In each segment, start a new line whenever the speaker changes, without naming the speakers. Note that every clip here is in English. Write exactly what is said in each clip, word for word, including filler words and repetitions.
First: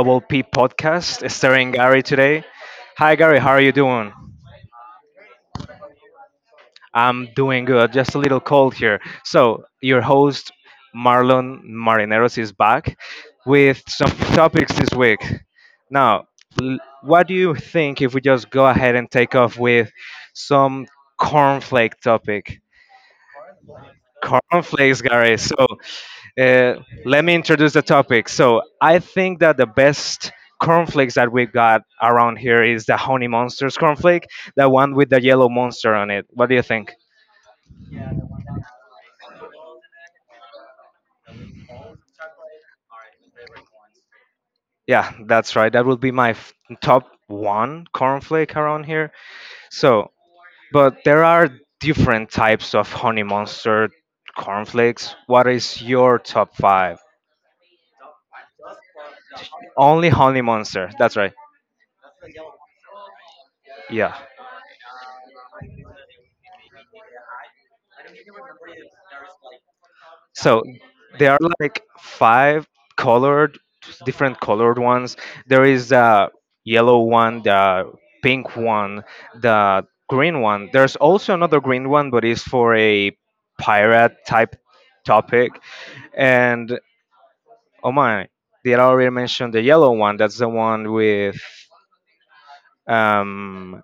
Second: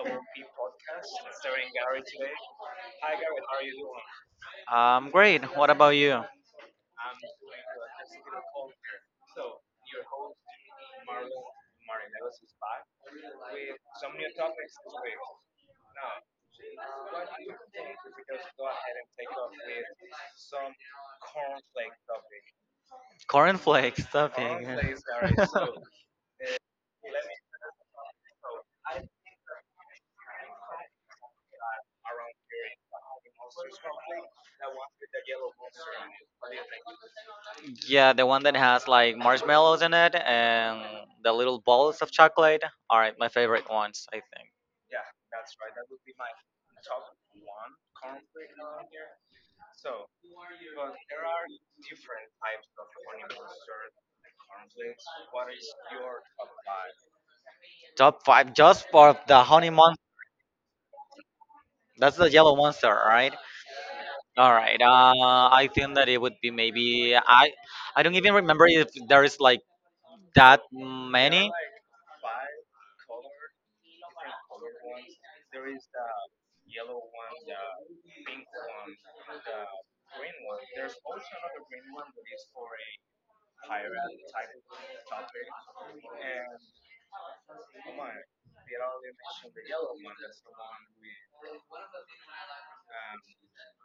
Double P podcast, starring Gary today. Hi, Gary. How are you doing?
Um, great. What about you?
I'm doing good. Just a little cold here. So, your host, Marlon Marineros, is back with some topics this week. Now, l- what do you think if we just go ahead and take off with some cornflake topic?
Cornflakes stuffing.
Cornflakes, Gary. So, Uh, Let me introduce the topic. So I think that the best cornflakes that we got around here is the Honey Monsters cornflake, the one with the yellow monster on it. What do you think?
Yeah, the one that has like marshmallows in it and the little balls of chocolate are my favorite ones, I think.
Yeah, that's right. That would be my f- top one cornflake around here. So, but there are different types of Honey Monster cornflakes. What is your top five?
Top five just for the honey monster.
Only Honey Monster. That's right.
That's the yellow monster, right?
Yeah.
All right. Uh, I think that it would be maybe I. I don't even remember if there is like that
So there are
many.
like five colored, different colored ones. There is a yellow one, the pink one, the green one. There's also another green one, but it's for a pirate type topic. And oh my, did I already mention the yellow one? That's the one with um,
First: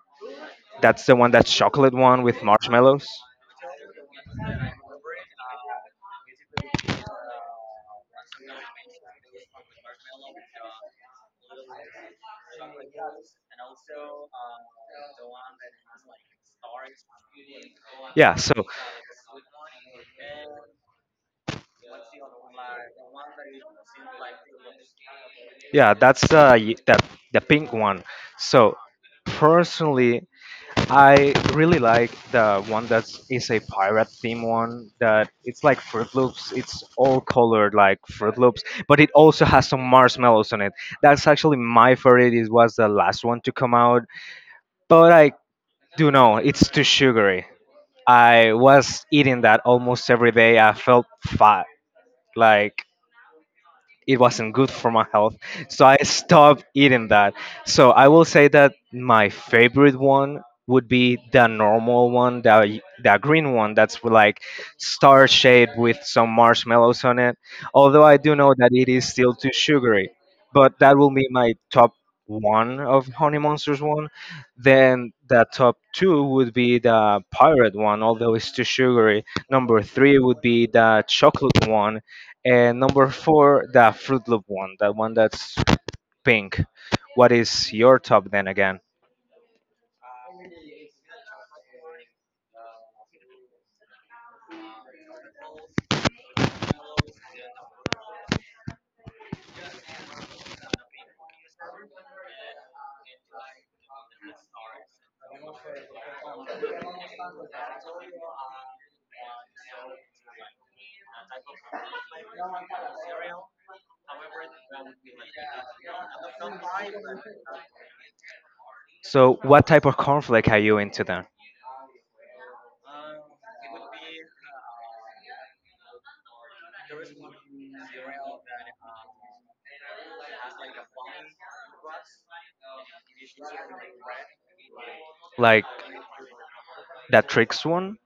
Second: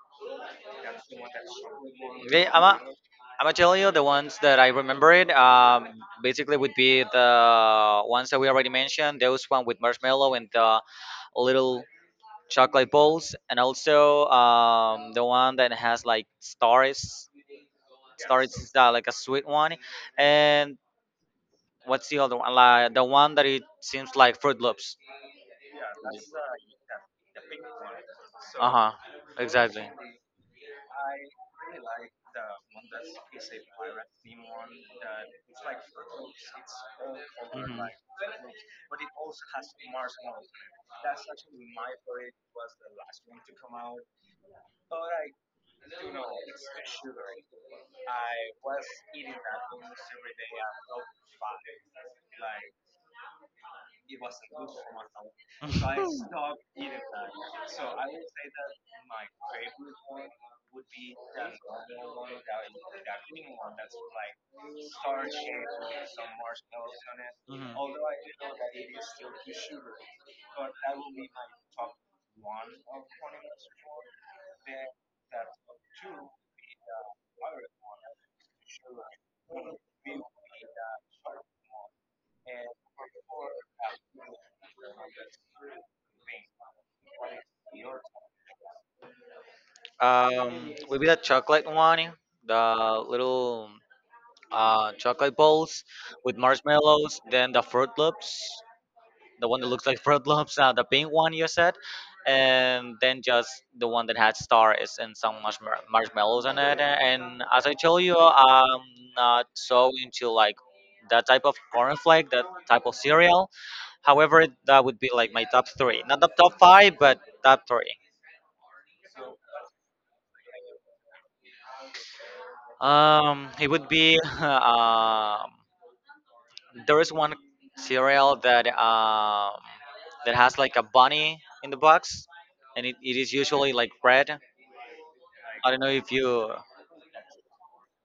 that's the one that's chocolate one with
Ve- I'm a,
marshmallows.
I'm gonna tell you the ones that I remember it. Um, basically, would be the ones that we already mentioned. Those one with marshmallow and the little chocolate balls, and also um, the one that has like stars.
Yeah,
Stars
so
is uh, like a sweet one, and what's the other one? Like the one that it seems like Fruit Loops.
yeah, that's uh, y- the the pink one.
Uh
So
huh. Exactly.
personally, I really like the one that is a pirate theme one that it's like Fruit Loops. It's all colored like Fruit Loops, but it also has some marshmallows on it. That's actually my favorite. It was the last one to come out, but I do know it's too sugary. I was eating that almost every day. I felt fat. Like, it wasn't good for my health, so I stopped eating that. So I will say that my favorite one would be the normal one, the, the green one that's with, like, star shaped with some marshmallows on it, although I do know that it is still too sugary. But that will be my top one of Honey Monsters one. Then the top two would be the pirate one, although it's too sugary. Number three would be the chocolate one, and number four, the Fruit Loop one, that one that's pink. What is your top then again?
Um, would be the chocolate one, the little uh, chocolate balls with marshmallows, then the Fruit Loops. The one that looks like bread lumps, uh, the pink one you said, and then just the one that had stars and some marshma- marshmallows on it. And as I told you, I'm not so into like that type of cornflake, that type of cereal. However, that would be like my top three, not the top five, but top three.
So, what type of cornflake are you into then?
Um, it would be um, there is one cereal that um that has like a bunny in the box, and it, it is usually like red.
Like
I don't know if you
that Tricks one?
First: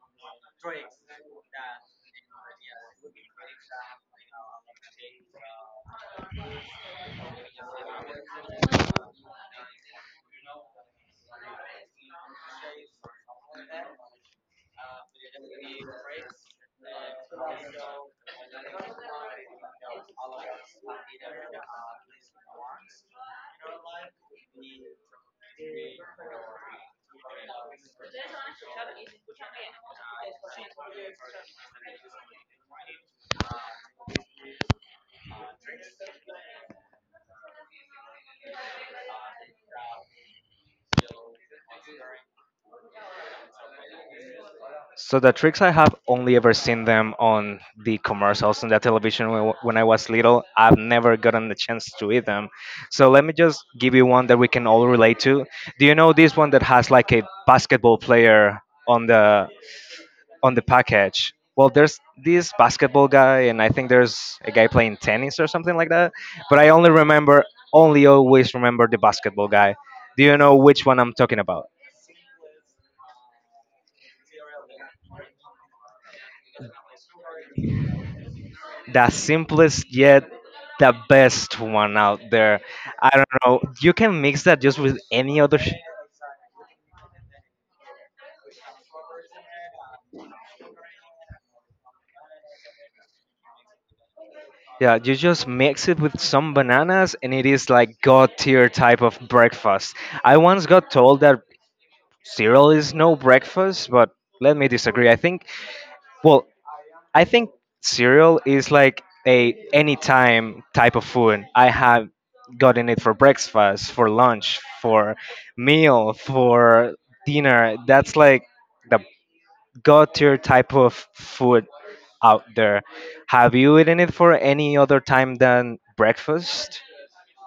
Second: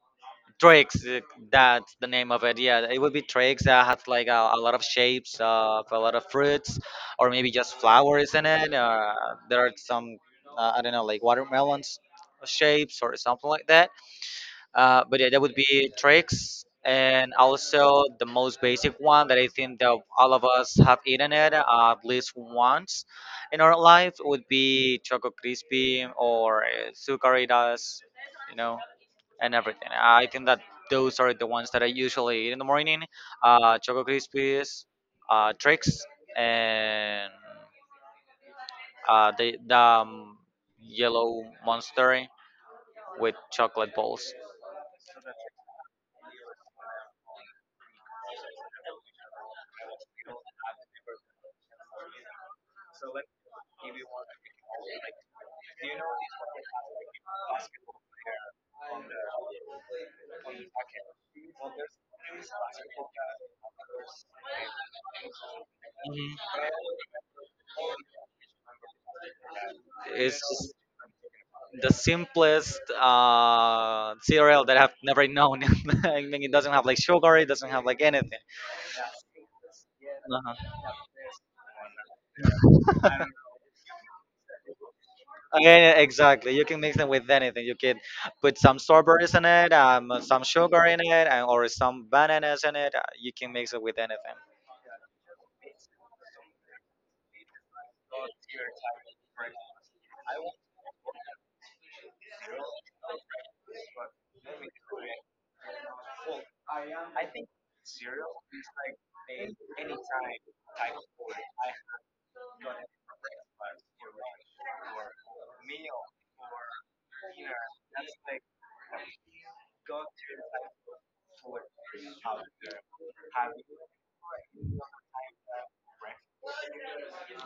tricks uh, that's the name of it. Yeah, it would be tricks that has like a, a lot of shapes of a lot of fruits, or maybe just flowers in it. Or there are some uh, I don't know like watermelons shapes or something like that. Uh, but yeah, that would be tricks. And also the most basic one that I think that all of us have eaten it uh, at least once in our life would be Choco Crispy or uh, Sucaritas, you know and everything. I think that those are the ones that I usually eat in the morning. Uh, Choco Crispies, uh, Trix, and uh, the, the um, yellow monster with chocolate balls.
So the Tricks I have only ever seen them on the commercials and the television when when I was little. I've never gotten the chance to eat them. So let me just give you one that we can all relate to. Do you know this one that has like a basketball player on the on the package? Well, there's this basketball guy, and I think there's a guy playing tennis or something like that.
Mhm.
But I only remember, only always remember the basketball guy. Do you
It's
know
just
which one I'm talking about?
the simplest uh, cereal that I've never known. I mean, it doesn't have like sugar, it doesn't have like anything.
The simplest yet the best one out there. I
Uh-huh.
don't know. You can mix that just with any other. Sh-
Yeah, exactly. You can mix them with anything. You can put some strawberries in it, um, some sugar in it, and, or some bananas in it. Uh, You can mix it with anything.
yeah, you just mix it with some bananas, and it is like god tier type of breakfast. I once got told that cereal is no breakfast, but let me disagree. I think, well, I think cereal is like a anytime type of food. I have gotten it for breakfast, for lunch, for meal, for dinner. That's like the go-to type of food out there. Have you eaten it for any other time than breakfast?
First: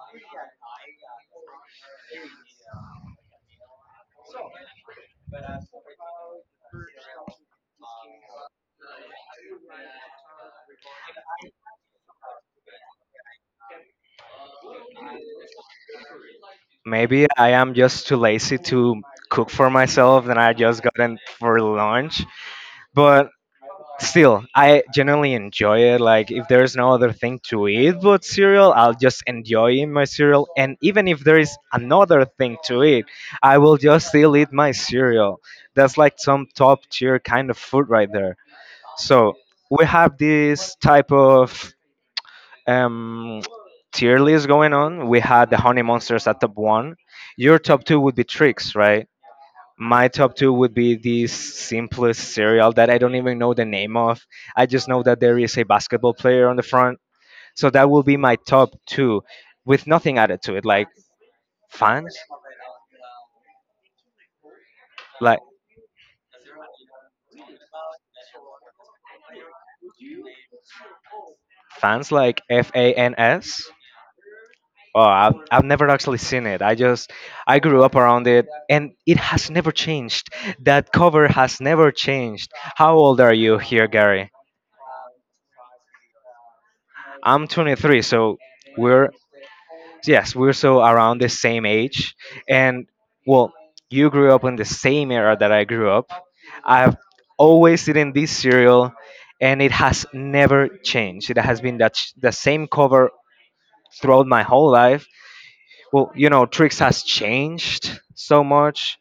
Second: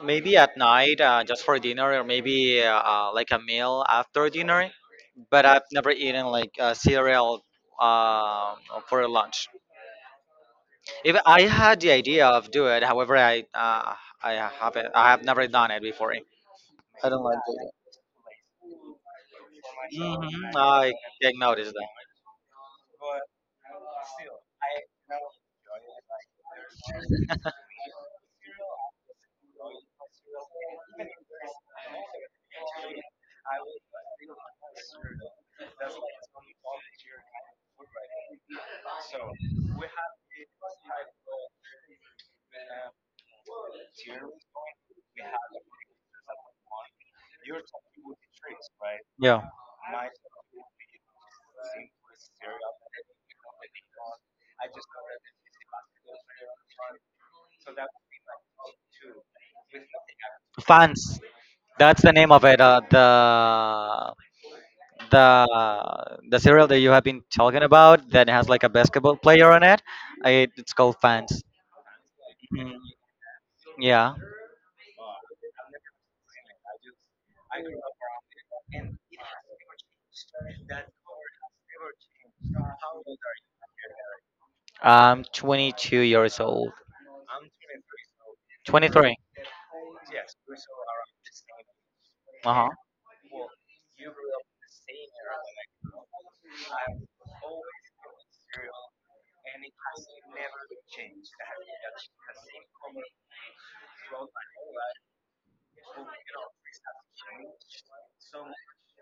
Maybe at night, uh, just for dinner, or maybe uh, uh, like a meal after dinner. But I've never eaten like uh, cereal uh, for lunch. If I had the idea of do it, however, I uh, I haven't. I have never done it before. I don't
Maybe
like
I
doing
am
it.
just too lazy to cook for myself and I
Hmm.
just
I
gotten
take
for
notice that.
lunch. But still, I generally enjoy it. Like, if there's no other thing to eat but cereal, I'll just enjoy eating my cereal. And even if there is another thing to eat, I will just still eat my cereal. That's like some top tier kind of food right there. So, we have this type of um, tier list going on. We had the Honey Monsters at top one. Your top two would be Tricks, right?
Yeah,
My top two would be the simplest cereal that I don't even know the name of. I just know that there is a basketball player on the front. So that will be my top two with nothing added to it. Like
fans. That's the
Fans?
name of it. Uh, the
Like
the the cereal that you have been talking about that has like a basketball player on it. It, it's called Fans.
Fans like F
Mhm.
A N S?
Yeah,
Oh, I've, I've never actually seen it. I just, I grew up around it and it has never changed. That cover has never changed. How old are you here, Gary?
I'm twenty-two years old.
I'm twenty-three, so we're
twenty-three.
yes, we're so around the same age.
Uh.
And well, you grew up in the same era that I grew up. I've always eaten this cereal, and it has never changed. It has been that sh- the same cover throughout my whole life. Well, you know, Trix has changed so much.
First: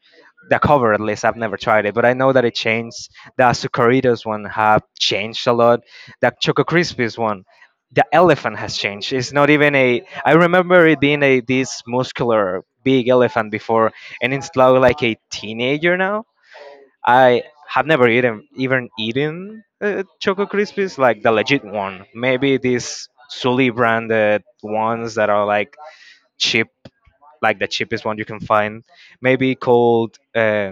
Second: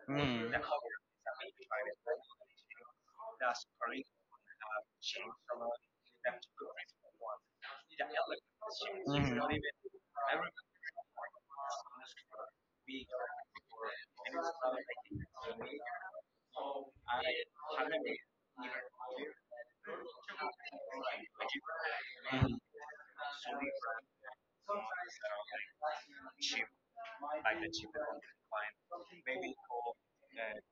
The cover, at least, I've never tried it, but I know that it changed. The Sucaritas one have changed a lot. The Choco Crispies one, the elephant has changed. It's not even a. I remember it being a this muscular big elephant before, and it's now like a teenager now. I have never eaten even eaten uh, Choco Crispies, like the legit one.
Mm. Mhm.
Maybe these Sully branded ones that are like cheap, like the cheapest one you can find, maybe called uh,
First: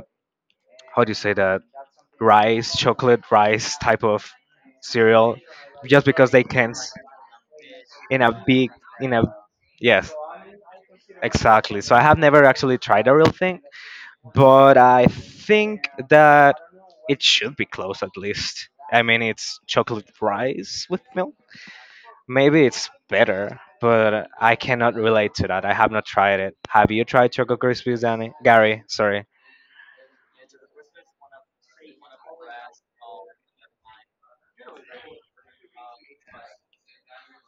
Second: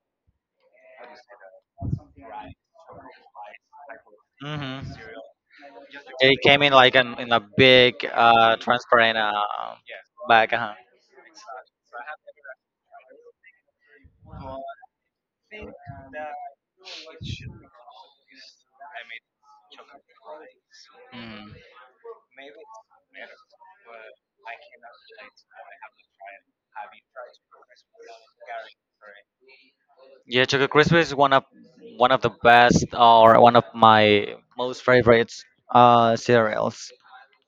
how do you say that, rice, chocolate rice type of
Hmm.
cereal, just because
It
they
came
can
in
s-
like an, in a big
in a
uh,
big, in
transparent
a,
uh,
yes,
bag. Uh-huh.
exactly. So I have never actually tried a real thing, but I think that it should be close at least. I mean, it's chocolate rice with milk.
Mhm.
Maybe it's better, but I cannot relate to that. I have not tried it. Have you tried Choco Krispies, Danny? Gary, sorry.
Yeah, Choco Crispy is one of one of the best or one of my most favorites uh, cereals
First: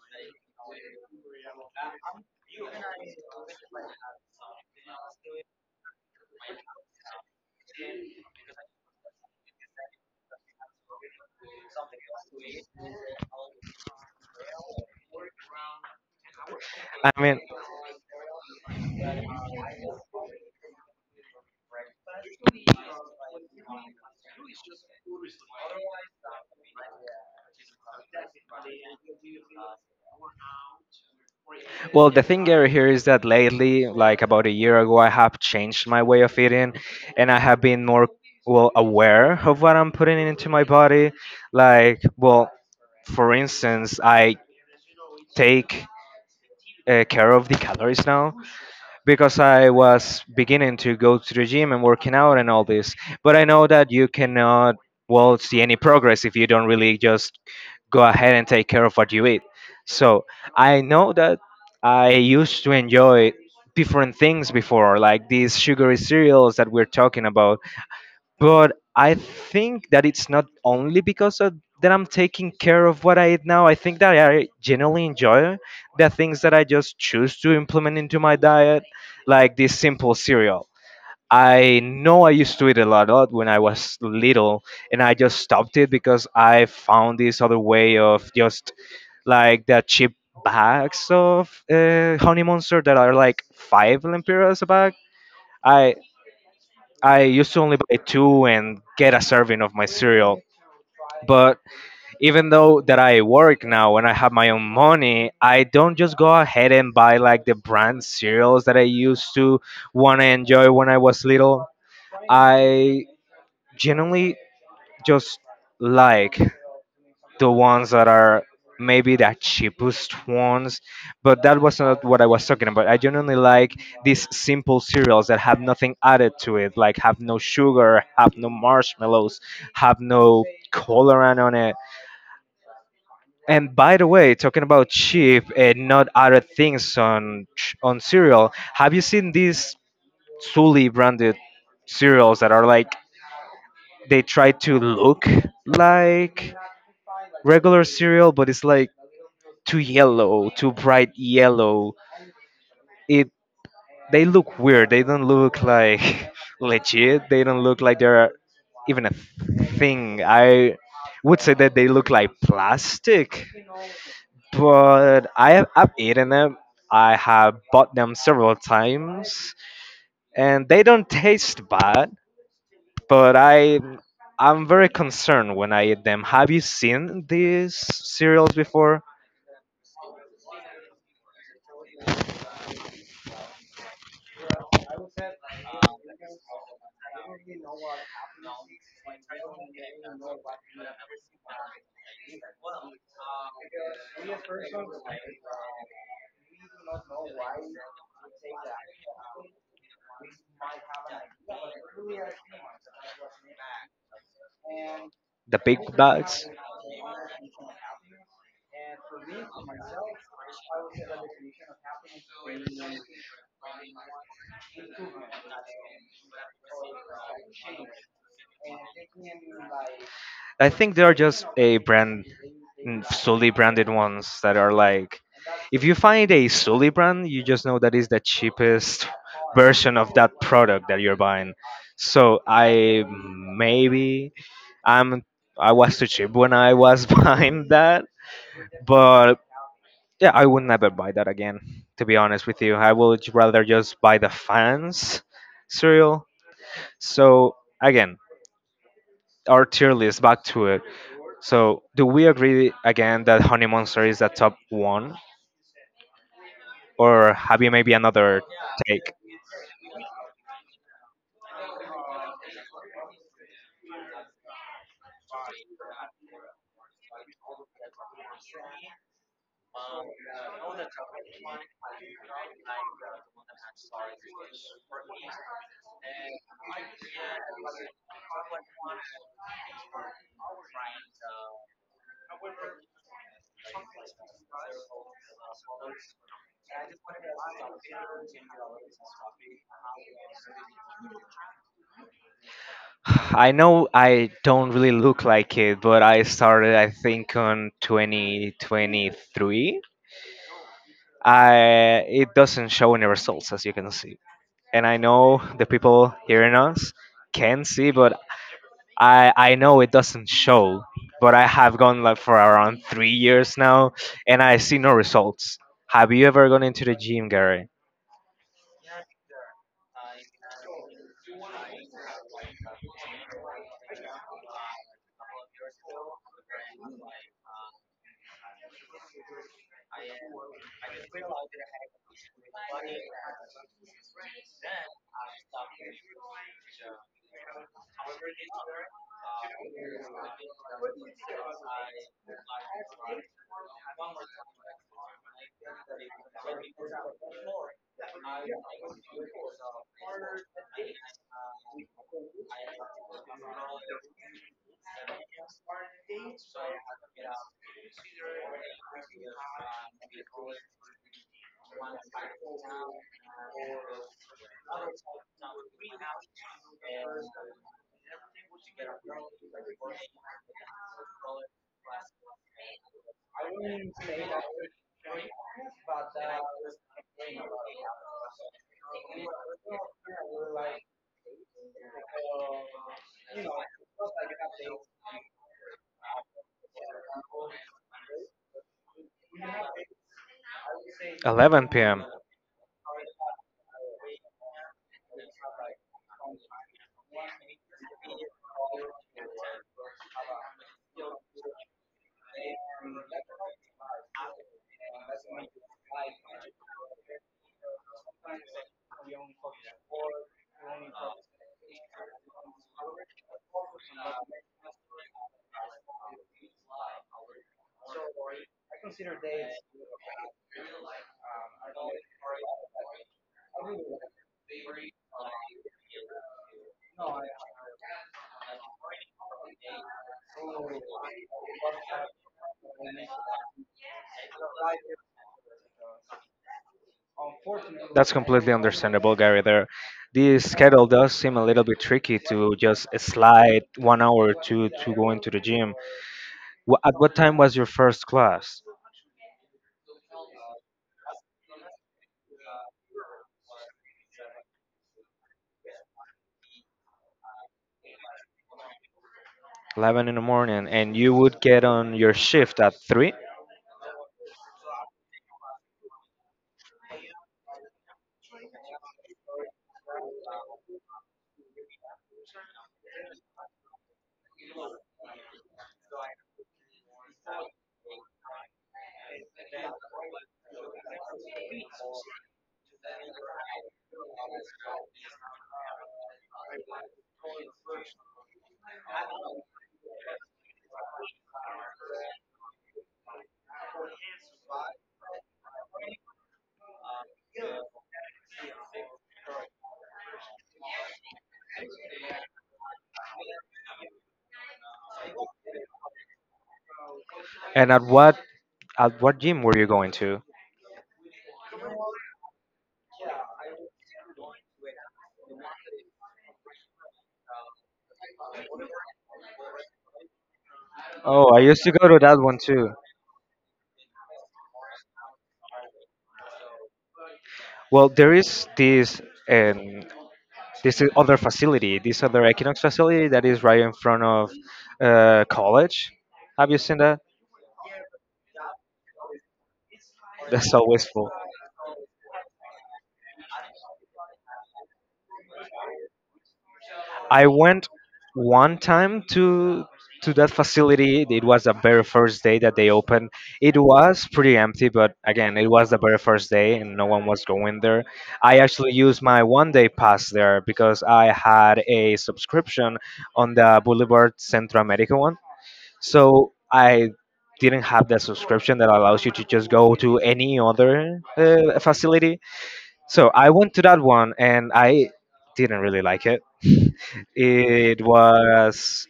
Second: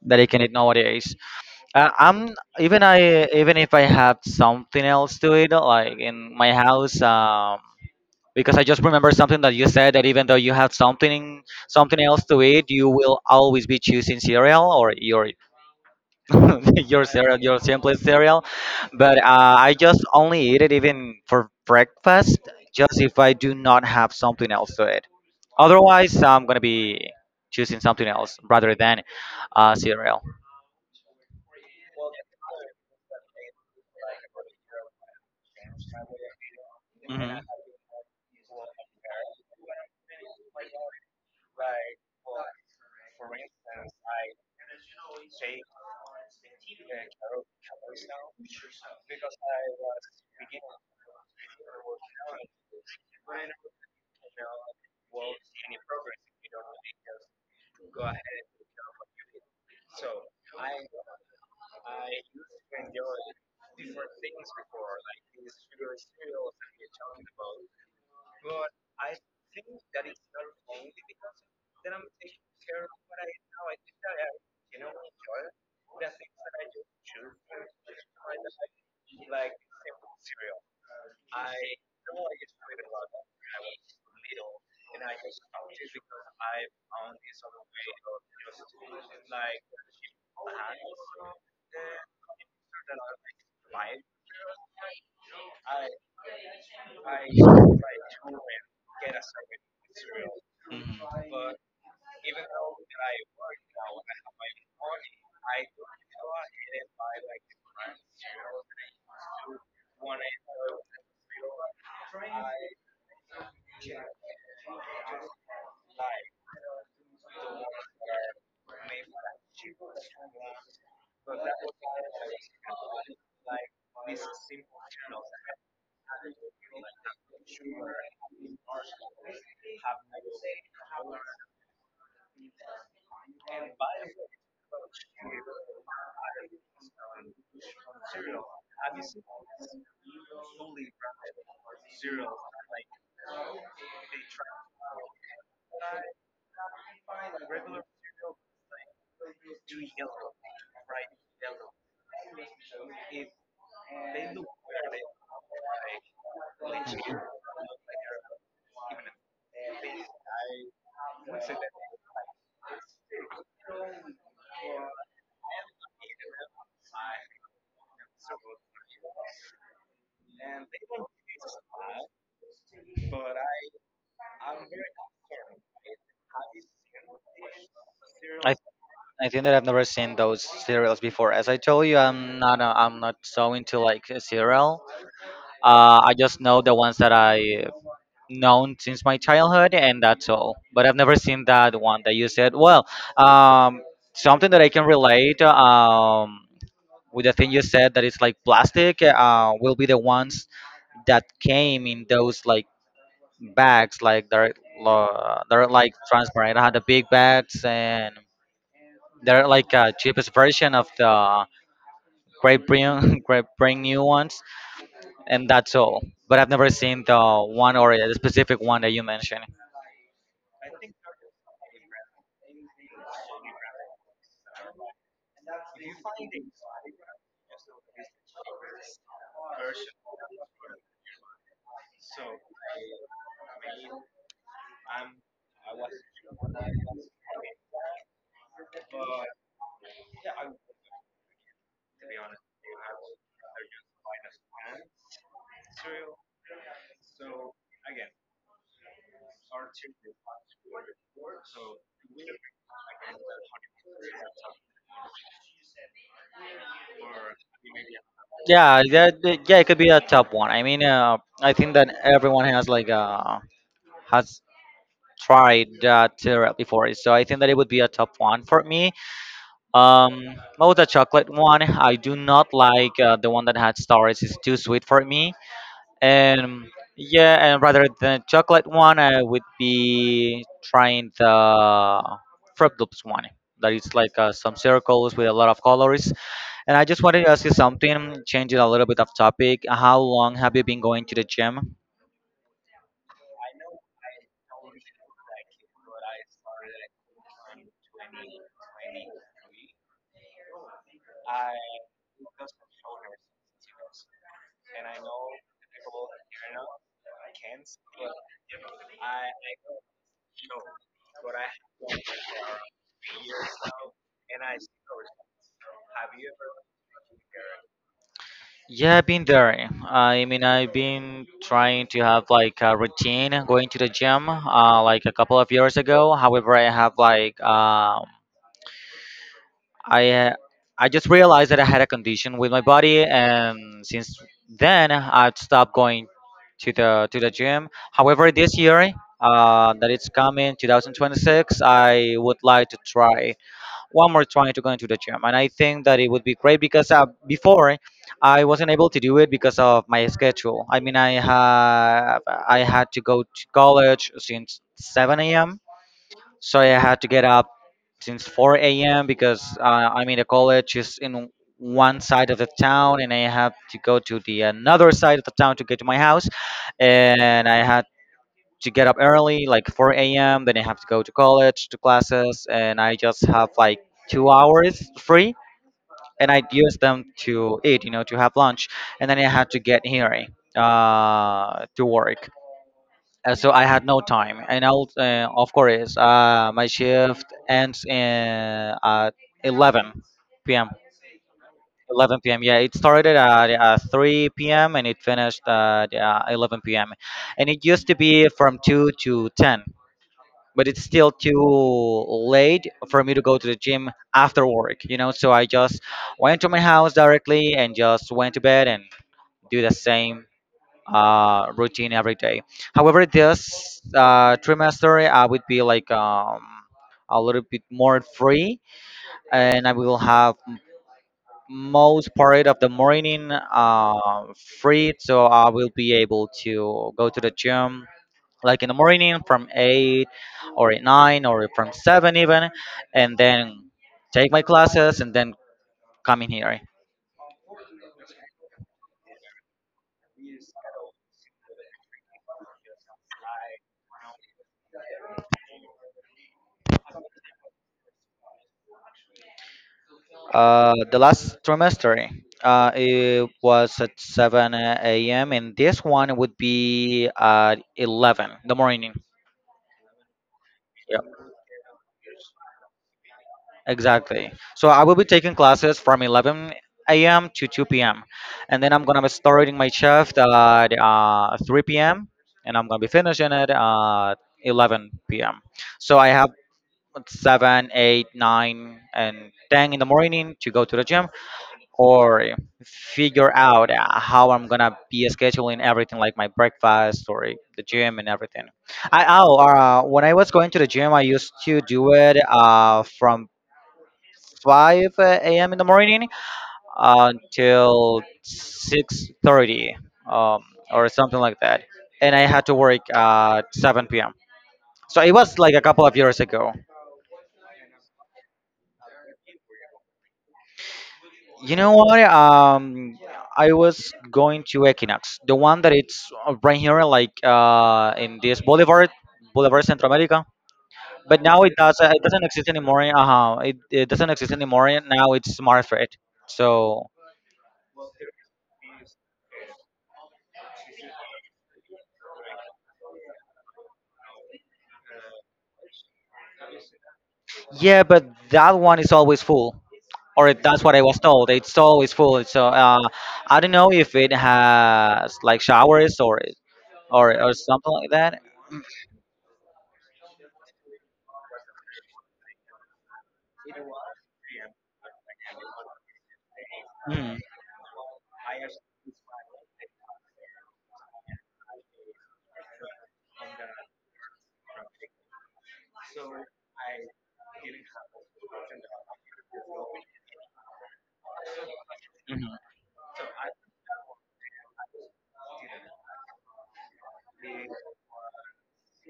that you can eat nowadays. Uh, I'm even I even if I have something else to eat like in my house. Um, because I just remember something that you said that even though you have something something else to eat, you will always be choosing cereal or your your cereal, your simplest cereal. But uh, I just only eat it even for breakfast, just if I do not have something else to eat. Otherwise, I'm gonna be choosing something else rather than uh, cereal.
Well, the thing over here is that lately, like about a year ago, I have changed my way of eating, and I
Mhm.
have been more, well, aware of what I'm putting into my body. Like, well, for instance, I take uh, care of the calories now because I was beginning to go to the gym and working out and all this. But I know that you cannot, well, see any progress if you don't really just go ahead and take care of what you eat. So I know that I used to enjoy different things before, like these sugary cereals that we're talking about. But I think that it's not only because of that I'm taking care of what I eat now. I think that I generally enjoy the things that I just choose to implement into my diet, like this simple cereal. I know I used to eat a lot, lot when I was little, and I just stopped it because I found this other way of just, like, the cheap bags of uh, Honey Monster that are like five lempiras a bag. I I used to only buy two and get a serving of my cereal. But even though that I work now and I have my own money, I don't just go ahead and buy like the brand cereals that I used to want to enjoy when I was little. I genuinely just like the ones that are maybe the cheapest ones, but that was not what I was talking about. I genuinely like these simple cereals that have nothing added to it, like have no sugar, have no marshmallows, have no colorant on it. And by the way, talking about cheap and not added things on ch- on cereal, have you seen these Sully branded cereals that are like, they try to look like regular cereal, but it's like. too yellow, too bright yellow. It They look weird. They don't look like legit. They don't look like they're even a thing. I would say that they look like plastic, but I have I've eaten them. I have bought them several times, and they don't taste bad. But I I'm very concerned when I eat them. Have you seen these cereals
Mhm.
before?
I think that I've never seen those cereals before. As I told you, I'm not a, I'm not so into like a cereal. Uh, I just know the ones that I known since my childhood, and that's all. But I've never seen that one that you said. Well, um, something that I can relate um, with the thing you said that it's like plastic uh, will be the ones that came in those like bags, like they're uh,
The
they're
big
like
bags.
transparent. I had the big bags and they're like a cheapest version of the great bring great bring new ones, and that's all. But I've never seen the one or the specific one that you mentioned.
I think there are just a brand, mm, solely branded ones that are like, if you find a solely brand, you just know that is the cheapest version of that product that you're buying. So I maybe I'm I was too cheap when I was buying that, but yeah, I would never buy that again. To be honest with you, I would rather just buy the Fans cereal. So again, our tier list back to it. So, do we agree again that Honey Monster is the top one, or have you maybe another
Yeah,
take?
that, that- yeah, it could be a top one. I mean, uh, I think that everyone has like uh has tried that syrup before, so I think that it would be a top one for me. Um, what was the chocolate one? I do not like uh, the one that had stars. It's too sweet for me. And yeah, and rather than chocolate one, I would be trying the fruit loops one that is like uh, some circles with a lot of colors. And I just wanted to ask you something, changing a little bit of topic, how long have you been going to the gym?
I know I don't really look like it, but I started, I think, on twenty twenty-three. I It doesn't show any results, as you can see, and I know the people hearing us can see, but I I know it doesn't show. But I have gone like for around three years now, and I see no results. Have you ever gone into the gym, Gary?
Yeah, I've been there. I mean, I've been trying to have like a routine going to the gym uh, like a couple of years ago. However, I have like um, I uh, I just realized that I had a condition with my body, and since then I've stopped going to the to the gym. However, this year uh, that it's coming two thousand twenty-six, I would like to try one more try to go into the gym, and I think that it would be great because uh, before I wasn't able to do it because of my schedule. I mean, I have I had to go to college since seven a.m., so I had to get up since four a m because uh, I'm in a college is in one side of the town, and I have to go to the another side of the town to get to my house. And I had to get up early, like four a m. Then I have to go to college to classes, and I just have like two hours free, and I'd use them to eat, you know, to have lunch, and then I had to get here uh, to work. Uh, so I had no time, and I'll, uh, of course, uh, my shift ends in, at eleven p m
eleven p m.
eleven p m. Yeah, it started at uh, three p m and it finished at uh, eleven p m. And it used to be from two to ten, but it's still too late for me to go to the gym after work, you know. So I just went to my house directly and just went to bed and do the same uh, routine every day. However, this uh, trimester I would be like um, a little bit more free, and I will have most part of the morning uh, free, so I will be able to go to the gym like in the morning from eight or at nine or from seven even, and then take my classes and then coming here.
That's completely understandable, Gary. There, this schedule does seem a little bit tricky to just slide one hour to to go into the gym. Wha at what time was your first class?
Uh, the last trimester, uh, it was at seven a m and this one would be at eleven in the morning.
eleven in the morning, and
Yeah,
you would get on your shift at three?
exactly. So I will be taking classes from eleven a m to two p m. And then I'm gonna be starting my shift at uh, three p m and I'm gonna be finishing it at eleven p m. So I have seven, eight, nine, and ten in the morning to go to the gym or figure out uh, how I'm gonna be scheduling everything, like my breakfast or the gym and everything. I oh, uh, when I was going to the gym, I used to do it uh, from five a m in the morning until six thirty um, or something like that, and I had to work at seven p m. So it was like a couple of years ago.
And at what at what gym were you going to?
You know what? Um, I was going to Equinox, the one that it's uh, right here, like uh, in this Boulevard, Boulevard Central America. But
Oh, I
now it
used to
does.
go to
It
that
doesn't
one
exist
too.
anymore. Uh huh. It, it doesn't exist anymore. And now it's Smart Freight. So
Well, there is this um, this is other facility, this other Equinox facility that is right in front of uh, college. Have you seen that?
yeah, but that one is always full, or it-
That's
that's what I
always
was
full.
told. It's always full. So uh, I don't know if it has like showers or or
I
or
went
something like that.
one time to to that facility. It was the very first day that they opened. It was pretty empty, but again, it was the very first day and no one
Mm.
was going there. I actually used my one day pass there because I had a subscription on the Boulevard Centro America one. So I didn't have that subscription that allows you to just go to any other uh, facility,
Mhm.
so I went to that one and I didn't really like it. It was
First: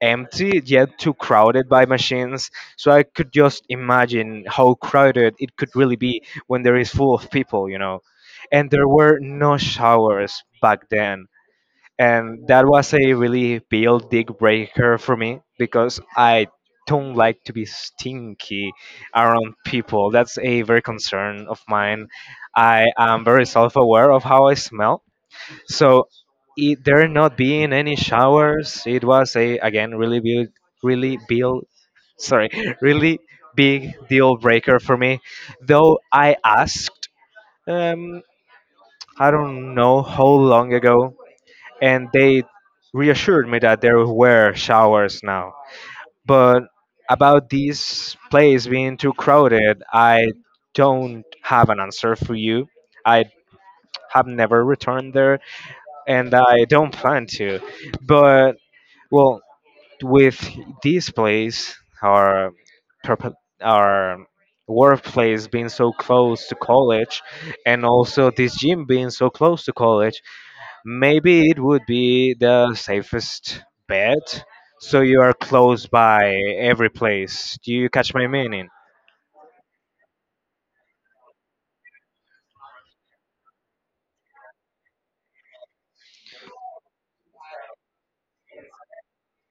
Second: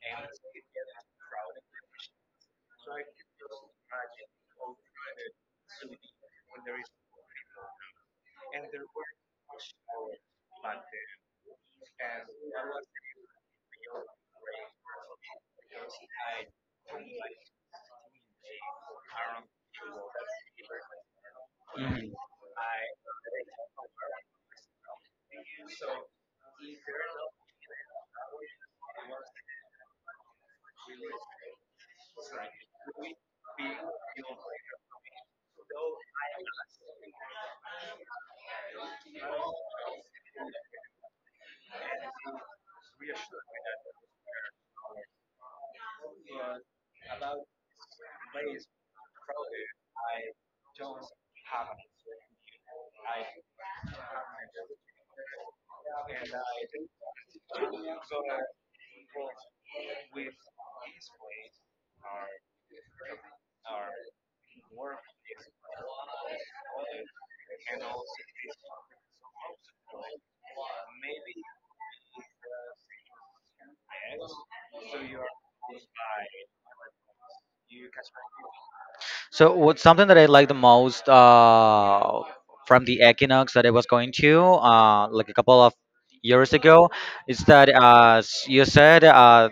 empty yet too crowded by machines. So I could just imagine how crowded it could really be when there is full of people, you know. And there were no showers back then, and that was a really big deal breaker for me because I don't like to be stinky around people. That's a very concern of mine.
Mhm.
I am very self-aware of how I smell, so it, there not being any showers, it was a again really big, really big, sorry, really big deal breaker for me. Though I asked, um, I don't know how long ago, and they reassured me that there were showers now. But about this place being too crowded, I don't have an answer for you. I have never returned there, and I don't plan to. But well, with this place, our purpo- our workplace being so close to college, and also this gym being so close to college, maybe it would be the safest bet, so you are close by every place. Do you catch my meaning?
So what something that I like the most uh, from the Equinox that I was going to uh, like a couple of years ago is that uh, as you said, uh,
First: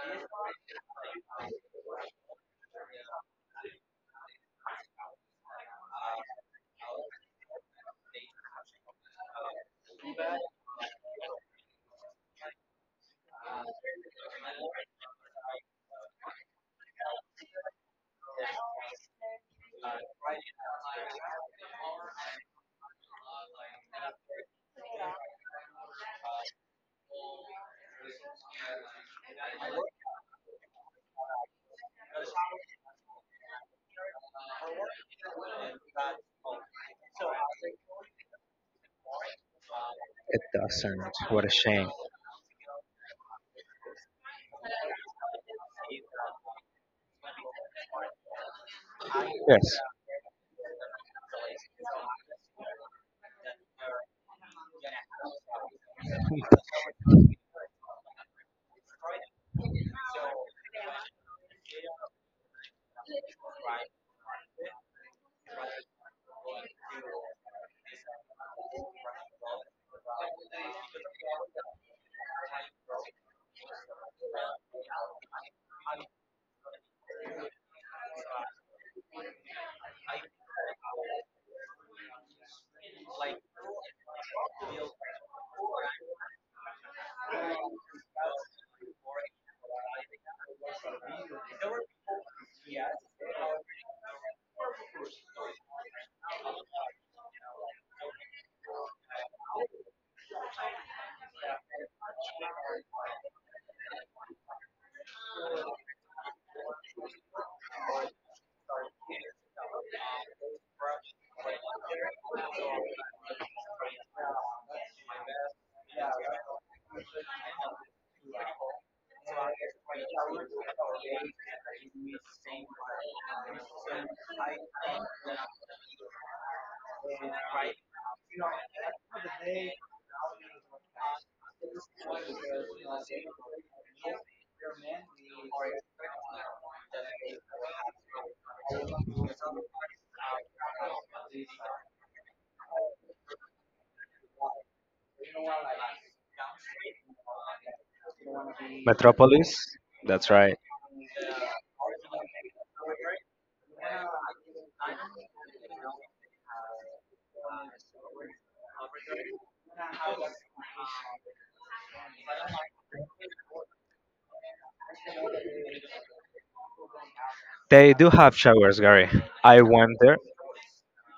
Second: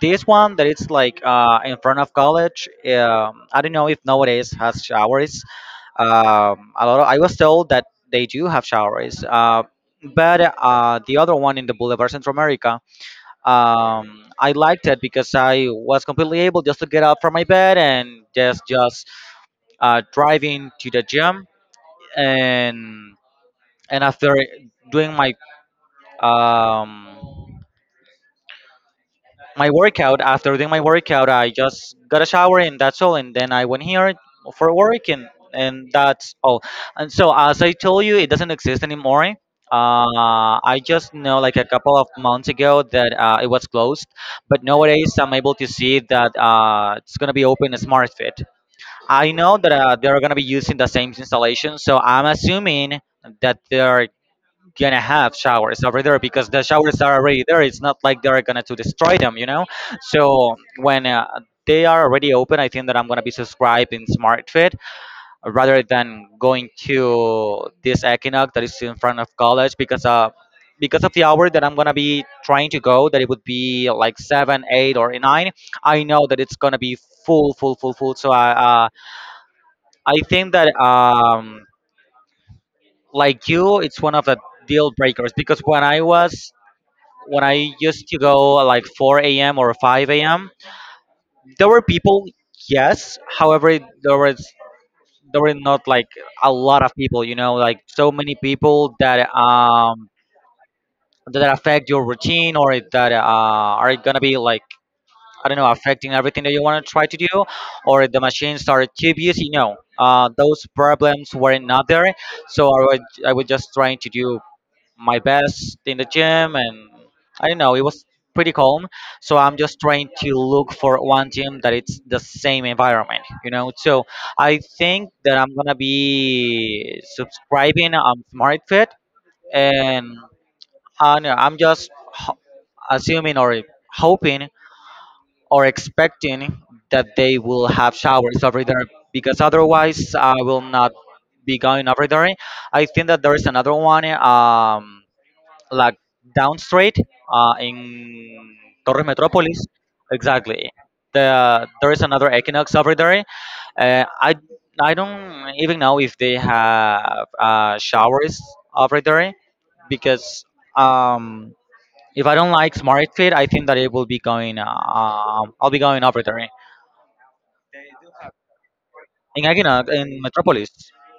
this one that it's like uh, in front of college. um, I don't know if nowadays has showers. um, a lot of, I was told that they do have showers, uh, but uh, the other one in the Boulevard Central, um, I liked it because I was completely able just to get up from my bed and just just uh, driving to the gym. And and after doing my um, my workout after doing my workout I just got a shower and that's all, and then I went here for work. And and that's all. And so as I told you, it doesn't exist anymore. uh, I
Doesn't
just know
What a
like a
shame.
couple of months ago that uh, it was closed. But nowadays I'm able to see that uh, it's going to be open in Smart Fit. I know that
Yes.
uh, they're going to be using the same installation, so I'm assuming that they're gonna have showers over there because the showers are already there. It's not like they're gonna to destroy them, you know. So when uh, they are already open, I think that I'm gonna be subscribed in SmartFit rather than going to this Equinox that is in front of college because uh because of the hour that I'm gonna be trying to go, that it would be like seven, eight, or nine. I know that it's gonna be full, full, full, full. So I uh, I think that um like you, it's one of the deal breakers because when I was when I used to go at like four a m or five a m, there were people, yes. However, there was there were not like a lot of people, you know, like so many people that um that affect your routine or that uh, are gonna be like, I don't know, affecting everything that you want to try to do, or the machines are too busy. No, uh, those problems were not there. So I would I was just trying to do my best in the gym, and I don't know, it was pretty calm. So I'm just trying to look for one gym that it's the same environment, you know. So I think that I'm gonna be subscribing on SmartFit. And I don't know, I'm just ho- assuming or hoping or expecting that they will have showers over there, because otherwise I will not be going over there. I think that there is another one, um like down street, uh, in Torres
Metropolis,
Metropolis.
that's right.
Exactly. The, there is another Equinox over there. Uh, I I don't even know if they have uh, showers over there, because um, if I don't like Smart Fit, I think that it will be going. Uh, um, I'll be going over there in
They do have showers, Gary. I
Equinox
went there.
in Metropolis.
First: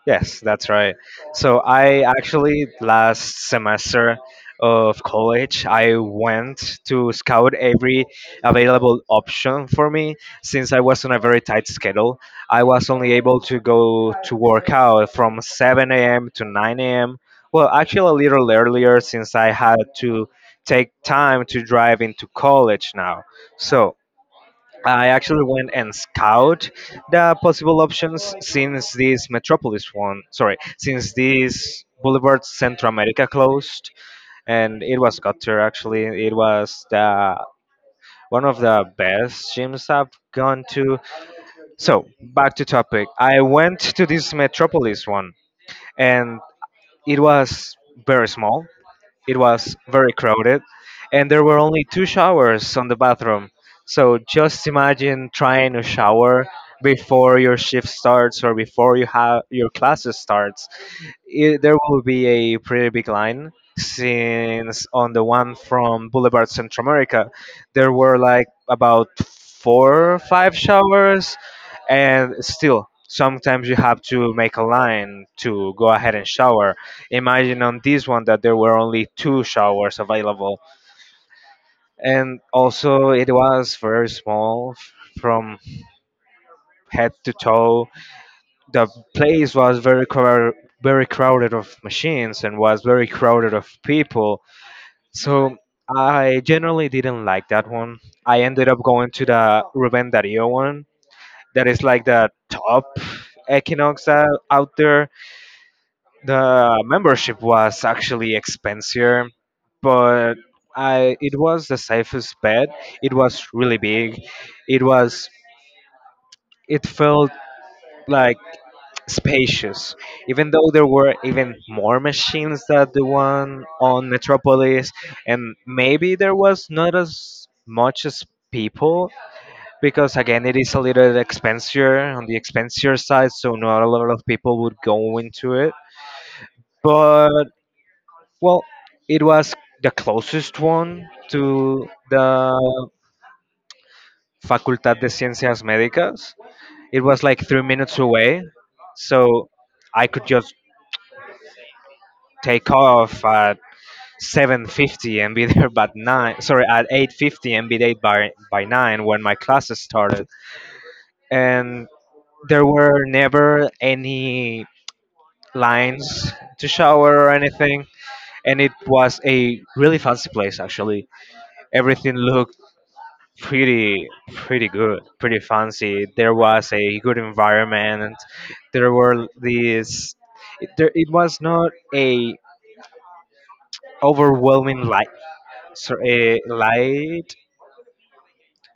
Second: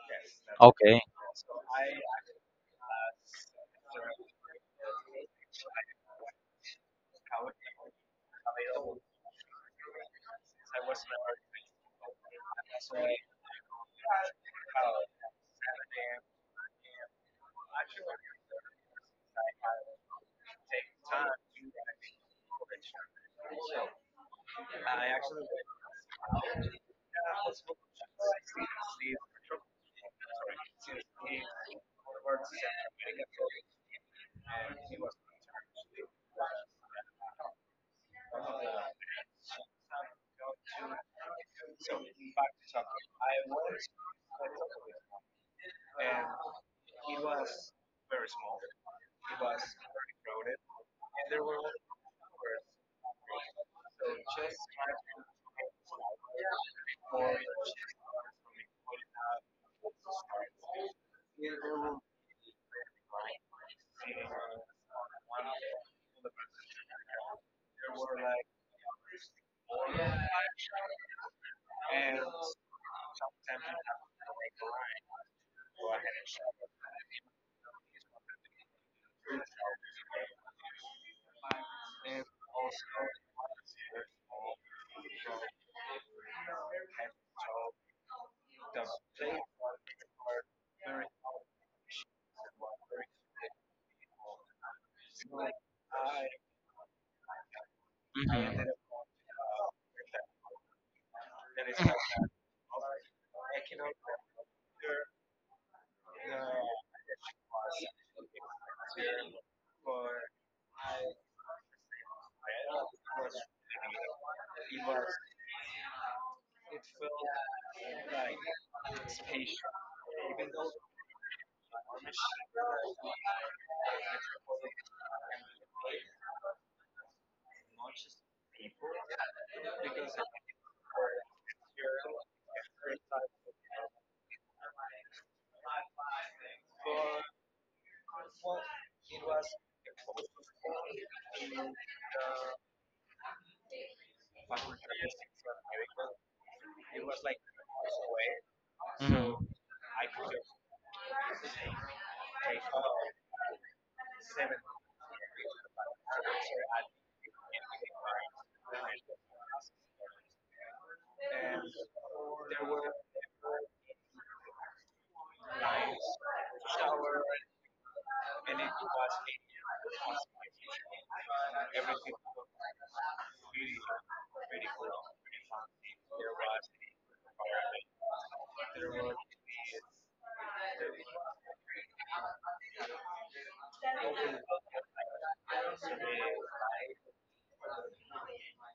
Yes, that's right.
Okay.
So I actually last semester of college, I went to scout every available option for me since I was on a very tight schedule. I was only able to go to work out from seven a m to nine a m. Well, actually a little earlier since I had to take time to drive into college now. So I actually went and scout the possible options since this Metropolis one, sorry, since this Boulevard Central America closed, and it was gutter actually. It was the one of the best gyms I've gone to. So back to topic. I went to this Metropolis one, and it was very small. It was very crowded, and there were only two showers on the bathroom. So just imagine trying to shower before your shift starts or before you have your classes starts. It, there will be a pretty big line since on the one from Boulevard Central America, there were like about four or five showers, and still sometimes you have to make a line to go ahead and shower. Imagine on this one that there were only two showers available, and also it was very small f- from head to toe. The place was very crowded, very crowded of machines and was very crowded of people. So I generally didn't like that one. I ended up going to the Rubén Darío one. That is
Mhm.
like the top Equinox out out there. The membership was actually expensive, but I it was the safest bet. It was really big. It was it felt like spacious. Even though there were even more machines than the one on Metropolis, and maybe there was not as much as people, because again it is a little expensive on the expensive side, so not a lot of people would go into it. But well, it was the closest one to the Facultad de Ciencias Médicas. It was like three minutes away, so I could just take off at seven fifty and be there by nine. Sorry, at eight fifty and be there by by nine when my classes started. And there were never any lines to shower or anything. And it was a really fancy place actually. Everything looked pretty pretty good, pretty fancy. There was a good environment. There were these. It, there, it was not a overwhelming light. So a light.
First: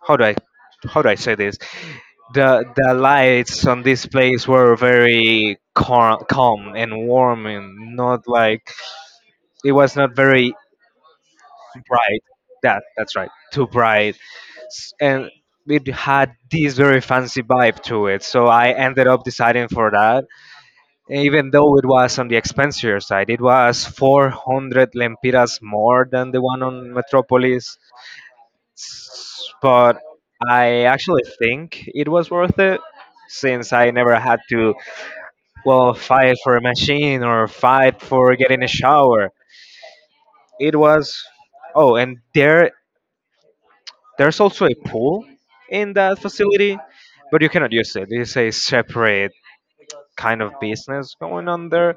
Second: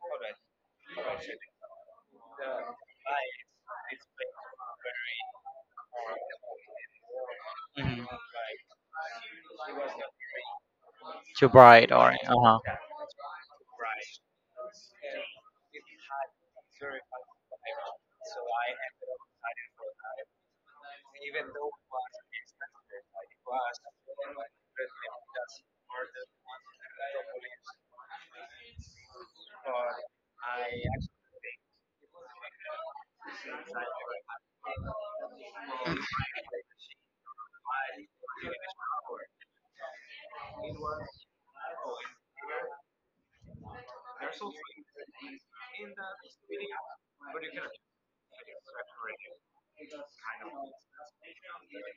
How do I how do I say this? The the lights on this place were very calm, calm and warm, and
Mhm.
not like it was not very
Too bright, or
Bright.
uh huh.
That that's right. Too bright, S- and it had this very fancy vibe to it. So I ended up deciding for that, even though it was on the expensier side. It was four hundred lempiras more than the one on Metropolis, S- but I actually think it was worth it since I never had to, well, fight for a machine or fight for getting a shower. It was, oh, and there There's also a pool in that facility, but you cannot use it. It's a separate kind of business going on there.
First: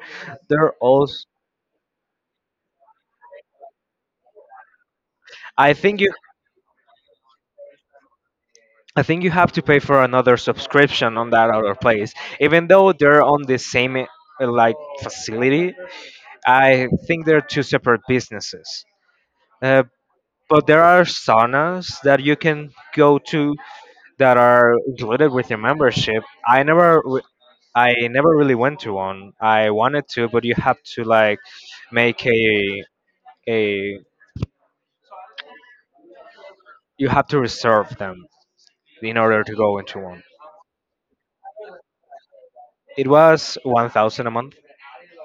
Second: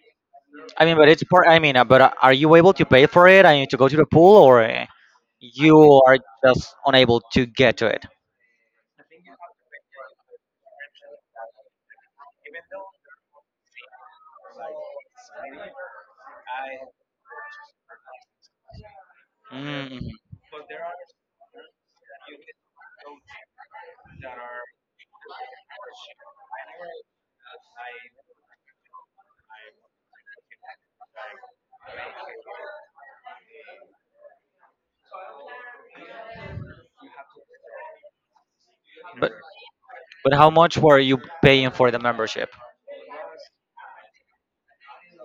There
I mean, but it's
also,
part. I mean, uh, but uh, are you able to pay for it? I need to go to the pool, or uh,
I
you
think you,
are just unable to get to it?
I think you have to pay for another subscription on that other place, even though they're on the same uh, like facility. I think they're two separate businesses. Uh,
Mm,
but there are saunas that you can go to that are included with your membership. I never I never really went to one. I wanted to, but you have to, like, make a a you have to reserve them in
but
order to go into one.
but how much were you paying for the membership?
It was one thousand a month,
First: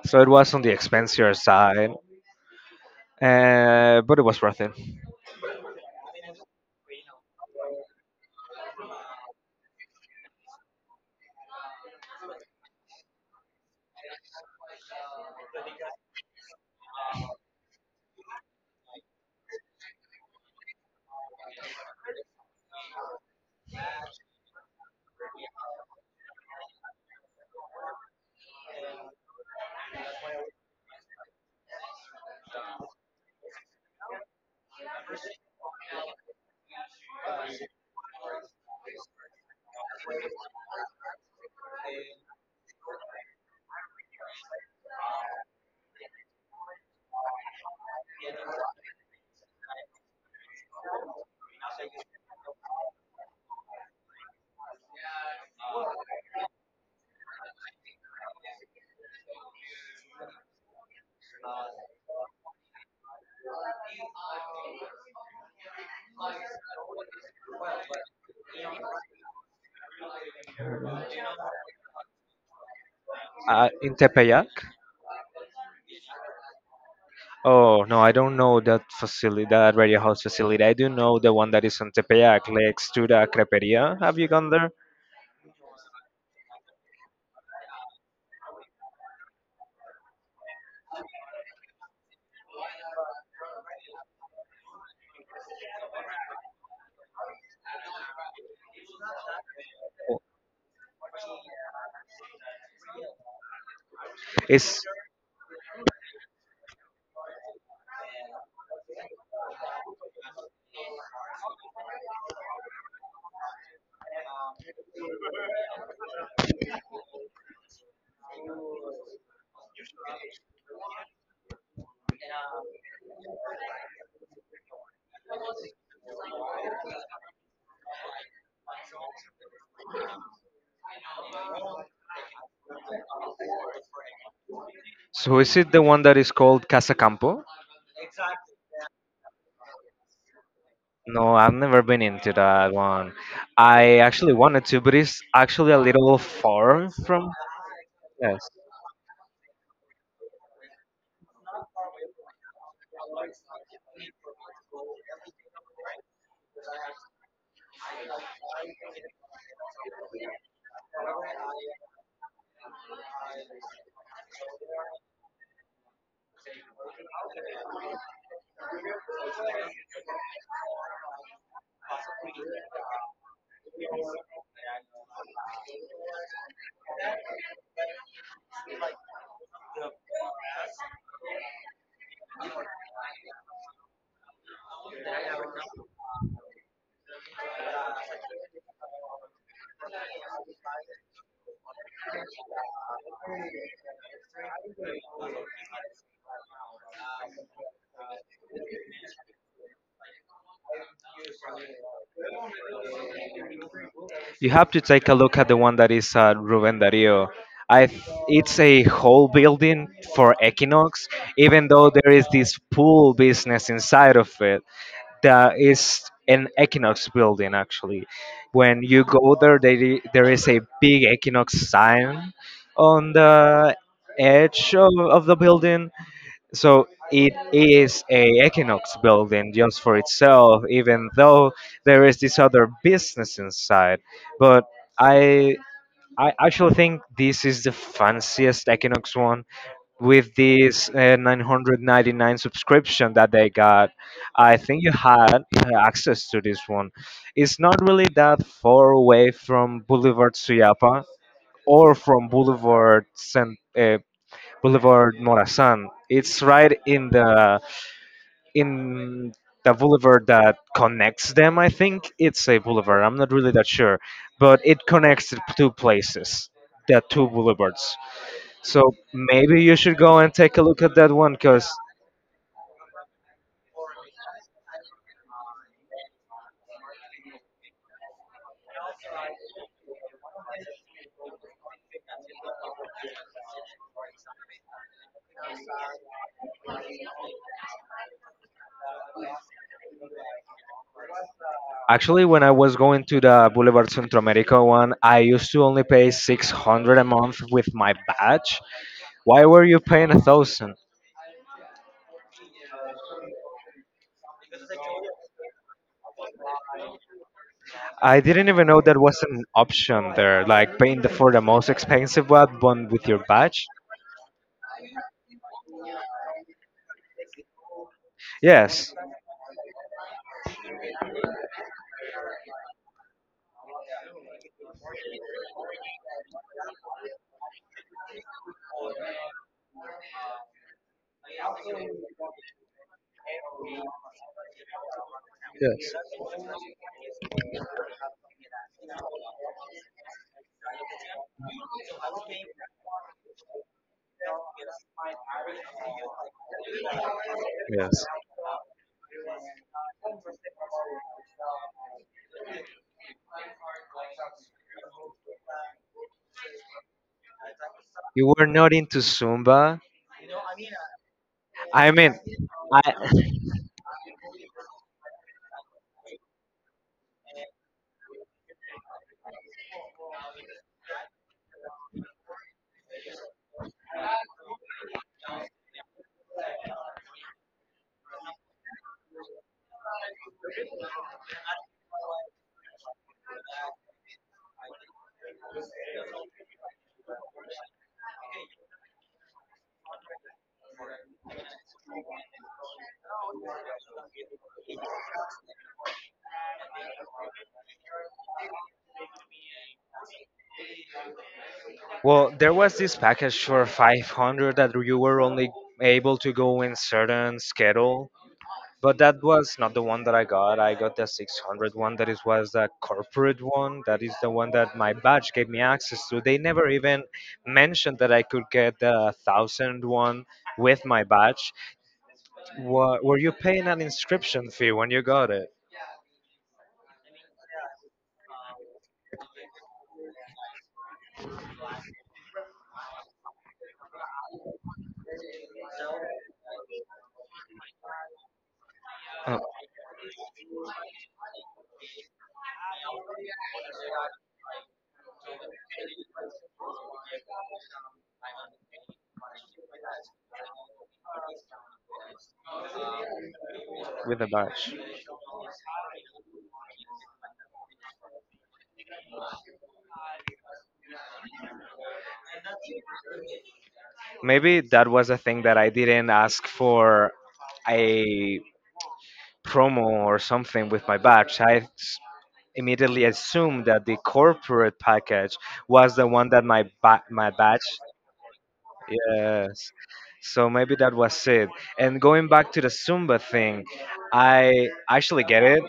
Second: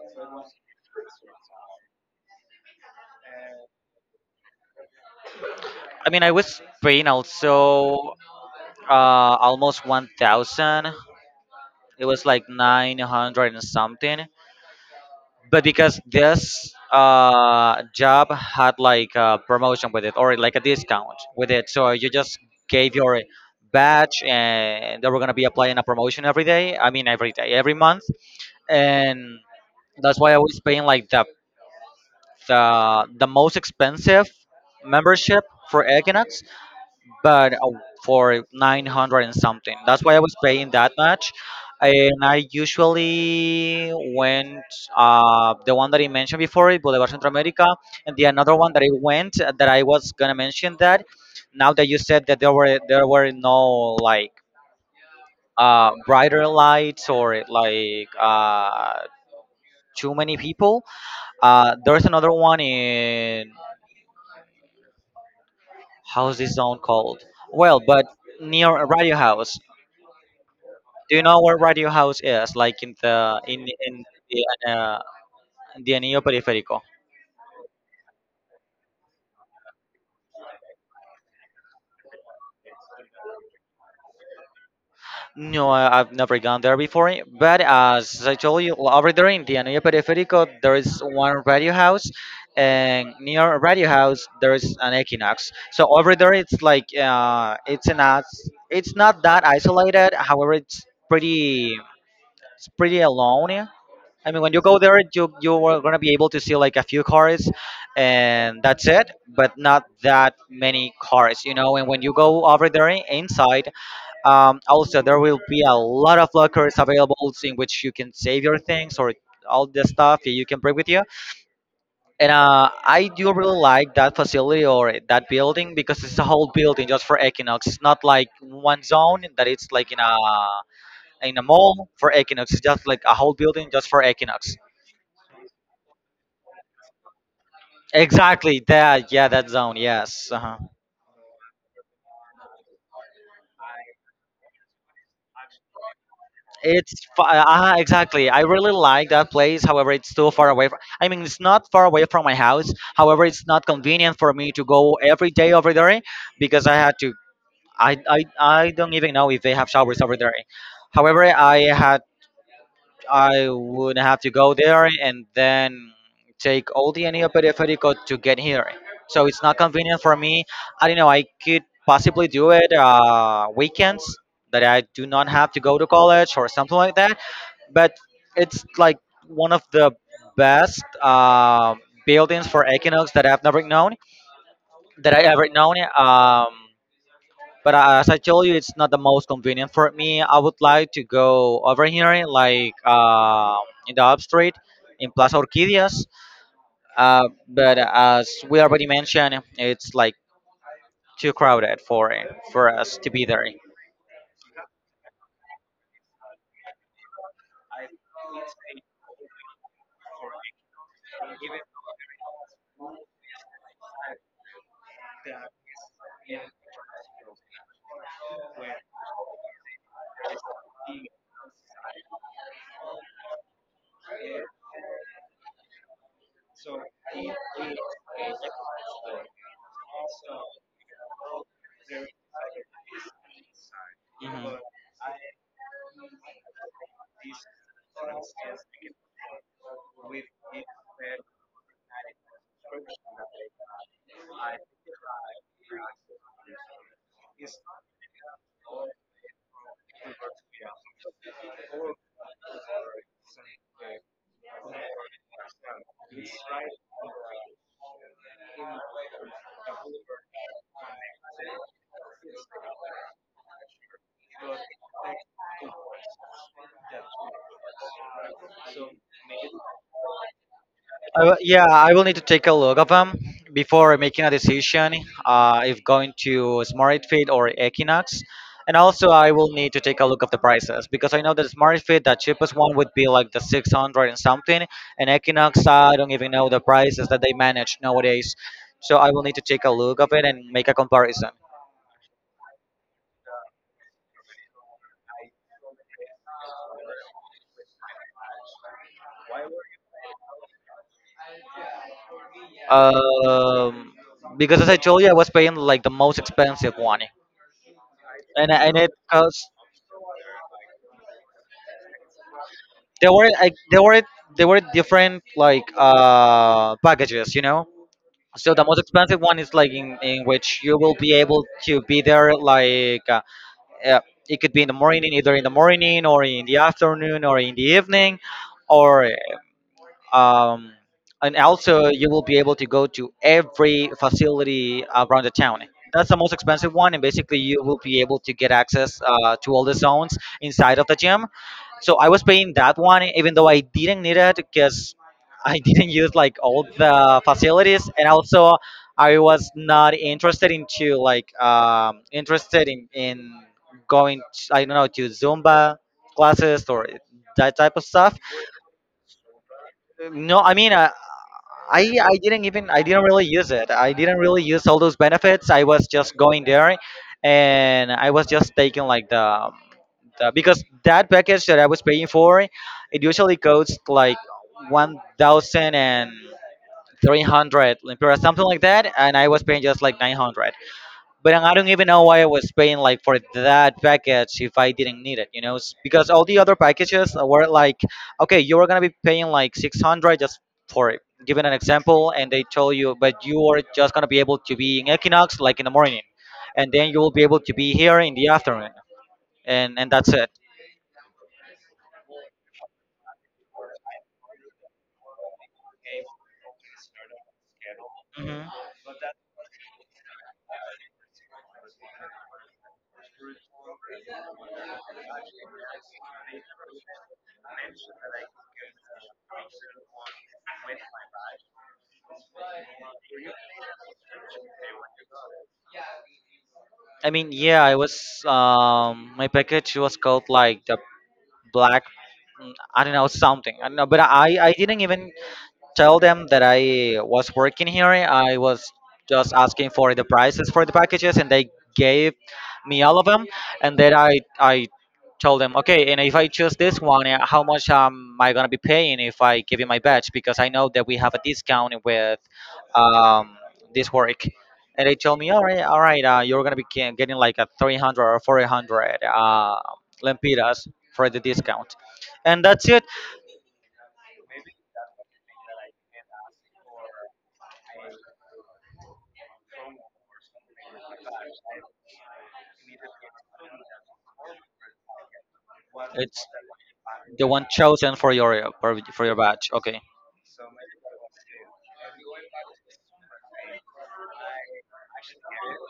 so it was on the expensier side, uh, but it was worth it.
I mean, I was paying also uh, almost one thousand. It was like nine hundred and something. But because this uh, job had like a promotion with it or like a discount with it, so you just gave your badge and they were gonna be applying a promotion every day. I mean, every day, every month. And that's why I was paying like the the, the most expensive membership for Equinox, but uh, for nine hundred and something. That's why I was paying that much. And I usually went uh, the one that I mentioned before, it Boulevard Centro America, and the another one that I went, uh, that I was gonna mention that. Now that you said that there were there were no like uh, brighter lights or like uh, too many people, Uh, there's another one in, how's this zone called? Well, but near a Radio House. Do you know where Radio House is? Like in the in
Uh, in
in
Tepeyac.
the uh, the Anillo Periférico.
Oh no, I don't know that facility, that radio house facility. I do know the one that is on Tepeyac, like Studa Creperia. Have you gone there?
No, I, I've never gone there before. But as I told you, over there in the Anillo Periférico, there is one Radio House, and near Radio House there is an Equinox. So over there, it's like uh, it's not it's not that isolated. However, it's pretty it's pretty alone. I mean, when you go
Is
there, you you are gonna be able to see like a few cars, and that's it. But not that many cars, you know. And when you go over there in- inside, um, also there will be a lot of lockers available in which you can save your things or all the stuff that you can bring with you. And uh, I do really like that facility or that building, because it's a whole building just for Equinox. It's not like one zone that it's like in a in a mall for Equinox. It's just like a whole building just for Equinox.
so is it the one that is called Casa Campo?
Exactly that. Yeah, that zone. Yes. Uh-huh.
No, I've never been into that one. I actually wanted to, but it's actually a little far
It's fa-
from.
uh, exactly. I
Yes.
really like that place. However, it's too far away. From, I mean, it's not far away from my house. However, it's not convenient for me to go every day over there because I had to. I I, I don't even know if they have showers over there. However, I had I would have to go there and then take all the Anía Periférico to get here. So it's not convenient for me. I don't know. I could possibly do it uh, weekends that I do not have to go to college or something like that. But it's like one of the best uh, buildings for Equinox that I've never known that I ever known. Um, but uh, as I told you, it's not the most convenient for me. I would like to go over here, like uh, in the up street in Plaza Orquídeas. Uh, but uh, as we already mentioned, it's like too crowded for for us to be there.
You have to take a look at the one that is at Rubén Darío. I, th- it's a whole building for Equinox, even though there is this pool business inside of it. That is an Equinox building actually. When you go there, there i- there is a big Equinox sign on the edge of, of the building. So it is a Equinox building just for itself, even though there is this other business inside. But I I actually think this is the fanciest Equinox one with this uh, nine hundred ninety-nine subscription that they got. I think you had uh, access to this one. It's not really that far away from Boulevard Suyapa or from boulevard San, uh, Boulevard Morazan. It's right in the in the boulevard that connects them. I think it's a boulevard, I'm not really that sure, but it connects the two places, the two boulevards. So maybe you should go and take a look at that
I
one
will- yeah,
because
I will need to take a look of them before making a decision, uh, if going to Smart Fit or Equinox. And also, I will need to take a look of the prices, because I know that Smart Fit, the cheapest one would be like the six hundred and something, and Equinox, I don't even know the prices that they manage nowadays. So I will need to take a look of it and make a comparison.
actually, when I was going to the Boulevard Centroamerica one, I used to only pay six hundred a month with my badge. Why were you paying a thousand?
Um, because as I told you, I was paying like the most expensive one,
I didn't
and
even
and
know
it
that was an
costs.
option there, like paying the, for the most expensive one, one with
There
your
were like
badge.
there were there were different like uh packages, you know. So the most
Yes.
expensive one is like in, in which you will be able to be there like uh, uh, it could be in the morning, either in the morning or in the afternoon or in the evening, or um, and also you will be able to go to every facility around the town.
Yes.
That's the most expensive one, and basically you will be able to get access uh, to all the zones inside of the gym. So I was paying that one even though I didn't need it, because I didn't use like all the facilities,
Yes.
and also I was not interested into like um, interested in, in going t- I don't know, to Zumba classes or that type of stuff.
You were not into Zumba?
No, I mean, uh,
I
I
mean,
I didn't even,
I
I didn't really use it. I didn't really use all those benefits. I was just going there, and I was just taking like the, the, because that package that I was paying for, it usually costs like one thousand and three hundred lempiras, something like that, and I was paying just like nine hundred. But I don't even know why I was paying like for that package if I didn't need it, you know, S- because all the other packages were like, okay, you were gonna be paying like six hundred just for it. Given an example, and they told you, but you are just gonna be able to be in Equinox like in the morning, and then you will be able to be here in the afternoon, and and that's it.
well, there was this package for five hundred that you were only able to go in certain schedule.
Hmm.
But that was not the one that I got. I got the six hundred one. That is was the corporate one. That is the one that my badge gave me access to. They never even mentioned that I could get the thousand one with my badge. What, were you paying an inscription fee when you got it?
I mean, yeah, I was, um my package was called like the black. Mm, I don't know something. I don't know, but I I didn't even tell them that I was working here. I was just asking for the prices for the packages, and they gave me all of them. And then I I told them, okay, and if I choose this one, uh, how
Oh,
much um, am I gonna be paying if I give you my badge? Because I know that we have a discount with um, this
with
work.
a badge.
And they told me, all right, all right, uh, you're gonna be ge- getting like a three hundred or four hundred uh, lempiras for the discount, and that's
Maybe that was a thing that I didn't ask for a promo or something with my badge. I s- immediately assumed that the corporate package was the
it.
one that my ba-
The
my
one
badge.
chosen for your uh, for, for your batch.
Yes.
Okay.
So maybe that was it. And going back to the Zumba thing, I actually get it.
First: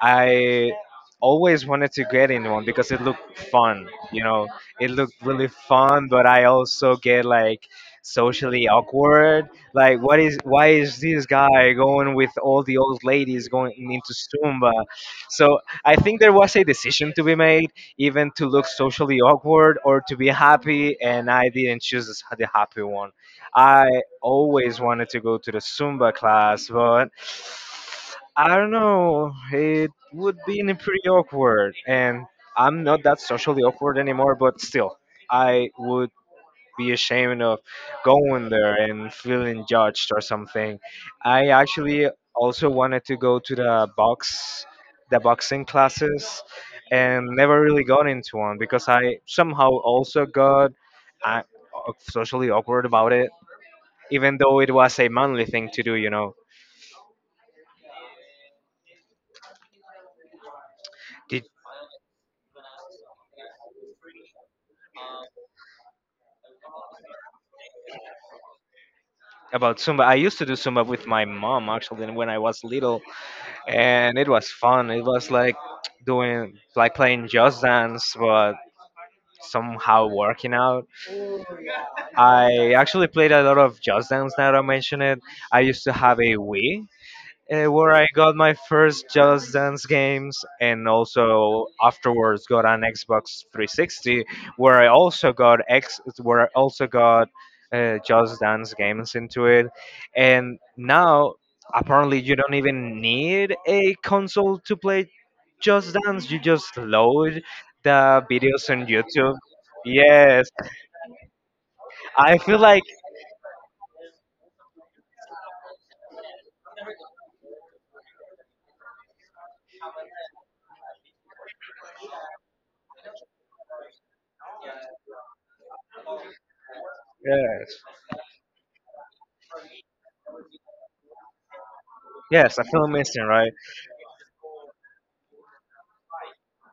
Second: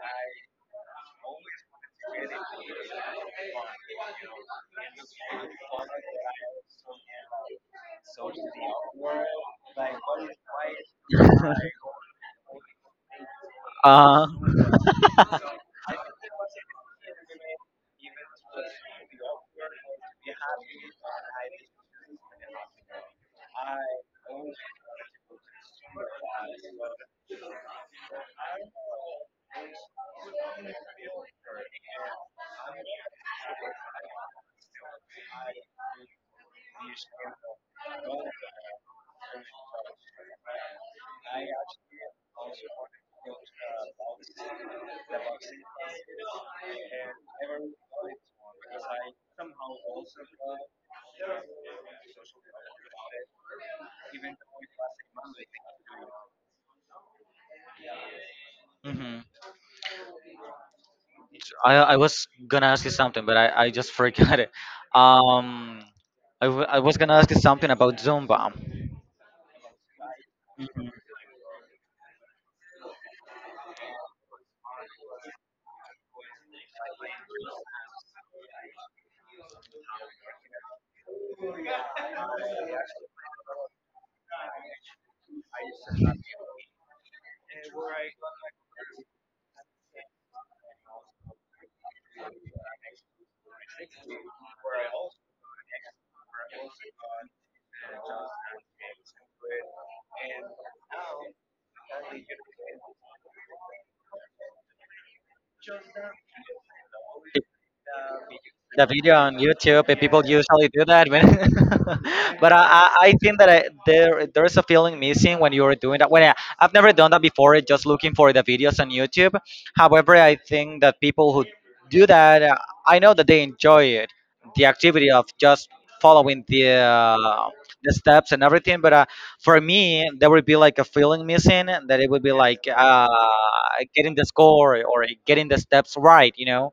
I always wanted to get in one because it looked fun. You know, it looked really fun, but I also get like socially awkward. Like, what is why is this guy going with all the old ladies going into
Uh,
Stumba? So I think there was a decision to be made, even to look socially awkward or to be happy, and I didn't choose the happy one. I always wanted to go to the Zumba class, but I don't know, it would be pretty awkward. And I'm not that socially awkward anymore, but still, I would be ashamed of going there and feeling judged or something. I actually also wanted to go to the box, the boxing classes, and never really got into one because I somehow also got uh, socially awkward about it, even though it was a manly thing to do, you know.
mhm.
Did
I I was gonna ask you something, but I, I just forgot it. Um, I, w- I was gonna ask you something about Zumba.
about Zumba. I used to do Zumba
Mhm.
with my mom actually when I was little, and it was fun. It was like doing like playing Just Dance, but somehow working out. I actually played a lot of Just Dance. Now that I mention it, I used to have a Wii, uh, where I got my first Just Dance games, and also afterwards got an Xbox three sixty, where I also got X, where I also got uh, Just Dance games into it, and now apparently you don't even need a console to play Just Dance. You just load the videos
The
on
video on
YouTube.
YouTube, and people
Yes,
usually do that. When,
I
but
feel
I,
like
I I think that I, there there's a feeling missing when you're doing that. When I, I've never done that before, just looking for the videos on YouTube. However, I think that people who do that, uh, I know that they enjoy it, the activity of just following the uh,
yes,
the steps and everything. But uh, for me, there would be like a feeling missing, that it would be
yes, I
like
feel
uh,
missing, right?
getting the score or getting the steps right, you know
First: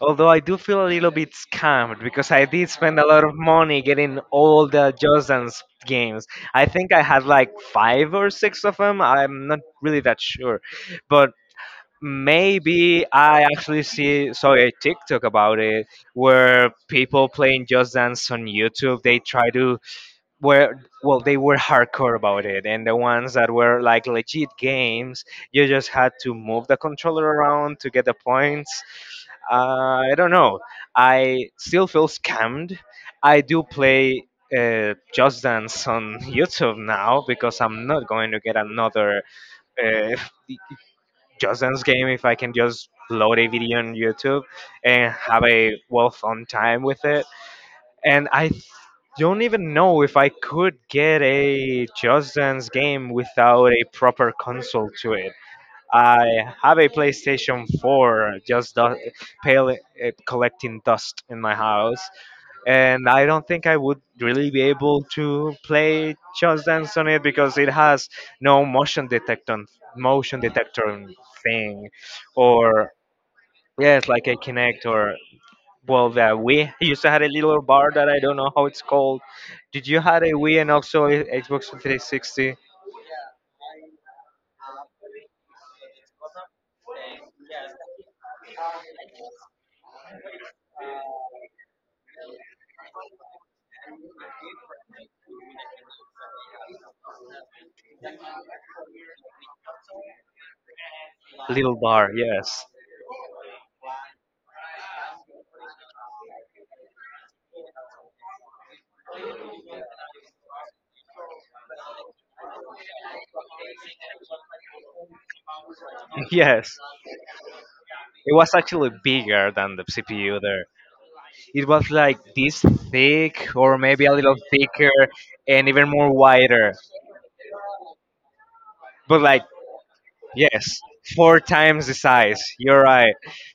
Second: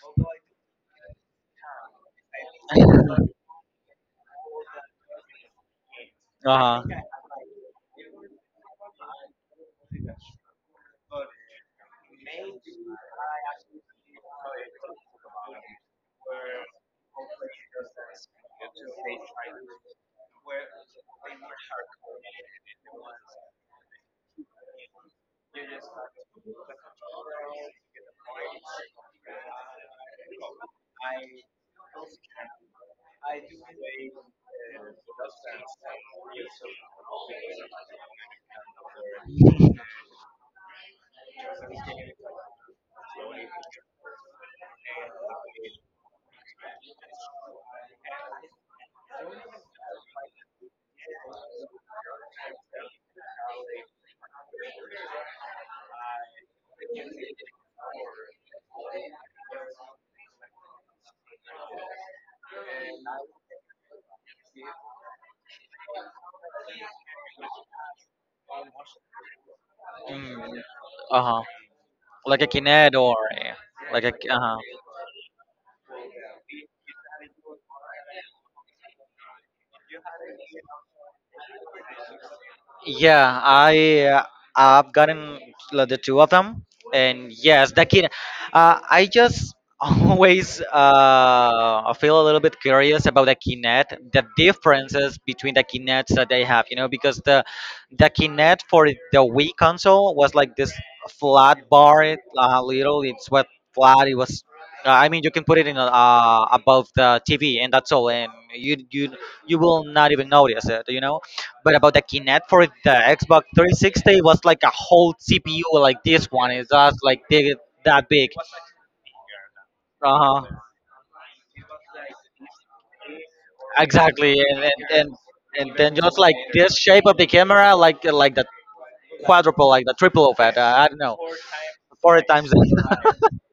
Although I do feel a little bit scammed because I did spend a lot of money getting all the Jordan's games. I
Uh-huh.
think I had like five or six of them. I'm not really that sure, but maybe I actually see saw a TikTok about it where people playing Just Dance on YouTube. They try to were well they were hardcore about it and the ones that were like legit games you just had to move the controller around to get the points. uh, I don't know, I still feel scammed. I do play uh, Just Dance on youtube now because I'm not going to get another uh, just Dance game if I can just load a video on YouTube and have a well fun time with it. and I th- don't even know if I could get a Just Dance game without a proper console to it. I have a PlayStation four just du- pale, uh, collecting dust in my house, and I don't think I would really be able to play Just Dance on it because it has no motion detector, motion
Mm.
detector
Uh-huh.
thing,
Like a
or
kinet or eh, like
yes,
a
like a
uh-huh.
Kinect. Or Well, the Wii I used to had a little bar that I don't know how it's called. Did you had a Wii and also a Xbox three sixty?
Yeah, I uh, I've gotten like, the two of them, and yes, the kid. Uh, I just always uh, feel a little bit curious about the Kinect, the differences between the Kinects that they have, you know, because the the Kinect for the Wii console was like this flat
Little
bar,
bar, yes.
uh, little. It's what flat. It was. Uh, I mean, you can put it in uh, above the T V, and that's all, and you you you will not even notice it, you know, but about the Kinect for the Xbox three sixty was like a whole C P U, like this one is
Yes,
just like big, that big.
it was actually bigger than the C P U
Uh
there.
huh.
It was like this thick, or maybe a
Exactly,
little
and and
thicker,
and
and
and
even
then
more
just like
wider.
this shape of the camera, like like the
But like,
quadruple, like the triple of it. Uh,
yes,
I don't know,
four times the
four
size.
times.
You're right.
That.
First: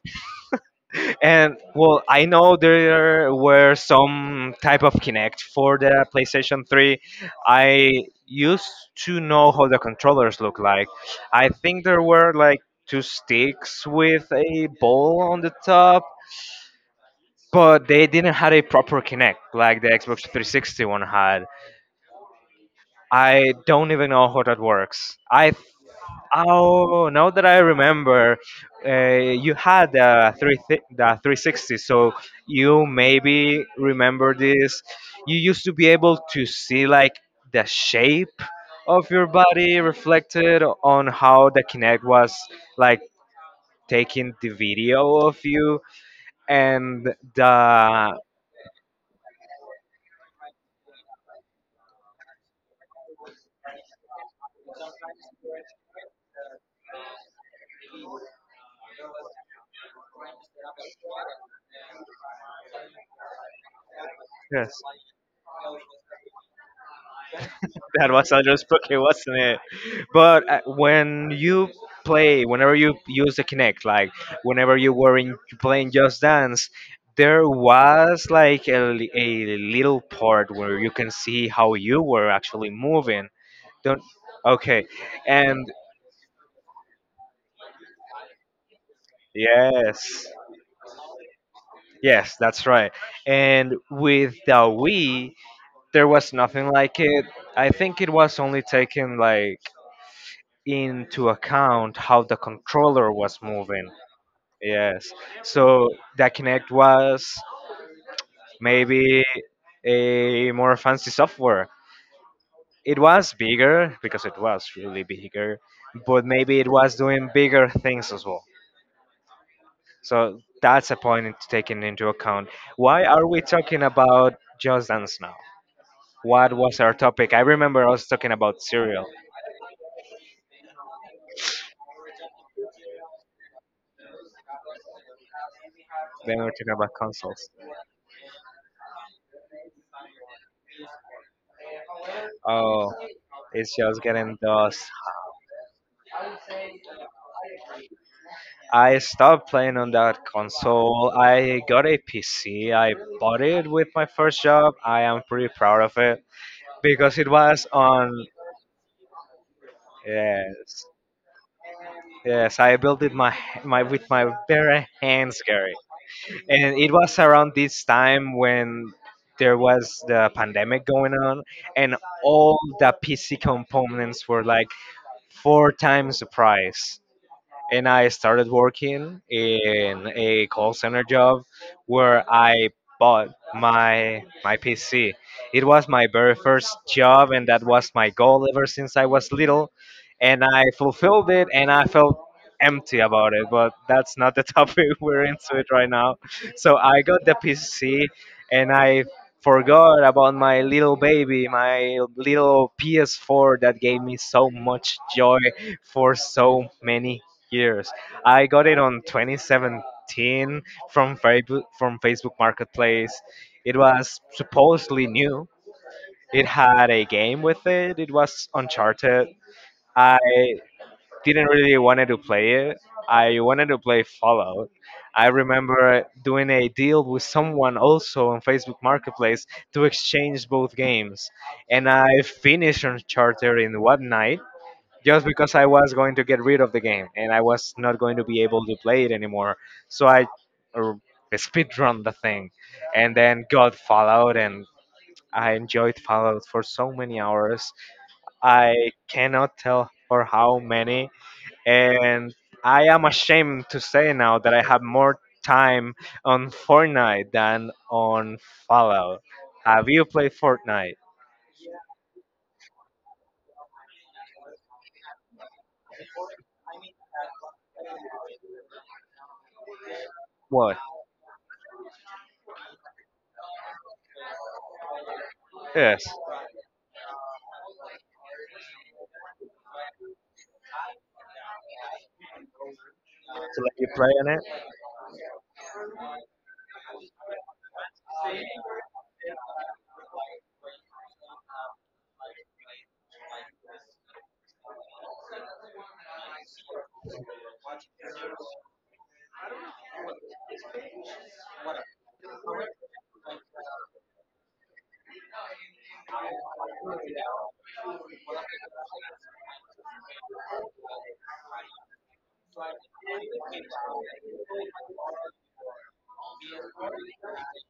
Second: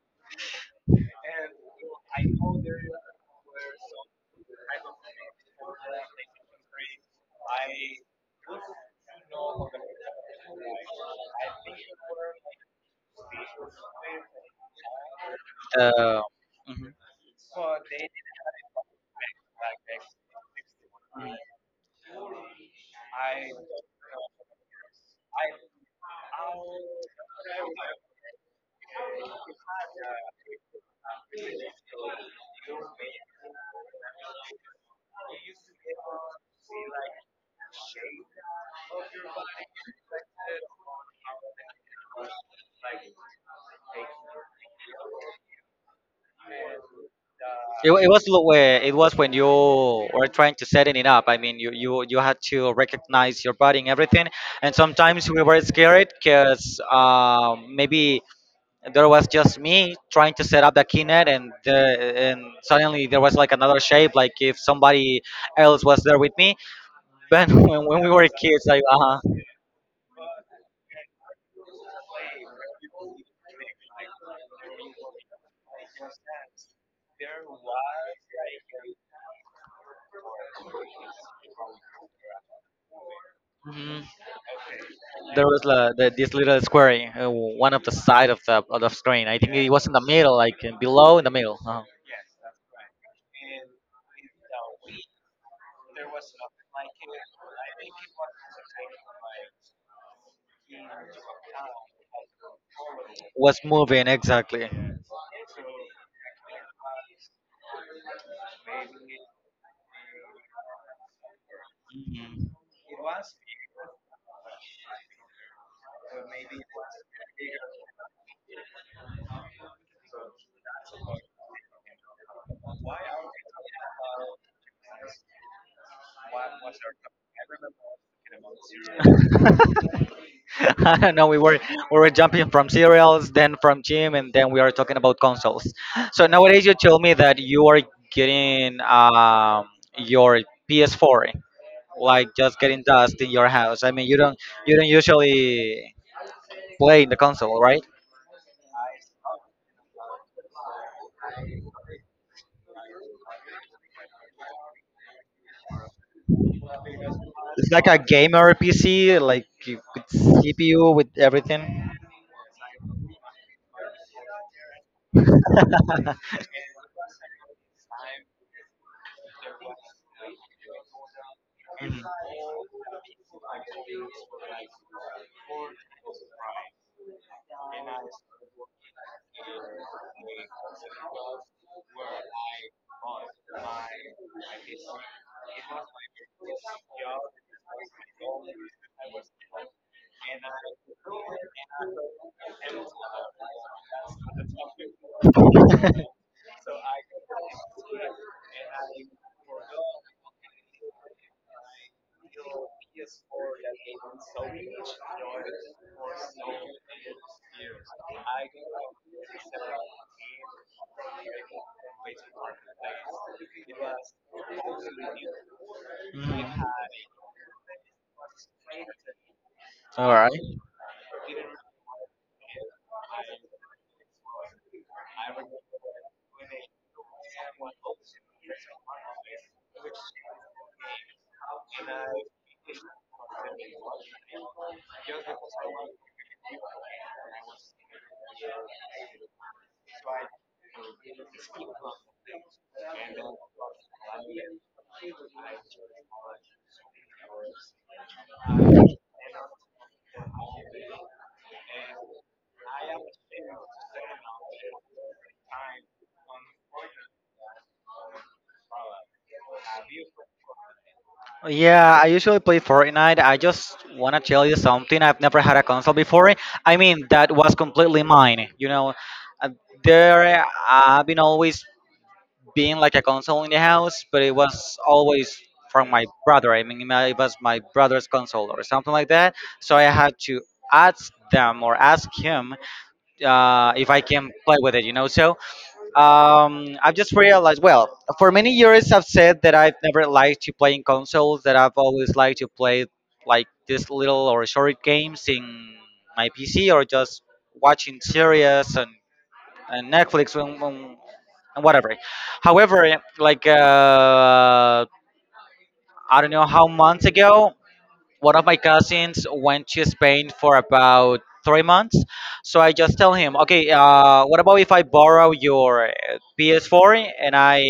And well, I know there were some type of Kinect for the PlayStation three. I used to know how the controllers look like. I think there were like two sticks with a ball on the top,
uh,
but they didn't have a proper Kinect like the Xbox three sixty one
mhm.
had. I don't even know how that works. I Oh, now that I remember, uh, you had the three thi- the three sixty, so you maybe remember this. You used to be able to see like the shape of your body reflected on how the Kinect was like taking the video of you, and
It, wa- it
the
was lo- where it was when you were trying to setting it up. I mean, you you you had to recognize your body and everything. And sometimes we were scared because um, maybe there was just me trying to set up the keynet, and the, and suddenly there was like another shape, like if
yes.
somebody else was there with me. But when, when we
That
were
was Andrew
kids, like
Spooky,
uh.
wasn't it? But uh, when you play, whenever you use the Kinect, like whenever you were in playing Just Dance, there was like a, li- a little part where you can see how you were actually moving.
Mhm.
Don't Okay.
There was
and
uh, the, this little square, in, uh, one of the side of the of the screen. I think it was in the
Yes,
middle, like uh, below in the middle. Uh
yes, that's right. And with the Wii there was nothing like it. I think it was only taken like into account how the controller was
was
moving.
moving exactly. So
Yes, so the Kinect was maybe a more fancy software. It was bigger because it was really bigger, but maybe it was doing bigger things as well. So that's a point to taking into account. Why are we talking about Just Dance now? What was our topic? I remember us talking about cereal.
I don't know. We were we were jumping from cereals, then from gym, and then we are talking about consoles. So
Then we we're
nowadays,
talking
you
about
told me that
consoles.
you are getting um, your P S four, like just getting
Oh,
dust in your
it's
house. I
just
mean, you
getting
don't you
dust.
don't usually play in the console, right?
I stopped playing on that console. I got a P C. I bought it with my first job. I am pretty proud of it because it was
It's like a
on.
gamer P C, like you- with
Yes,
C P U, with everything.
yes. I built it my my with my bare hands, Gary. And it was around this time when there was the pandemic going on, and all the P C components were like four times the price. And I started working in a call center job where I bought my my P C. It was my very first job and that was my goal ever since I was little, and I fulfilled it and I felt empty about it, but that's not the topic we're into it right now. So I got the P C and I forgot about my little baby, my little P S four that gave me so much joy for so many years. I got it on twenty seventeen from Facebook from Facebook Marketplace. It was supposedly new. It
Mm.
had a game with it. It was Uncharted.
All
I
right.
didn't really wanted to play it. I wanted to play Fallout. I remember doing a deal with someone also on Facebook Marketplace to exchange both games, and I finished Uncharted in one night just because I was going to get rid of the game and I was not going to be able to play it anymore. So I uh, speedrun the thing and then got Fallout and I enjoyed Fallout for so many hours. I cannot tell for how many. And I am ashamed to say now that I have more time on Fortnite than on Fallout. Have you played Fortnite?
Yeah, I usually play Fortnite. I just want to tell you something. I've never had a console before. I mean, that was completely mine. You know, Uh, there
What?
I've been always being like a console in the house, but it was always from
Yes.
my brother. I mean, my- it was my brother's console or something like that. So I had to ask them or ask him
To let
uh,
you
if I
play on
can
it.
play with it, you know. So um, I've just realized, well, for many years I've said that I've never liked to play in consoles, that I've always liked to play like these little or short games in my P C or just watching series and, and Netflix when, when and whatever. However, like uh, I don't know how months ago, one of my cousins went to Spain for about three months. So I just tell him, okay, uh, what about if I borrow your uh, P S four and I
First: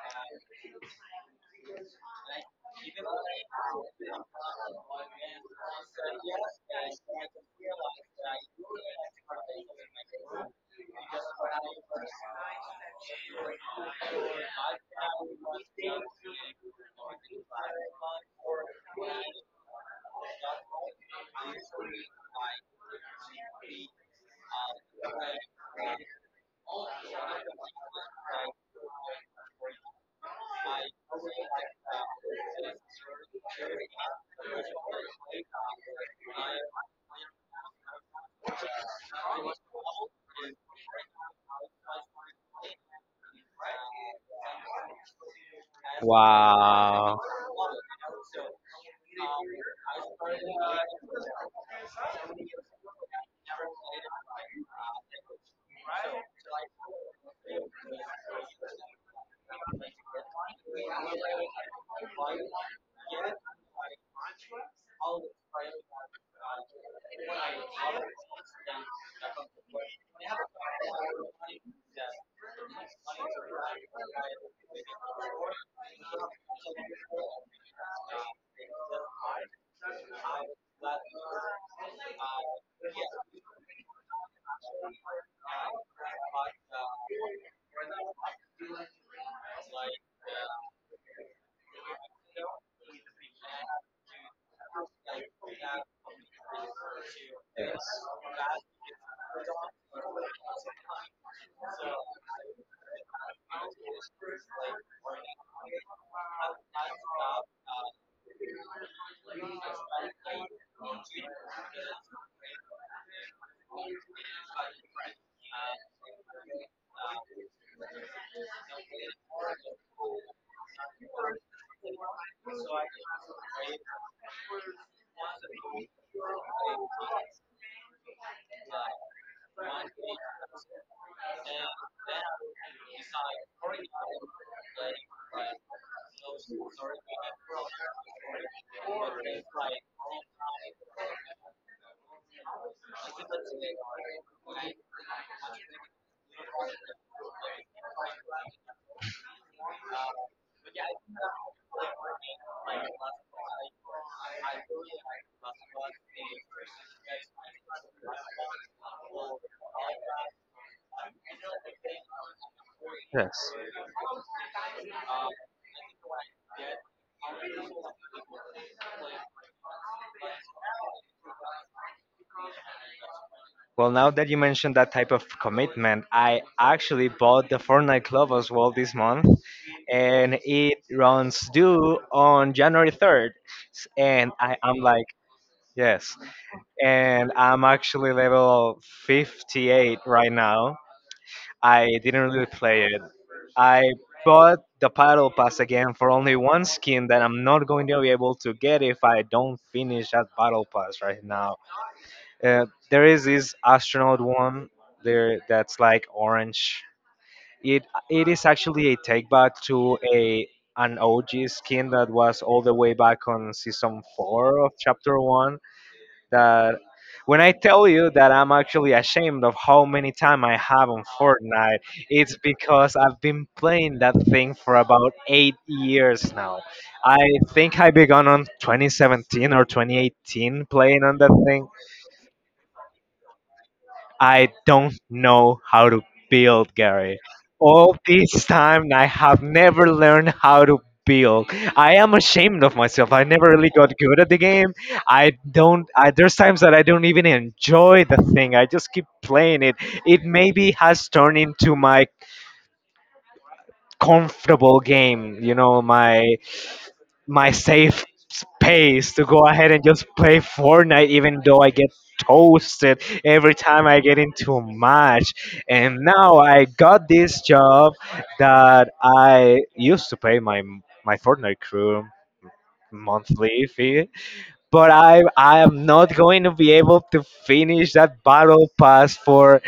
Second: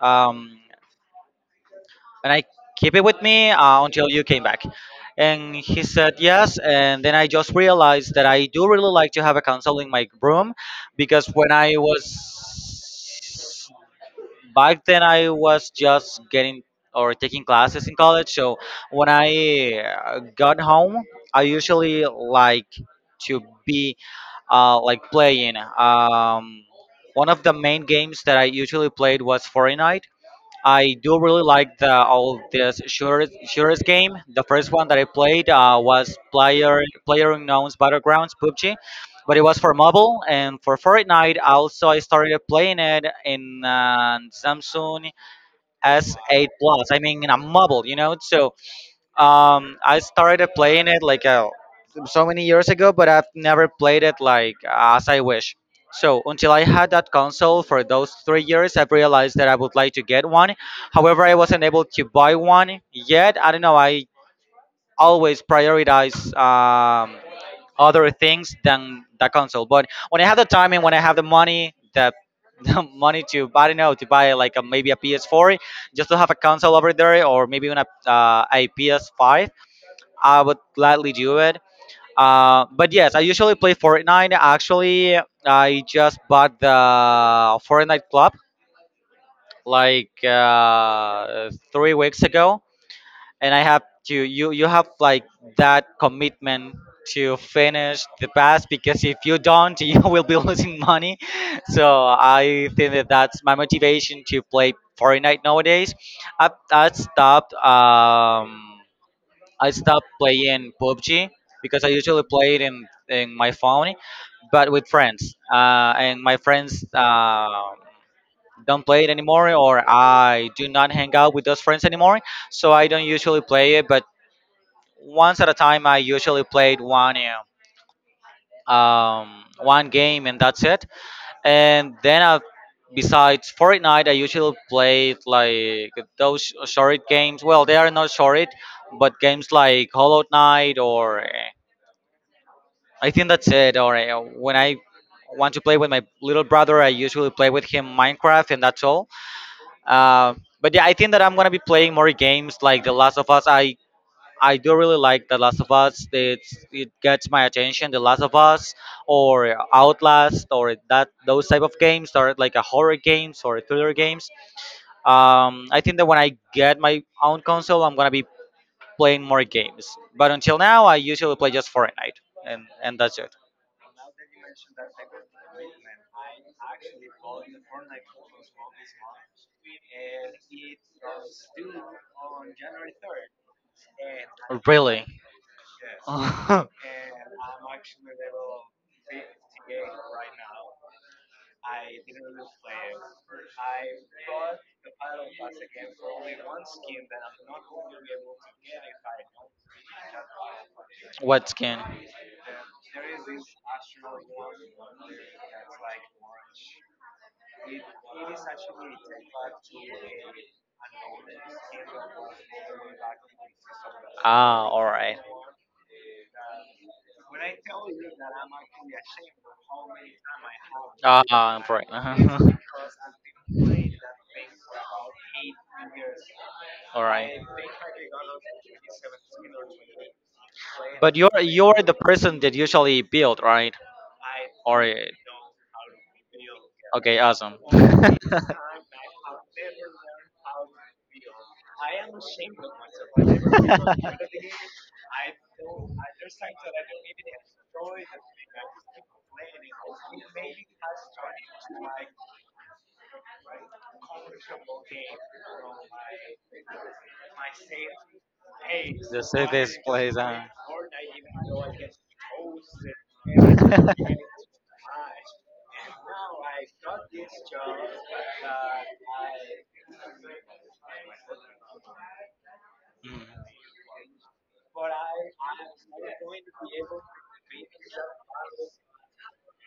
um, and I keep it with me uh, until you came back. And he said yes, and then I just realized that I do really like to have a console in my room because when I was back then I was just getting or taking classes in college. So when I uh, got home, I usually like to be uh, like playing. Um, one of the main games that I usually played was Fortnite. I do really like the all this shooters shooters game. The first one that I played uh, was Player Player Unknown's Battlegrounds P U B G, but it was for mobile and for Fortnite. Also, I started playing it in uh, Samsung S eight Plus. I mean,
Wow.
in a mobile, you know. So um, I started playing it like uh, so many years ago, but I've never played it like as I wish. So until I had that console for those three years, I realized that I would like to get one. However, I wasn't able to buy one yet. I don't know. I always prioritize um, other things than the console. But when I have the time and when I have the money, the the money to I don't know to buy like a, maybe a P S four, just to have a console over there, or maybe even a, uh, a P S five I would gladly do it. Uh, but yes, I usually play Fortnite. Actually, I just bought the Fortnite Club like uh, three weeks ago, and I have to. You you have like that commitment to finish the pass because if you don't, you will be losing money. So I think that that's my motivation to play Fortnite nowadays. I've, I stopped. Um, I stopped playing P U B G because I usually play it in, in my phone, but with friends. Uh, and my friends uh, don't play it anymore, or I do not hang out with those friends anymore. So I don't usually play it, but once at a time, I usually played one. Uh, um, one game and that's it. And then I, besides Fortnite, I usually play like those short games. Well, they are not short, but games like Hollow Knight or I think that's it. Or uh, when I want to play with my little brother, I usually play with him Minecraft, and that's all. Uh, but yeah, I think that I'm gonna be playing more games like The Last of Us. I I do really like The Last of Us. It's, it gets my attention. The Last of Us or Outlast or that those type of games are like a horror games
Yes.
or thriller games. Um, I think that when I get my own console, I'm gonna be playing more games. But until now, I usually play just Fortnite, and and that's it.
Well, now that you mentioned that type of commitment, I actually bought the Fortnite Club as well this month, and it runs due on January third. S- And I am
Really?
like, yes, and I'm actually level fifty-eight right now. I didn't really play it. I bought the paddle pass again for only one skin that I'm not going to be able to get if I don't finish that paddle pass right
What
now.
skin?
Uh, there is this astronaut one there that's like orange. It it is actually a take back to a an O G skin that was all the way back on season four
Ah,
of
all right.
chapter one. That When I tell you that I'm actually ashamed of how many time I have on
Ah, I'm
Fortnite, it's
right.
because I've been playing that thing for about eight years now.
All
I
right.
think I began on twenty seventeen or twenty eighteen playing
But
on
you're
that thing.
you're the person that usually build, right?
I
Or
don't know how to build, Gary.
okay, awesome.
All this time, I have never learned how to build. I am ashamed of myself. I never really got good at the game. I don't. I, There's times that I don't even enjoy the thing. I just keep playing it. It maybe has turned into my comfortable game. You know, my my safe space to
Just
go
say
ahead
this
and just
place,
play
huh?
Fortnite, even though I get toasted every time I get into a match. And now I got this job that I used to pay my my Fortnite crew
mm.
monthly fee, but I I am not going to be able to finish that battle pass for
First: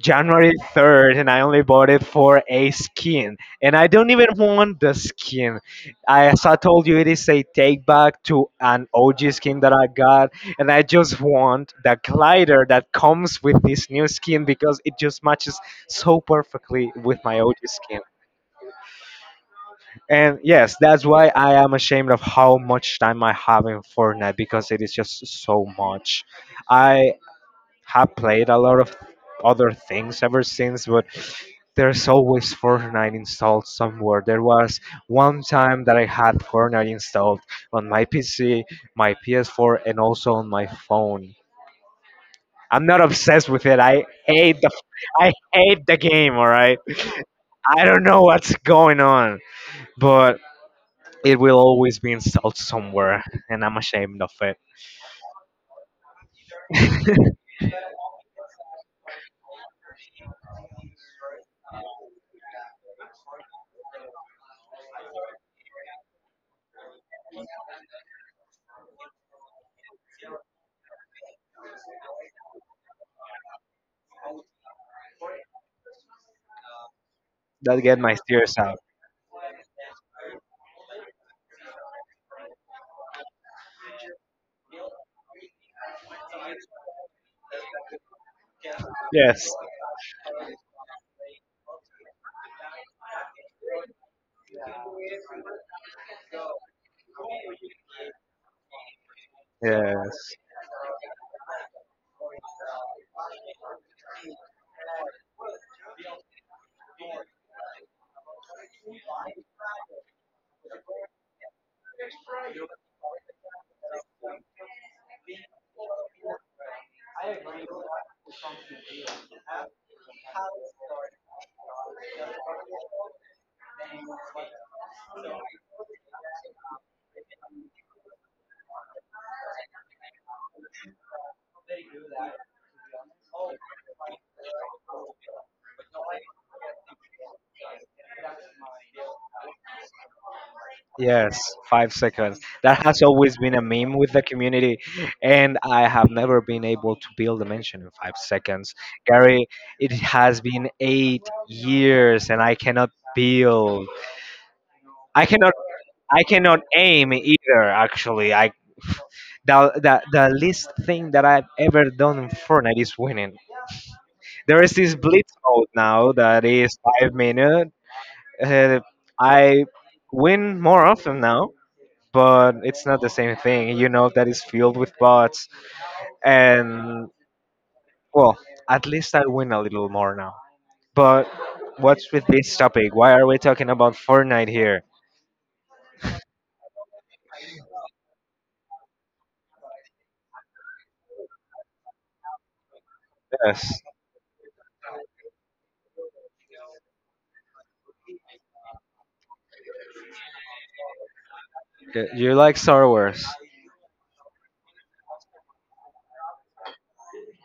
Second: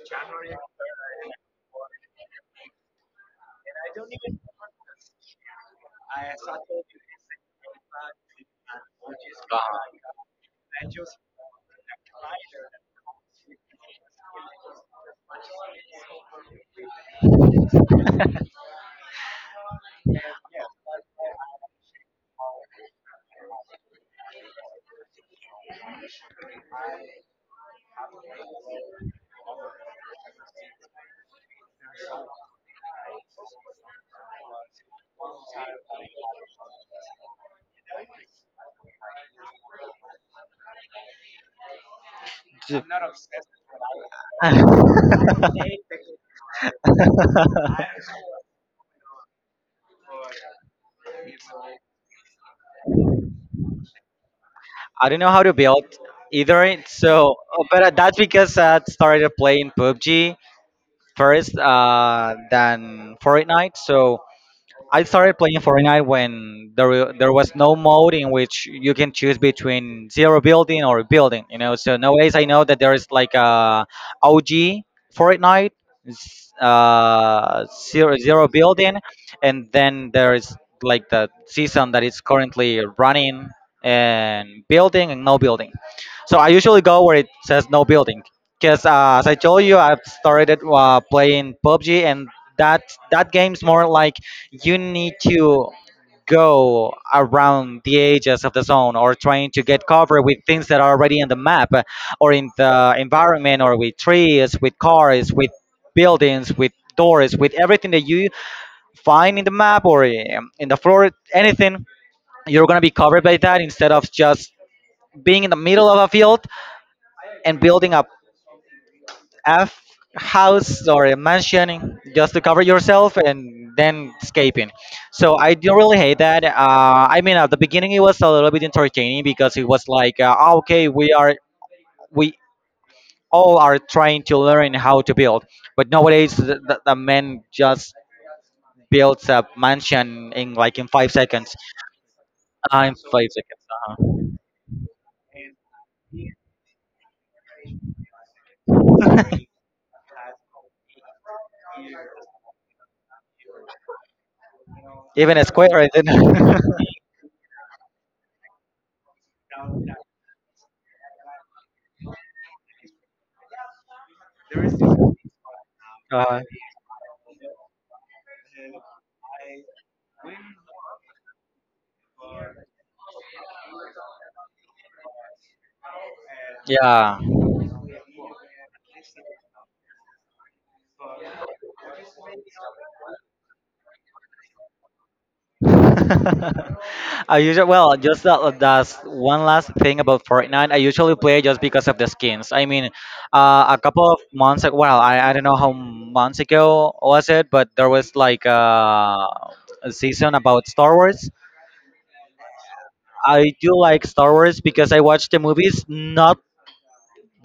January third and I only bought it for a skin and I don't even want the skin. I, as I told you, it is a take back to an O G skin that I got and I just want the glider that comes with this new skin because it just matches so perfectly with my O G skin. And yes, that's why I am ashamed of how much time I have in Fortnite because it is just so much. I have played a lot of other things ever since, but there's always Fortnite installed somewhere. There was one time that I had Fortnite installed on my P C, my P S four, and also on my phone. I'm not obsessed with it. I hate the I hate the game. All right, I don't know what's going on, but it will always be installed somewhere, and I'm ashamed of it.
I don't know how to build either. So, uh, but uh, that's because I started playing P U B G first uh, than Fortnite. So I started playing Fortnite when there wa- there was no mode in which you can choose between zero building or building. You know, so nowadays I know that there is like a O G Fortnite, s- uh,
That get my
zero zero
tears.
building, and then there is like the season that is currently running and building and no building. So I usually go where it says no building, because uh, as I
Yes.
told you, I've started uh, playing P U B G, and that that game's more like you need to go around the edges of the zone or trying to get covered
Yes.
with things that are already on the map uh, or in the environment or with trees, with cars, with buildings, with doors, with everything that you find in the map or um, in the floor, anything, you're going to be covered by that instead of just being in the middle of a field and building a F house or a mansion just to cover yourself and then escaping. So I don't really hate that. Uh, I mean, at the beginning it was a little bit entertaining because it was like, uh, "Ah, okay, we are we all are trying to learn how to build, but nowadays the, the, the man just builds a mansion in like in five
Yes,
seconds.
five seconds. That
Uh, in
has
five
always been
seconds.
a meme with the community, and I have never been able to build a mansion in five seconds.
Uh-huh.
Gary, it has been eight years, and I cannot build. I
Even a
cannot.
square, I
I
didn't.
cannot aim either. Actually, I the the the least thing that I've ever done in Fortnite is winning. There is this blitz mode now
uh,
that is five minutes. Uh, I win more often now, but it's not the same thing. You know that is filled with bots, and
yeah.
well, at least I win a little more now. But what's with this topic? Why are we talking about Fortnite here?
I usually well just that, that's one last thing about Fortnite. I usually play just because of the skins. I mean, uh, a
Yes,
couple of months ago, well, I, I don't know how months ago was it, but there was like uh, a season about Star Wars.
y- you like Star Wars.
I do like Star Wars because I watch the movies not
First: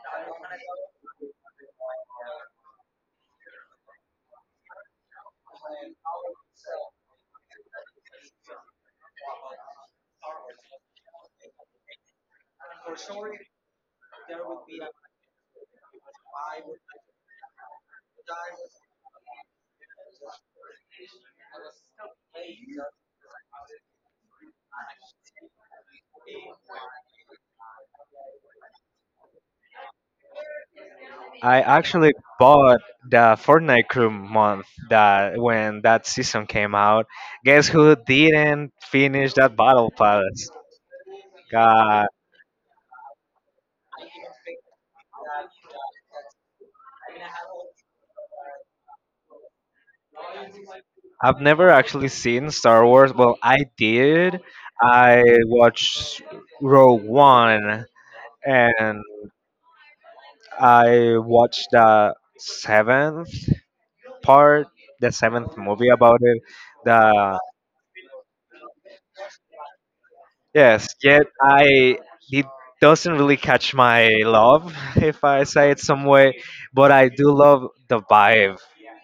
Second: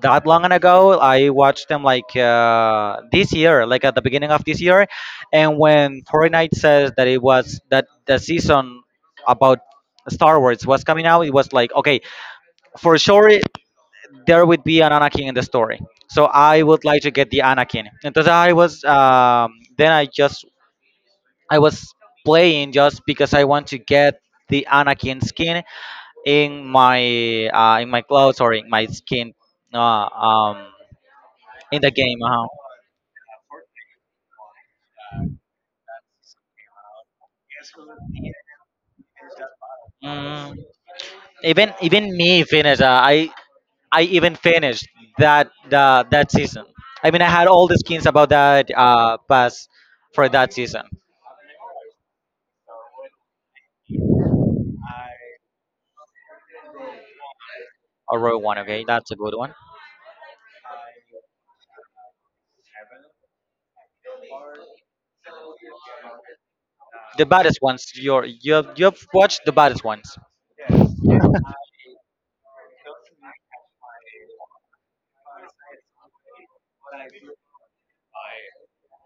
that long ago. I watched them like uh, this year, like at the beginning of this year, and when Fortnite says that it was that the season about Star Wars was coming out, it was like okay, for sure it- there would be an Anakin in the story. So I would like to get the Anakin. Entonces I was um, then I just I was playing just because I want to get the Anakin skin in my uh, in my clothes or in my skin uh, um,
I
in the
actually
game. Uh-huh.
bought the Fortnite crew month that when that season came out. Guess who didn't finish that battle pass?
Mm, even
God,
even me finished. Uh, I I even finished that the that season. I mean, I had all the skins about that uh pass for that season.
I've never actually seen Star Wars. Well, I did. I watched Rogue One
A row one, okay,
and
that's a good one.
I watched the seventh part, the seventh movie about it.
The
The
baddest ones. You're you've you've watched the baddest ones.
Yes, yet I it doesn't really catch my love if I say it some way, but I do love the vibe.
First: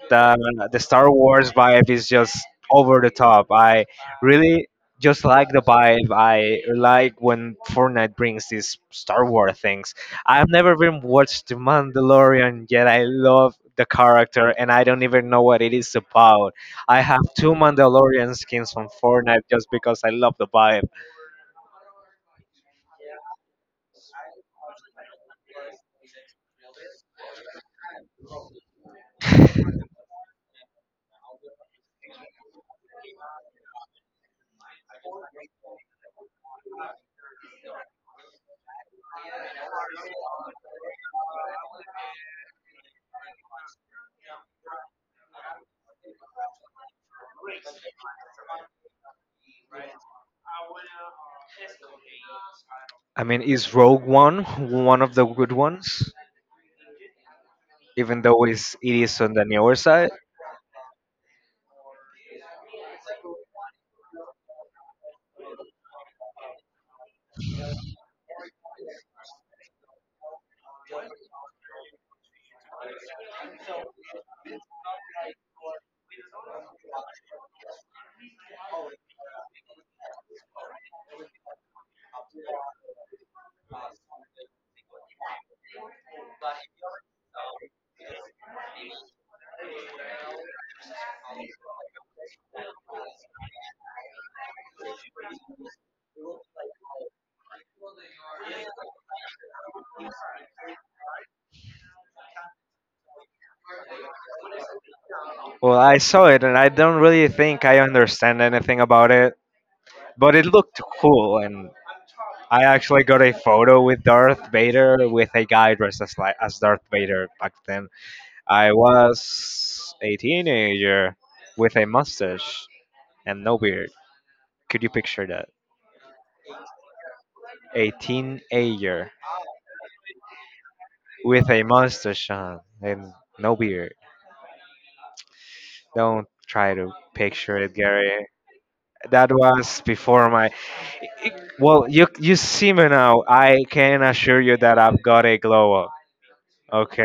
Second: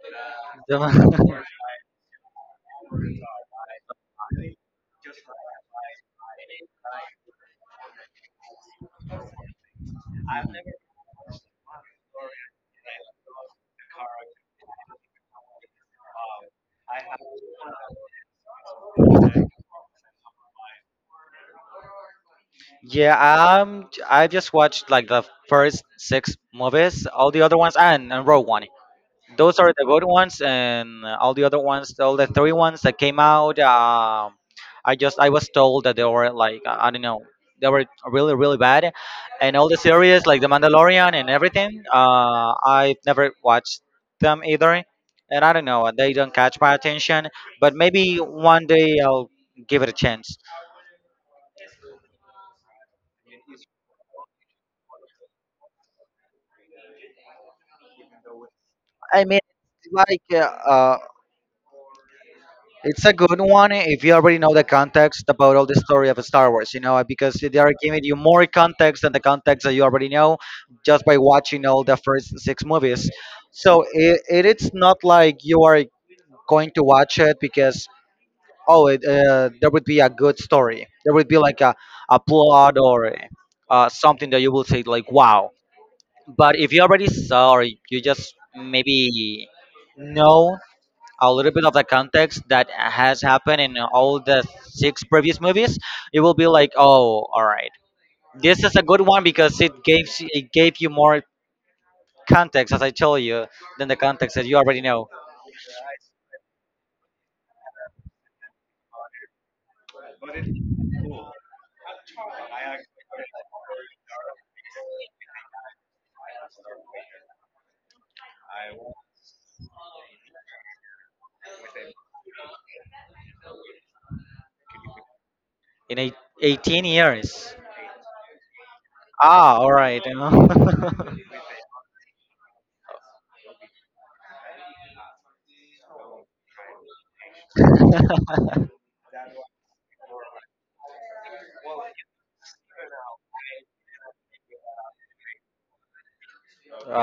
The the Star Wars vibe is just over the
The-
top. I really just like the vibe. I like when Fortnite brings these Star Wars things. I've never even watched The Mandalorian yet. I love the character and I don't even know what it is about. I have two Mandalorian skins from Fortnite just because I love the vibe.
Yeah, um, j- I just watched like the first six movies, all the other ones, and, and Rogue One. Those are the good ones, and all the other ones, all the three ones that came out. Um, I just I was told that they were like I don't know, they were really really bad, and all the series like The Mandalorian and everything. Uh, I've never watched them either, and I don't know, they don't catch my attention. But maybe one day I'll give it a chance.
I mean, is Rogue One one of the good ones? Even though it's, it is
I
on
mean,
the newer side.
like uh, it's a good one if you already know the context about all the story of Star Wars, you know, because they are giving you more context than the context that you already know just by watching all the first six movies. So it, it it's not like you are going to watch it because oh, it, uh, there would be a good story, there would be like a, a plot or uh, something that you will say like wow. But if you already saw or you just maybe know a little bit of the context that has happened in all the six previous movies, it will be like, oh, all right, this is a good one because it gave it gave you more context, as I told you, than the context that you already know
Well, I saw it and I don't really think I understand anything about it, but it looked cool and I actually got a photo with Darth Vader with a guy dressed as like as Darth Vader back then. I was a teenager with a mustache and no beard. Could you picture that?
in eight, eighteen years.
A teenager
Ah, all right, you know.
with a mustache on and no beard. Don't try to picture it, Gary. That was before my— Well, you you see me now. I can assure you that I've got a glow up.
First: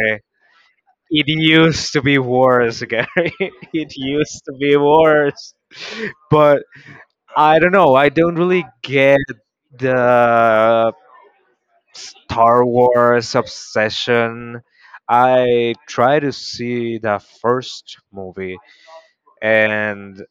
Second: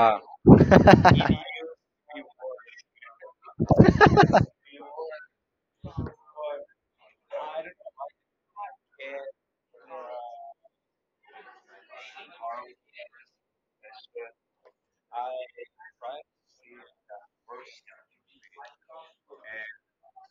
Ah.
It used to be worse, Gary. It used to be worse. But I don't know. I don't really get the Star Wars obsession. I try to see the first movie, and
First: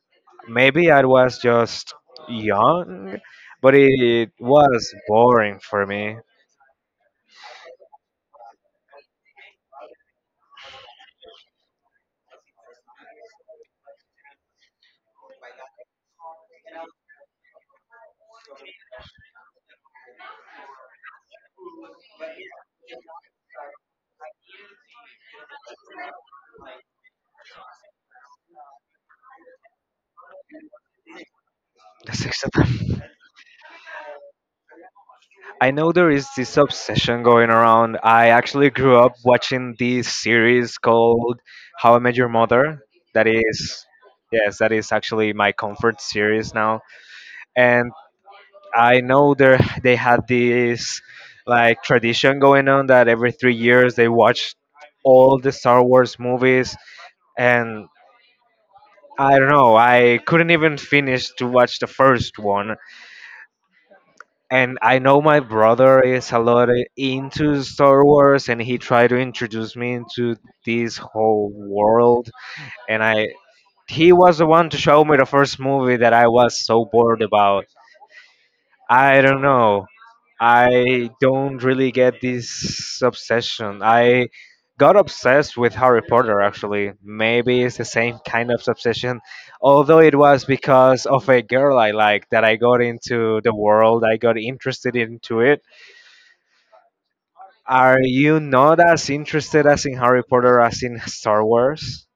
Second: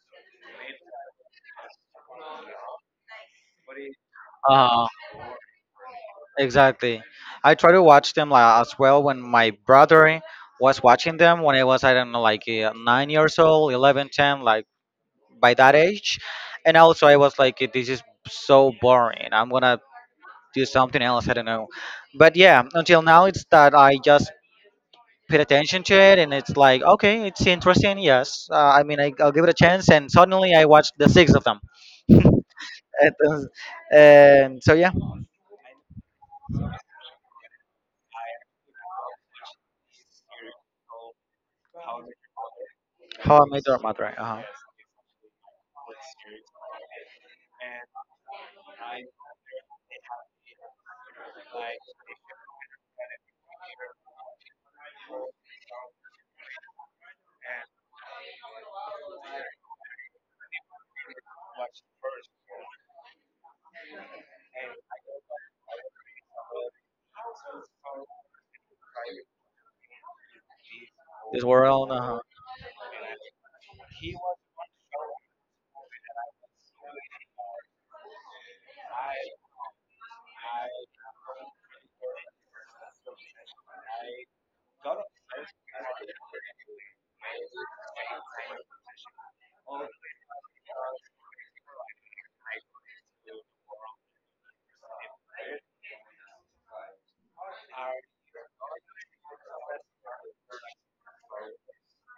maybe I was just young, but it
Ah,
was boring for me.
Exactly. I try to watch them like, as well, when my brother was watching them when I was I don't know like uh, nine years old, eleven, ten, like by that age. And also I was like this is so boring. I'm going to do something else, I don't know. But yeah, until now it's that I just paid attention to it and it's like okay, it's interesting. Yes. Uh, I mean I, I'll give it a chance and suddenly I watched the six of them.
The six
and,
of them.
uh, and so yeah,
I know there is this obsession going around. I actually grew up watching this series called How I Met Your Mother. That
how I met your
is,
mother. Uh-huh.
yes, that is actually my comfort series now. And I know there they had this like tradition going on that every three years they watch all the Star Wars movies. And I don't know, I couldn't even finish to watch the first one. And I know my brother is a lot into Star Wars, and he tried to introduce me into this
This
whole
world, uh-huh.
world. And I, he was the one to show me the first movie that I was so bored about. I don't know. I don't really get this obsession. I got obsessed with Harry Potter actually. Maybe it's the same kind of obsession, although it was because of a girl I liked that I got into the world. I got interested into it. Are you not as interested as in Harry Potter as in Star Wars?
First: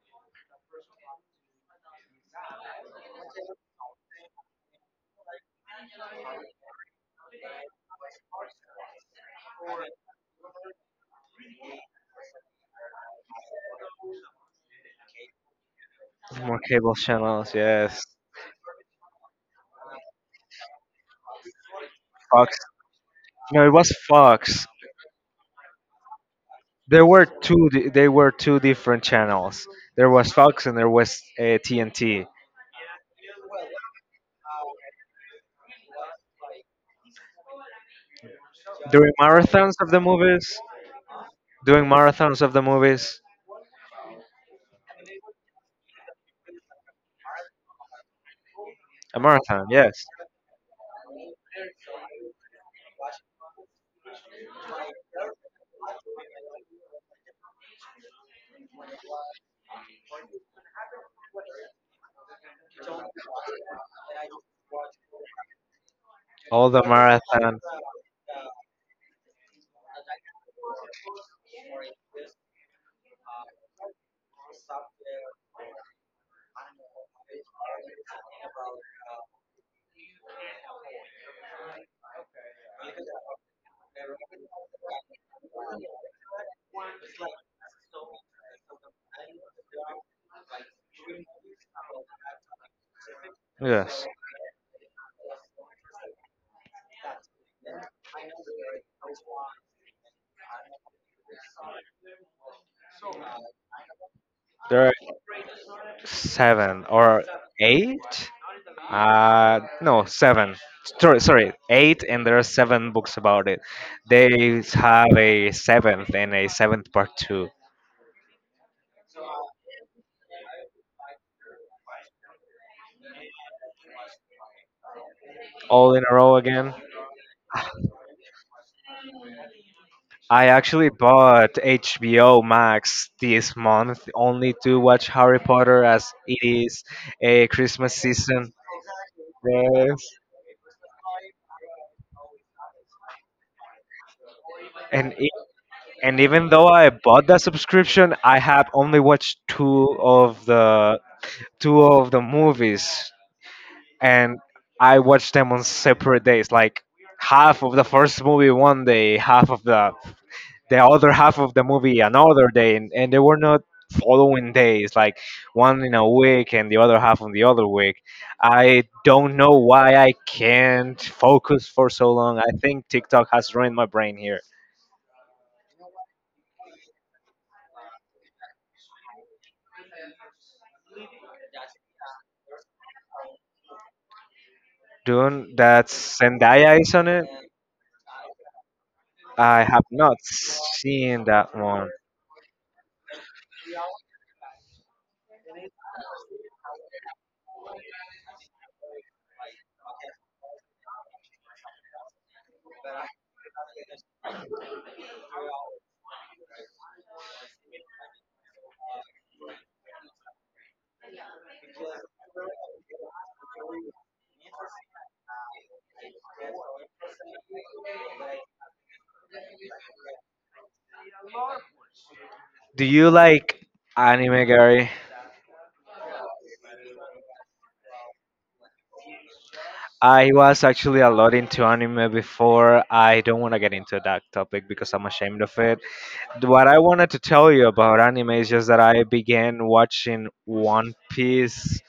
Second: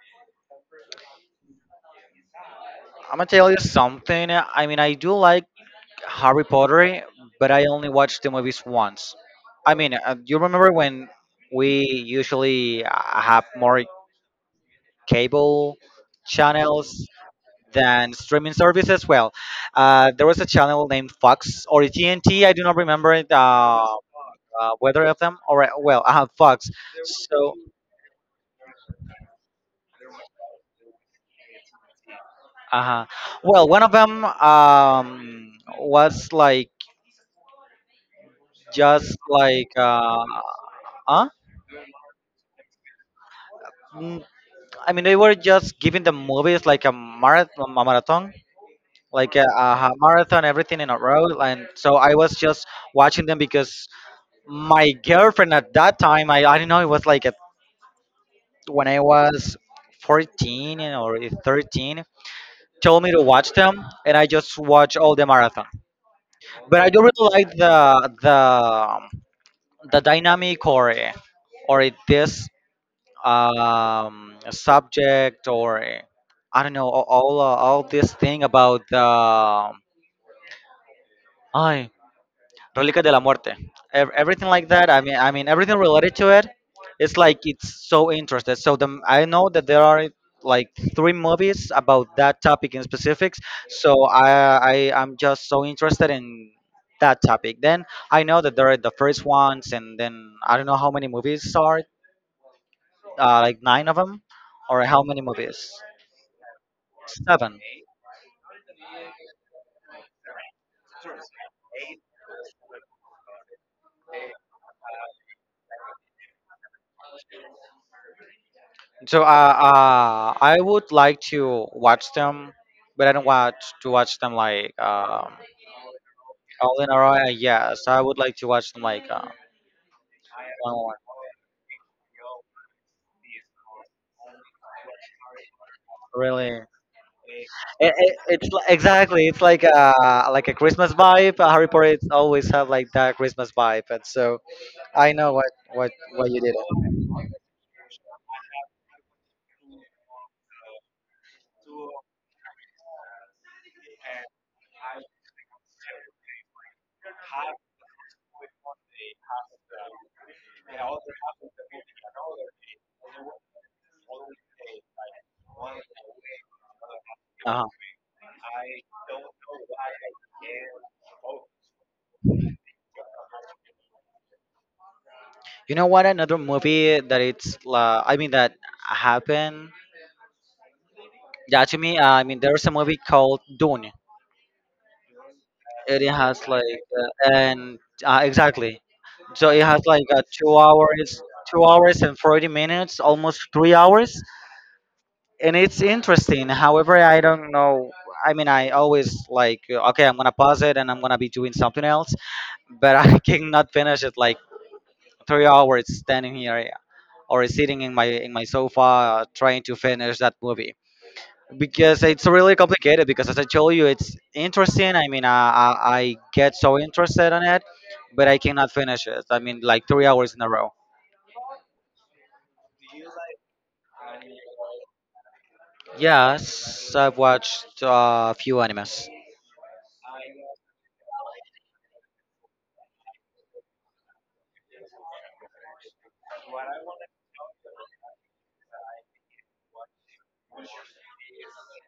I'm gonna tell you something. I mean, I do like Harry Potter, but I only watched the movies once. I mean, uh, you remember when we usually uh, have more cable
More cable
channels
channels, yes.
than streaming services? Well, uh, there was a channel named Fox or T N T. I
Fox.
do not remember it,
No, it
uh,
was Fox.
uh, whether of them or uh, well, uh, Fox.
There were
So,
two. di- They were two different channels. There was Fox and there was uh, T N T.
uh well, one of them um, was like
During
just
marathons
like
of the
uh,
movies,
huh?
doing marathons of the movies,
I mean, they were just giving the movies like a marathon, a marathon,
a
like a,
marathon,
a ha-
yes.
marathon, everything in a row. And so I was just watching them because my girlfriend at that time, I, I don't know, it was like at, when I was fourteen or thirteen, told me to watch them, and I just watch all the marathon.
All the
But I do really like
marathon.
the the the dynamic or or it, this um subject or eh, I don't know all all, uh, all this thing about uh, ay Relica de la Muerte, ev- everything like that. I mean, I mean everything related to it. It's like it's so interested. So the I know that there are like three movies about that topic in specifics. So
Yes.
I I am just so interested in that topic. Then I know that there are the first ones, and then I don't know how many movies are, uh, like nine of them, or
There
how many movies.
seven or
Seven.
eight. Uh, no, seven. Sorry, sorry, eight, and there are seven books about it. They have a seventh and a seventh part two,
So uh, uh, I would like to watch them, but I don't watch to watch them like um,
all in a row again.
all in a row. uh, Yeah, so I would like to watch them like uh,
I
one
actually
one.
bought H B O Max this month only to watch Harry Potter as it
Really, it,
is a Christmas
it, it's
season.
li- exactly, it's like a
Yes.
like a Christmas vibe. uh, Harry Potter it's always have like that Christmas vibe, and so I
And—
know what what
And
what you
even
did.
though I bought that subscription, I have only watched two of the two of the movies, and I watched them on separate days. Like half of the first movie one day, half of the the other half of the movie another day, and, and they were not following days. Like one in a week and the other half on the
Uh-huh.
other week. I don't know why I can't focus for so long. I think TikTok has ruined my brain here.
You know what? Another movie that it's uh, I mean that happened. Yeah, to me, uh, I mean there's a movie called Dune.
Dune that
It has like
Zendaya is on it?
uh, and uh, exactly. So
I
it has
have
like
not
uh, two
seen
hours,
that
two
one.
hours and forty minutes, almost three hours, and it's interesting. However, I don't know. I mean, I always like uh, okay, I'm gonna pause it and I'm gonna be doing something else, but I cannot finish it like three hours standing here, yeah, or sitting in my in my sofa uh, trying to finish that movie because it's really complicated because as I told you it's interesting, I mean i i, I get so interested in it, but I cannot finish it, I mean like three hours in a row.
Do you like anime, Gary?
Yes, I've watched uh, a few animes.
I was actually a lot into anime before. I don't want to get into that topic because I'm ashamed of it. What I wanted to tell you about anime is just that I began watching One Piece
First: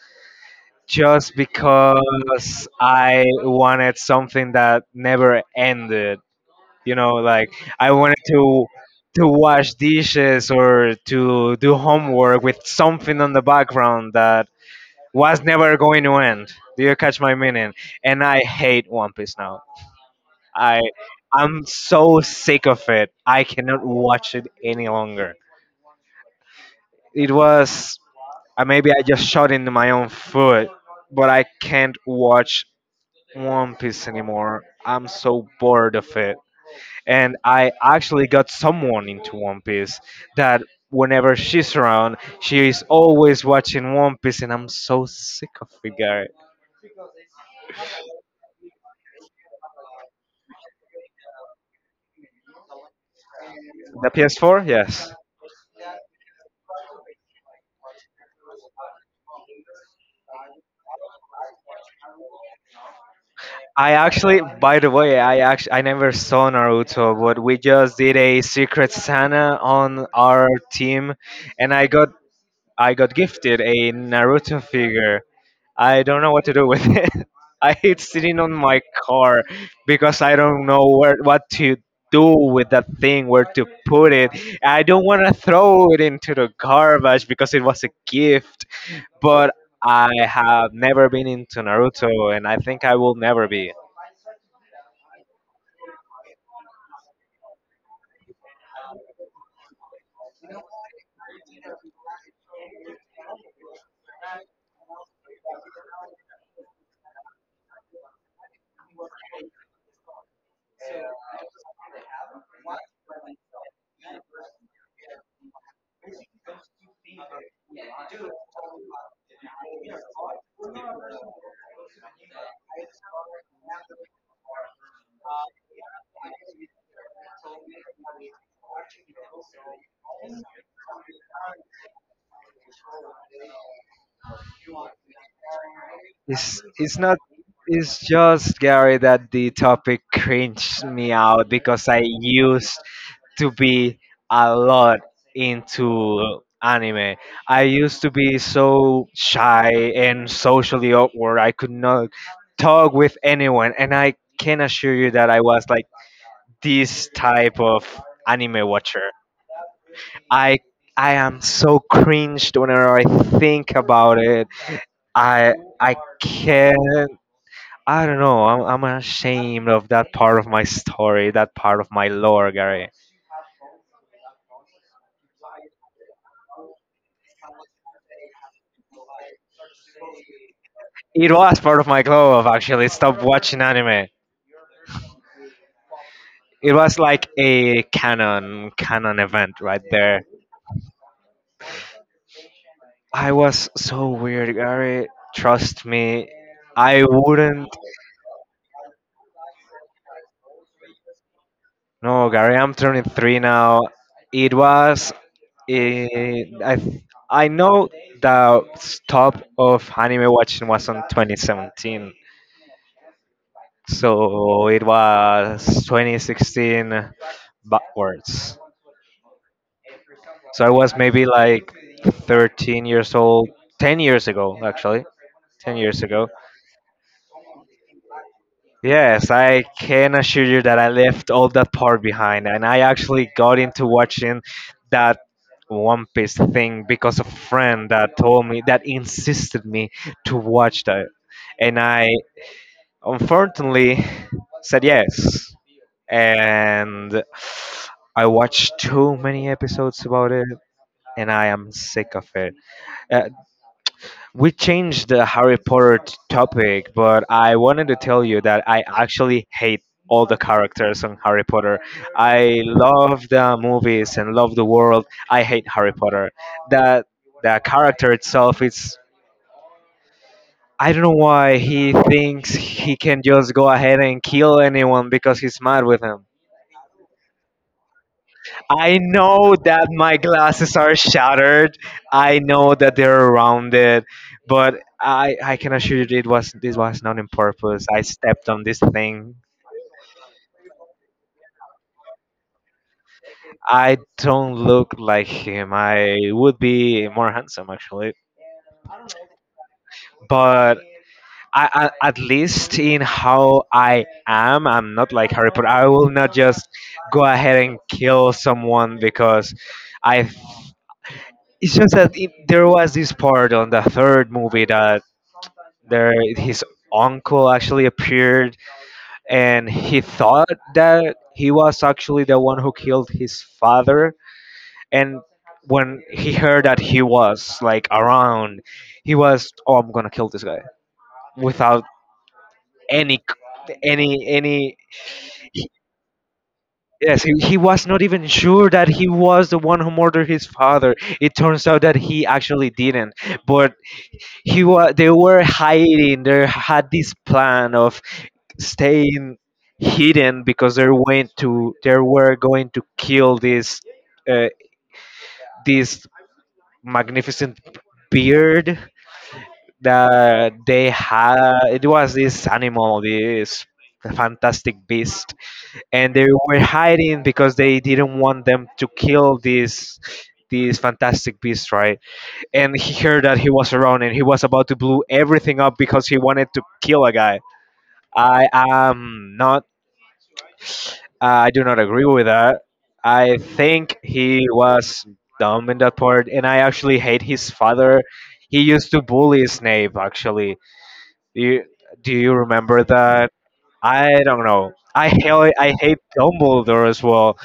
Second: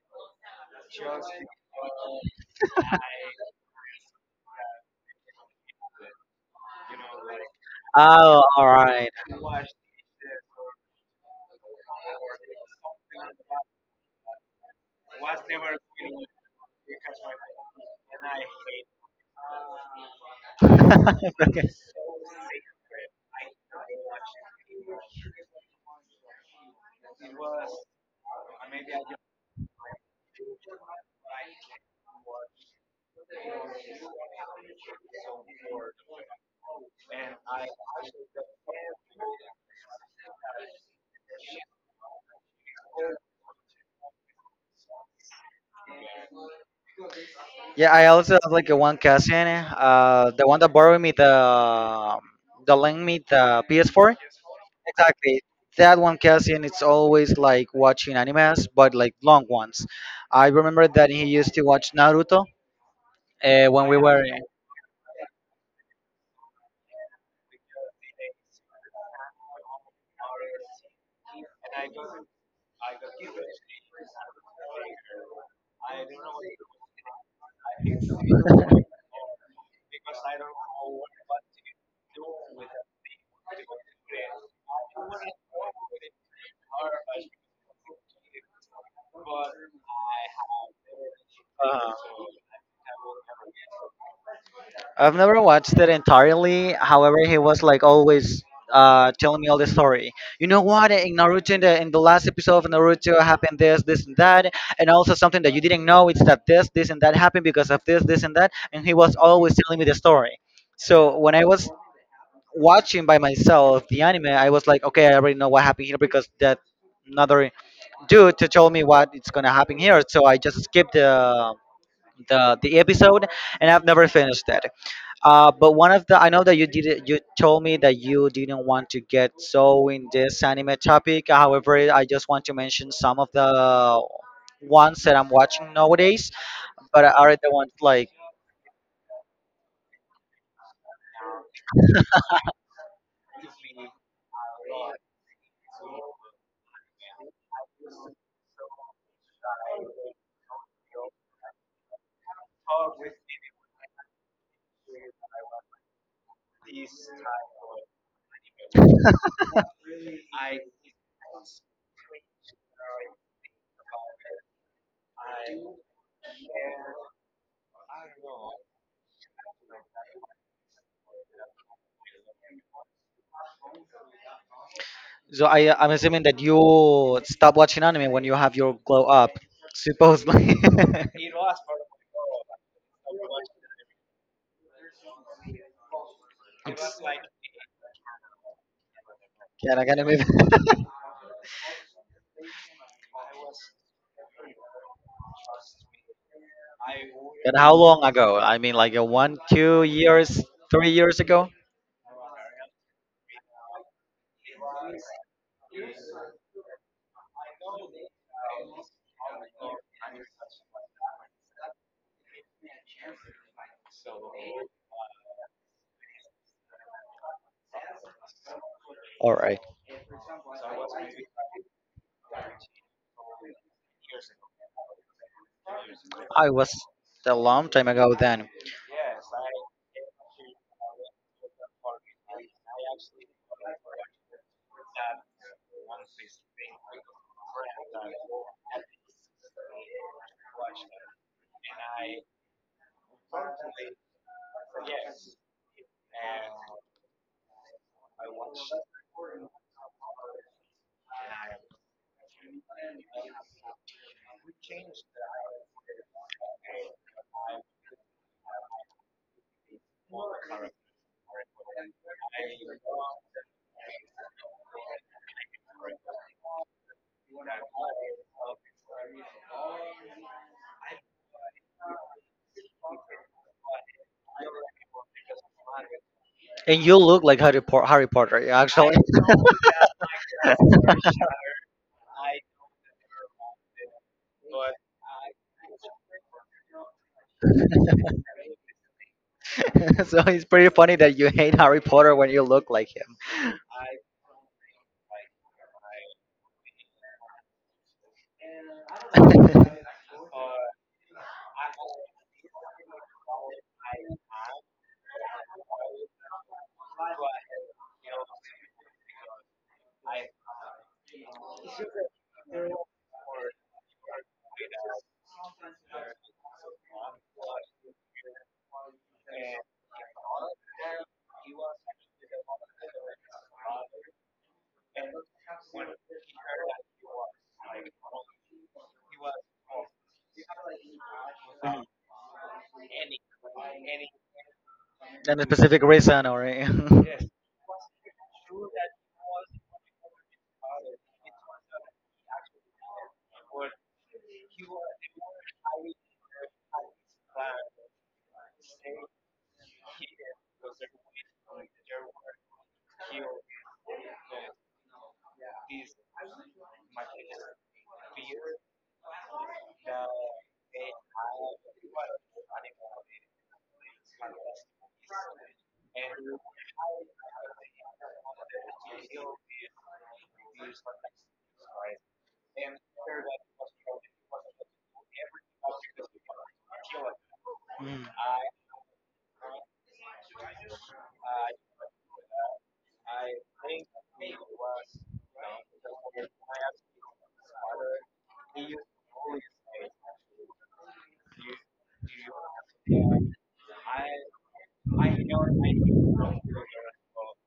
just because I wanted something that never ended. You know, like I wanted to
Oh, all right.
to wash dishes or to do homework with something on the background that was never going to end. Do you catch my meaning? And I hate One Piece now. i i'm
Okay.
so sick of it. I cannot watch it any longer. It was, uh, maybe I just shot into my own foot, but I can't watch One Piece anymore. I'm so bored of it. And I actually got someone into One Piece that whenever she's around, she is always watching One Piece, and I'm so sick of it, guy.
Yeah, I also have like a one cousin, uh the one that borrowed me the um, the link me the
The
P S four,
P S four, yes.
exactly, that one Cassian, it's always like watching animes but like long ones. I remember that he used to watch Naruto uh, when
I
we were.
actually, by the way, I actually I never saw Naruto, but we just did a Secret Santa on our team, and I got I got gifted a Naruto figure. I don't know what to do with it. I hate sitting on my car because I don't know where what to do with that thing, where to put it. I don't want to throw it into the garbage because it was a gift. But I have never been into Naruto, and I think I will never be.
I've never watched it entirely. However, he was like always uh, telling me all the story. You know what? In Naruto, in the, in the last episode of Naruto, happened this, this, and that, and also something that you didn't know. It's that this, this, and that happened because of this, this, and that. And he was always telling me the story. So when I was watching by myself the anime, I was like, okay, I already know what happened here because that another dude to tell me what it's gonna happen here. So I just skipped the the the episode and I've never finished that. Uh, but one of the I know that you did it, you told me that you didn't want to get so in this anime topic. However, I just want to mention some of the ones that I'm watching nowadays,
It's it's
but
not
are the ones
it's
like,
just, Gary, that the topic cringed me out because I used to be a lot into anime. I used to be so shy and socially awkward. I could not talk with anyone, and I can assure you that I was like this type of anime watcher. I I am so cringed whenever I think about it. I I can't. I don't know. I'm, I'm ashamed of that part of my story, that part of my lore, Gary.
so I I'm assuming that you stop watching anime when you have your glow up, supposedly. Can
It was part of my club actually. Stop watching anime. It was like a canon canon event
I
right
get a move?
there. I was so weird, Gary. Trust me, I
And
wouldn't.
how long ago? I mean, like a one, two years, three years ago.
No, Gary, I'm turning three now. It was. eh, I th- I know the stop of anime watching was on twenty seventeen, so it was twenty sixteen backwards.
All right.
So I was maybe like thirteen years old, ten years ago, actually. ten years ago.
I was a long time ago then.
Yes, I can assure you that I left all that part behind, and I actually got into watching that One Piece thing because a friend that told me that insisted me to watch that, and I unfortunately said yes, and I watched too many episodes about it, and I am sick of it. Uh, we changed the Harry Potter t- topic, but I wanted to tell you that I actually hate all the characters on Harry Potter. I love the movies and love the world. I hate Harry Potter. That the character itself is— I don't know why he thinks he can just go ahead and kill anyone because he's mad with him.
And you look like Harry, po- Harry Potter, yeah, actually.
I know that my glasses are shattered. I know that they're rounded, but I I can assure you it was this was not on purpose. I stepped on this thing.
So it's pretty funny that you hate Harry Potter when you look like him.
I don't look like him. I would be more handsome actually, but I, I, at least in how I am, I'm not like Harry Potter. I will not just go ahead and kill someone because I. It's just that it, there was this part on the third movie that there his uncle actually appeared and he thought that he was actually the one who killed his father, and when he heard that he was like around, he was, oh, I'm gonna kill this guy without any c- any any
And a
he-
specific reason, or. a-
yes, he, he was not even sure that he was the one who murdered his father. It turns out that he actually didn't, but he was— They were hiding. They had this plan of staying hidden because they're going to they were going to kill this, uh, this magnificent beard that they had. It was this animal, this fantastic beast, and they were hiding because they didn't want them to kill this, this fantastic beast, right? And he heard that he was around, and he was about to blow everything up because he wanted to kill a guy. I am not— Uh, I do not agree with that. I think he was dumb in that part, and I actually hate his father. He used to bully Snape. Actually, do you, do you remember that? I don't know. I hate I hate Dumbledore as well.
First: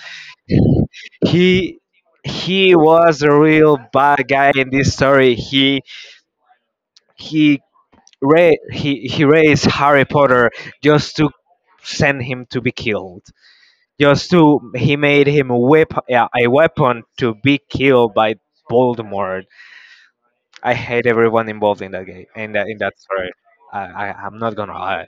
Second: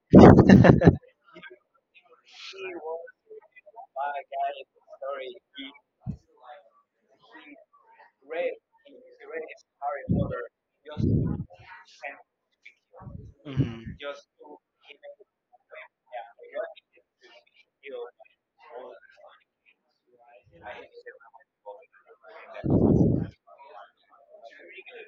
He he was a real bad guy in this story. He he ra- he he raised Harry Potter just to
Mm.
send him to be killed.
Mhm.
Just to He made him a weapon, a weapon to be killed by Voldemort. I hate everyone involved in that game, in that in that story. I, I I'm not gonna lie.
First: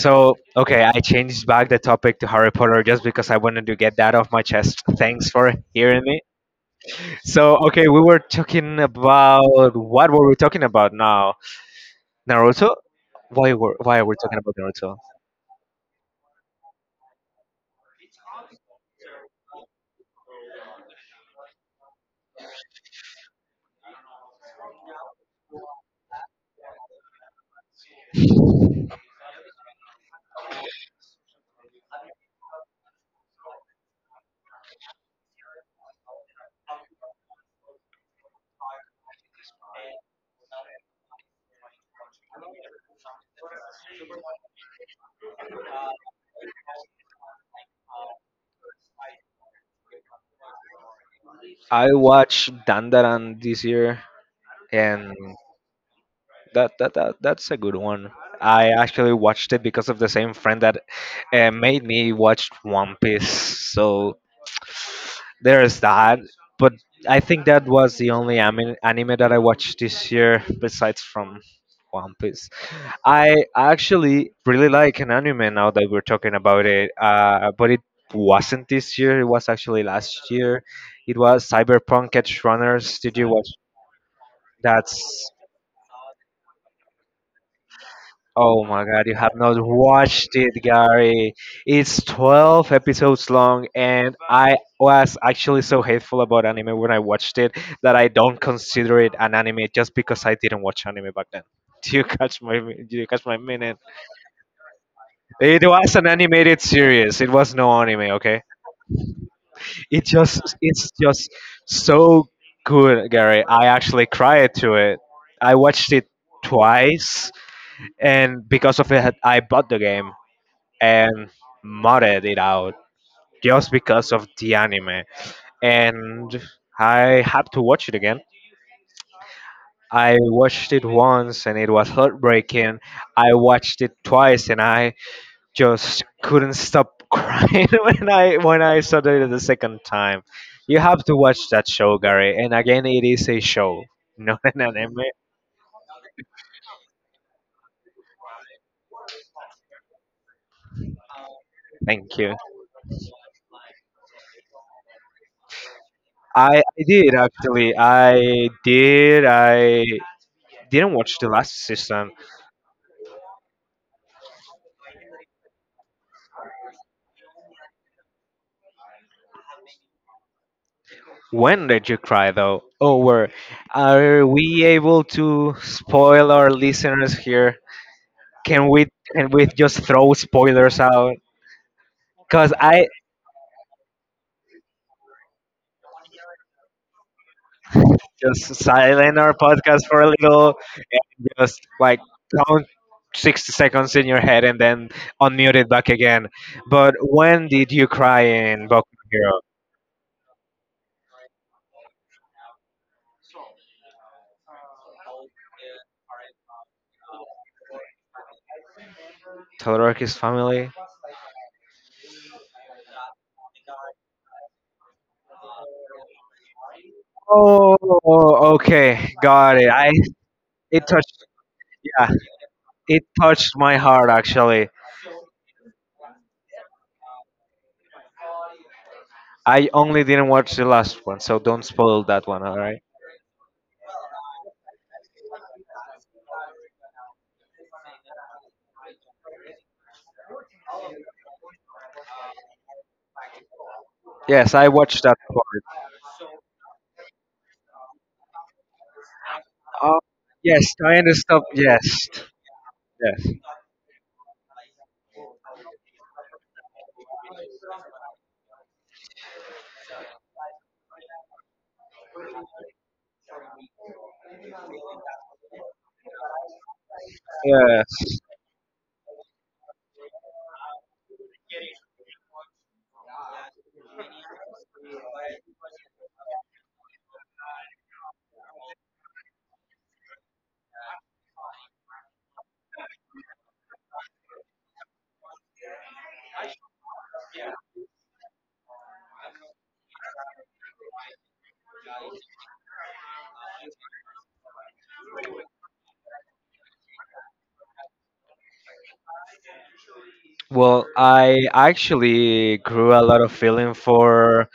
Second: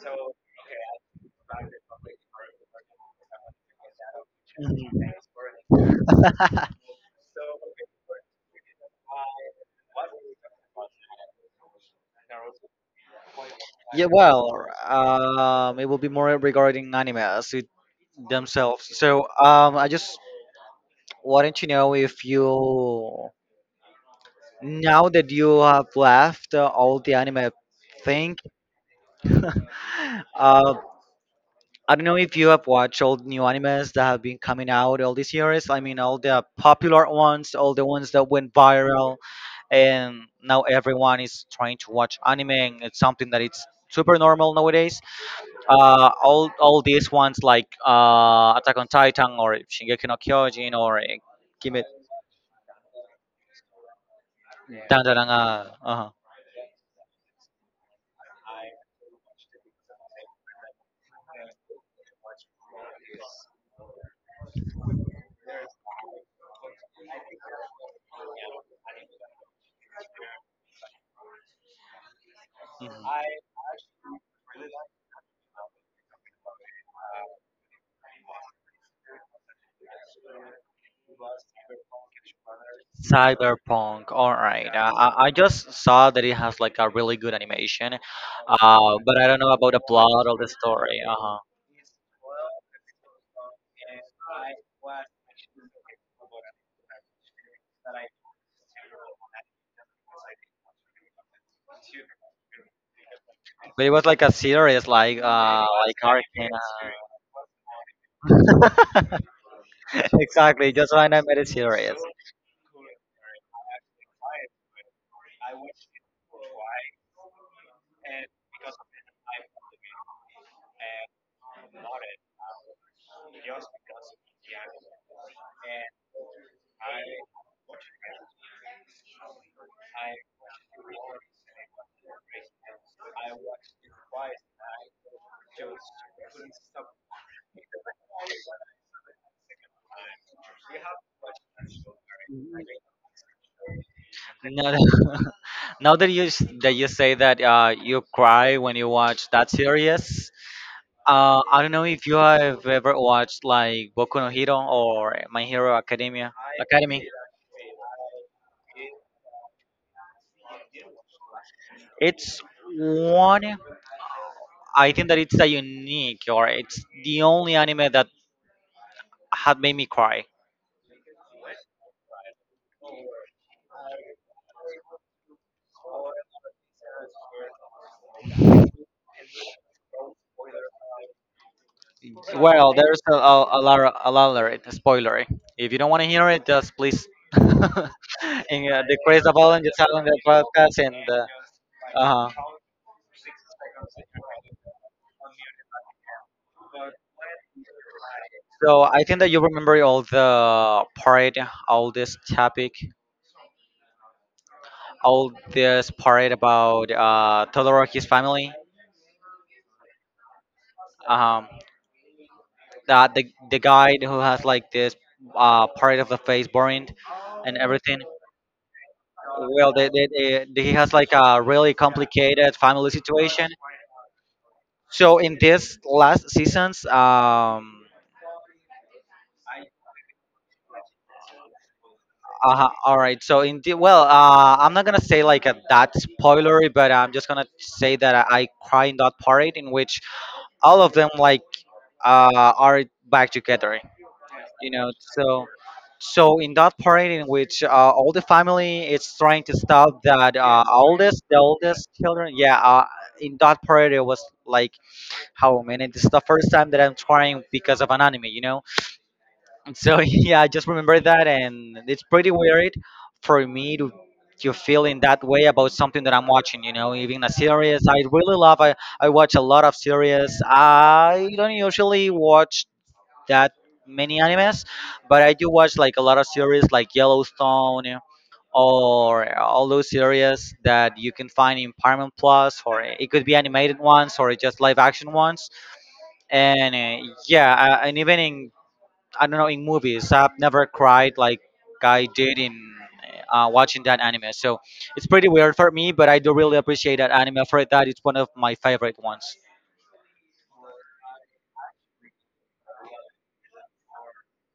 So okay, I changed back the topic to Harry Potter just because I wanted to get that off my chest.
Mhm.
Thanks for hearing me. So okay, we were talking about what were we talking about now? Naruto. Why were why are
Yeah,
we talking about
well,
Naruto?
um, it will be more regarding animes it- themselves. So, um, I just wanted to know if you, now that you have left uh, all the anime thing, uh, I don't know if you have watched all the new animes that have been coming out all these years. I mean, all the popular ones, all the ones that went viral, and now everyone is trying to watch anime. And it's something that it's super normal nowadays. Uh, all all these ones like uh, Attack on Titan or Shingeki no Kyojin or uh, Kimi.
I watched Dandaran this year,
Dun,
and—
dun, dun, uh, uh-huh.
That, that that that's a good one. I actually watched it because of the same friend that uh, made me watch One Piece. So there's that. But I think that was the only anime, anime that I watched this year besides from One Piece.
Mhm.
I actually really like an anime now that we're talking about it. Uh, but it wasn't this year. It was actually last year. It was Cyberpunk Edge Runners. Did you watch?
Cyberpunk. All right. I, I,
That's—
I just saw that it has like a really good animation,
Oh my
uh,
god, you
but I
have
don't know
not
about the plot
watched
or the
it,
story.
Gary.
Uh-huh.
It's twelve episodes long, and I was actually so hateful about anime when I watched it that I don't consider it an anime just because I didn't watch anime back then. Do you catch my do you catch my meaning?
But it was like a series, like
It
uh,
was
like
an
Arcane.
animated series. It was no anime, okay? It just
Exactly,
it's
just when I
just
made it serious.
so good, Gary. I actually cried to it. I watched it twice, and because of it I bought the game and modded it out just because of the anime. And I had to watch it again. I watched it once and it was heartbreaking. I watched it twice, and I just couldn't stop crying when I when I saw it the second time. You have to watch that show, Gary. And again, it is a show, not an
Now,
anime.
that- Now that you s- that you say that uh, you cry when you watch that series, uh, I don't know if you
Thank you.
have ever watched like Boku no Hero or My Hero Academia.
I, I
Academy.
did actually. I did. I didn't watch the last season.
It's one. I think that it's a unique, or it's the only anime that had made me cry.
When did you cry though? Oh, where are we able to spoil our listeners here? Can we can we just throw spoilers out? Cause
Well,
I
there's a, a, a lot, of- a lot of it, spoilery. If you don't want to hear it, just please. And
just
uh,
silent
decrease the
our
volume just
podcast for
on
a
the
little,
podcast and.
just
Uh,
like
uh
count sixty seconds in your head and then unmute it back again. But when did you cry in
so
Boku no
I think that
Hero?
you remember all the part, all this topic, all this part about uh, Todoroki's family.
Todoroki's family?
Uh-huh. that The the guy who has like this uh part of the face burned and
Oh,
everything.
okay, got it.
Well, they,
I
they, they, he
it
has like
touched
a really
Yeah,
complicated family
it
situation.
touched my heart actually.
So in this last seasons, um,
I only didn't watch the last one, so don't spoil that one,
uh,
alright?
all right. So in the, well, uh, I'm not gonna say like a, that spoilery, but I'm just gonna say that I, I cry in that part in which all of them like uh, are back together
Yes, I
you know
watched that part.
so so in that part in which uh, all the family is trying to
Oh,
stop that uh,
yes, I
oldest the
understand.
oldest
Yes,
children, yeah. Uh,
yes,
in that part it was like how many this is the first time that i'm trying because of an anime you know And so yeah, I just remember that. And it's pretty weird for me to to feel in that way about something that i'm watching you know Even a series i
yes.
really love i, I watch a lot of series. I don't usually watch that many animes, but I do watch like a lot of series like Yellowstone or all those series that you can find in Paramount Plus, or it could be animated ones or just live action ones. And uh, yeah, uh, and even in, I don't know, in movies, I've never cried like I did in uh, watching that anime. So it's pretty weird for me, but I do really appreciate that anime for that. It's one of my favorite ones.
Well, I actually grew a lot of feeling for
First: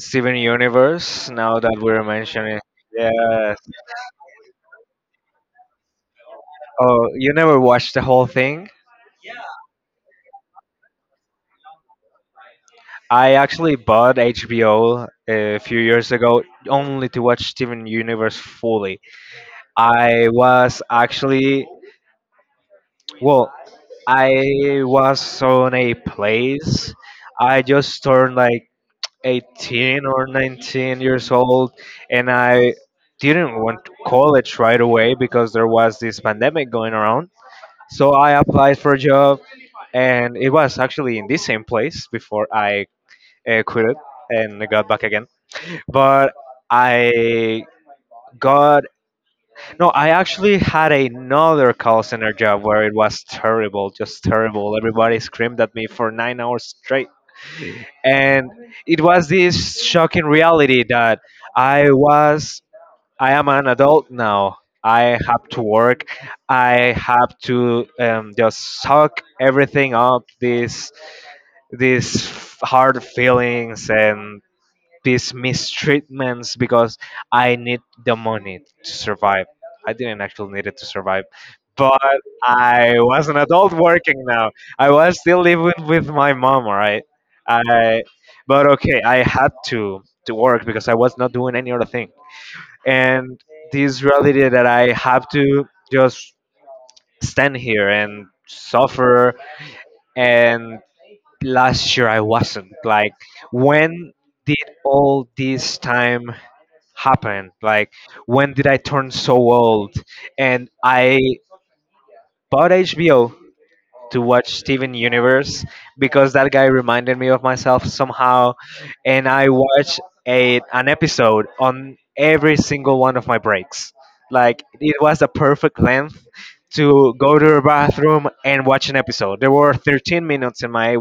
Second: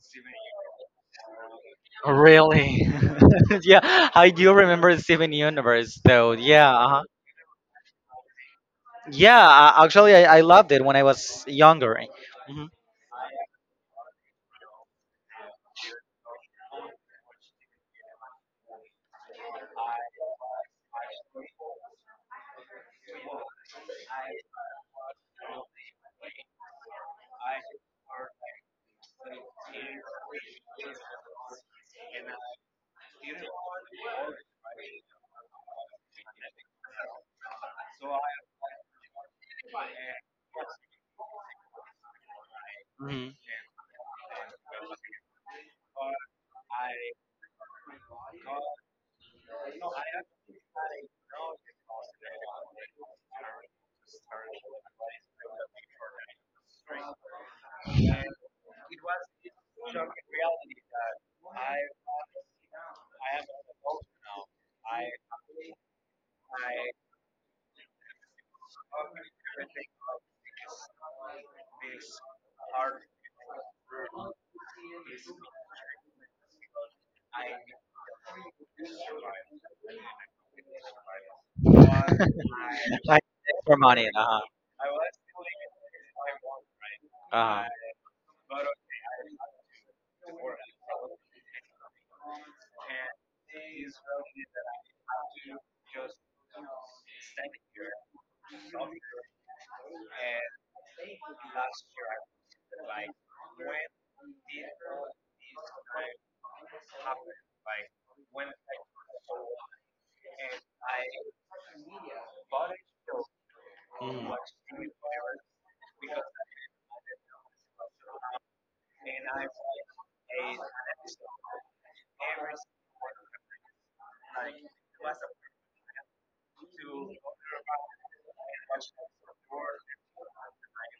Steven Universe now that we're mentioning.
Really?
Yes.
Yeah, I do remember Steven Universe though. Yeah, uh-huh.
Oh, you never watched the whole thing?
Yeah. I, actually, I, I loved it when I was younger. hmm
I actually bought H B O a few years ago only to watch Steven Universe fully. I was actually, well, I was on a place. I just turned like eighteen or nineteen years old, and I didn't want to college right away because there was this pandemic going around. So I applied for a job, and it was actually in the same place before I
hmm
uh, quit it and got back again. But I got no. I actually had another call center job where it was terrible, just terrible. Everybody screamed at me for nine hours straight, and it was this shocking reality that I was. I am an adult now. I have to work. I have to um, just suck everything up. These these hard feelings and these mistreatments because I need the money to survive. I didn't actually need it to survive, but I
Like,
was an adult
for money.
working
Uh-huh.
now. I was still living with my mom, all right?
Uh-huh.
I, but okay, I had to to work because I was not doing any other thing. And this reality that I have to just stand here and suffer. And last year I wasn't. Like, when did all this time happened. Like, when did I turn so old? And I bought H B O to
Mm.
watch Steven Universe because that guy reminded me of myself somehow. And I watched a, an episode on every single one of my breaks. Like, it was the perfect length to go to the bathroom and watch an episode. There were thirteen minutes in my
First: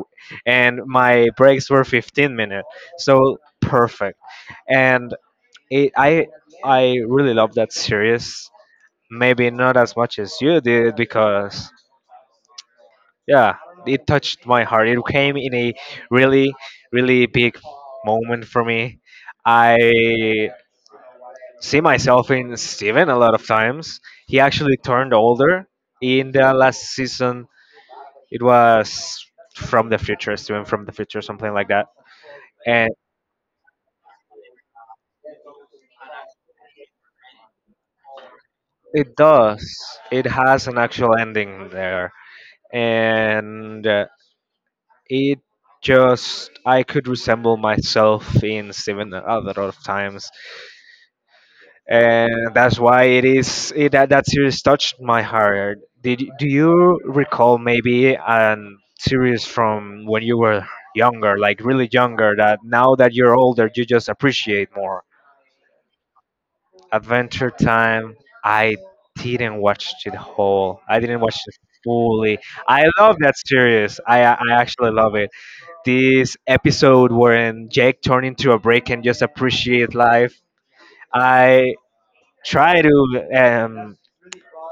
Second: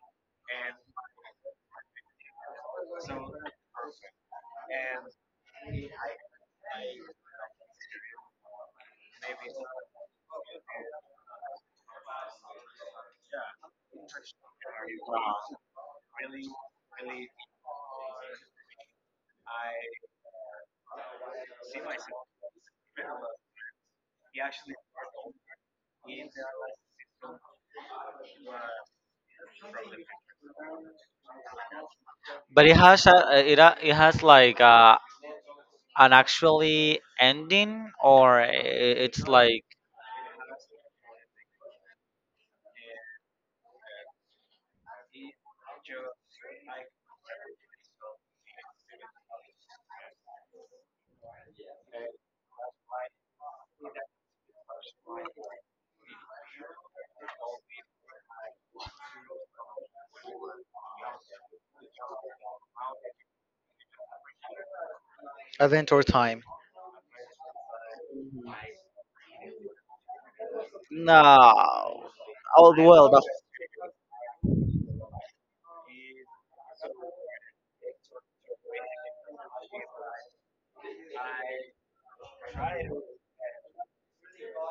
and my breaks were fifteen minutes. So perfect. And it, I I really love that series. Maybe not as much as you did because yeah, it touched my heart. It came in a really, really big moment for me. I see myself in Steven a lot of times. He actually turned older in the last season. It was from the future, Steven from the future, something like that.
But it
And
has a uh, it ha- it has like uh an actually ending, or i-
it
it's
does.
like
It has an actual ending there, and uh, It just I could resemble myself in Steven a lot of times, and that's why it is it, that that series touched my heart. Did y- do you recall maybe a series from when you were younger, like really younger, that now that you're older you just appreciate more?
Adventure Time.
Adventure Time. I didn't watch it whole. I didn't watch
No.
it fully.
Oh
I
well,
love
the
that series. I I I actually love it. This episode wherein Jake turned into a break and just appreciate life. I try to, um,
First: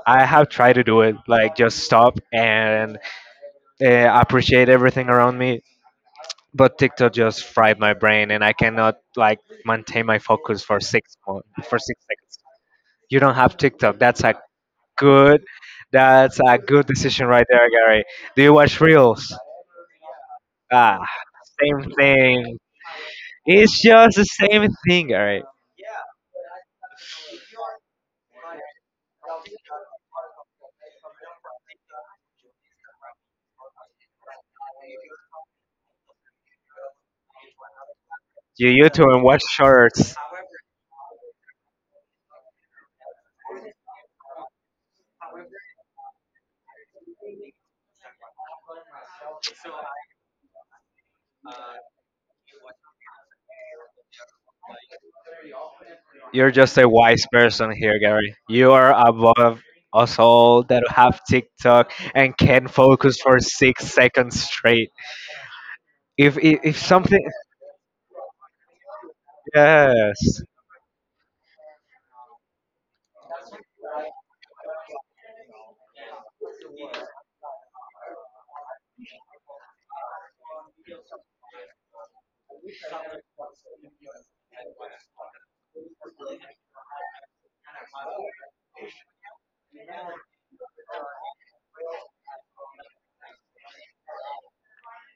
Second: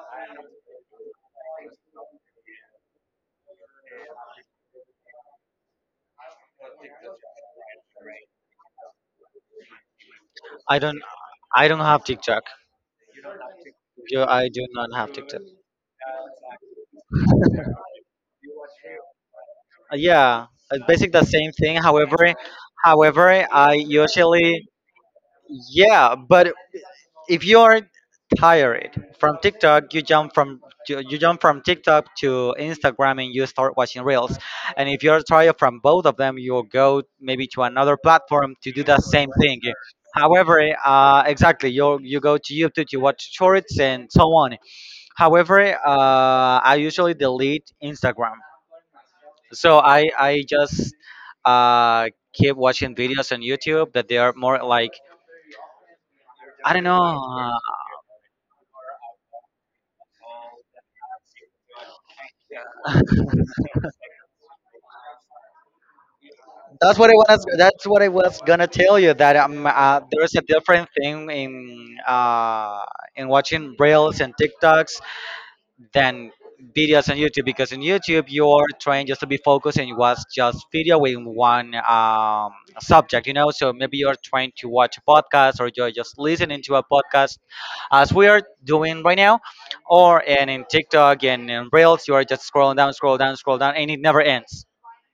I have tried to do it, like just stop and uh, appreciate everything around me. But TikTok just fried my brain, and I cannot like maintain my focus
I
for
don't
six months.
I don't
For six,
have TikTok.
you don't have TikTok.
You,
That's a
I do not have TikTok.
good, that's a good decision right there, Gary. Do you watch reels?
Uh, Yeah, it's
Ah,
basically the same thing.
same
However,
thing.
however, I
It's just the
usually,
same thing, alright.
yeah. But if you are tired from TikTok, you jump from you you jump from TikTok to Instagram and you start watching reels. And if you're tired from both of them, you'll go maybe to another platform
You
to do the
YouTube and
same
watch
thing.
shorts.
However, uh, exactly, you you go to YouTube to watch shorts and so on. However, uh, I usually delete Instagram. So I, I just uh, keep watching videos on YouTube that they are more like,
You're
I
just
don't
a wise
know.
person here, Gary. You are above us all that have TikTok and can
uh,
focus for six seconds straight. If if, if
That's what I
something,
was. That's what I was gonna tell you. That um, uh, there's
yes,
a different thing in uh, in watching reels and TikToks than videos on YouTube, because in YouTube you're trying just to be focused and watch just video with one um, subject, you know. So maybe you're trying to watch a podcast, or you're just listening to a podcast as we are doing right now, or and in TikTok and in Reels you are just scrolling down, scroll down, scroll down, and it never ends.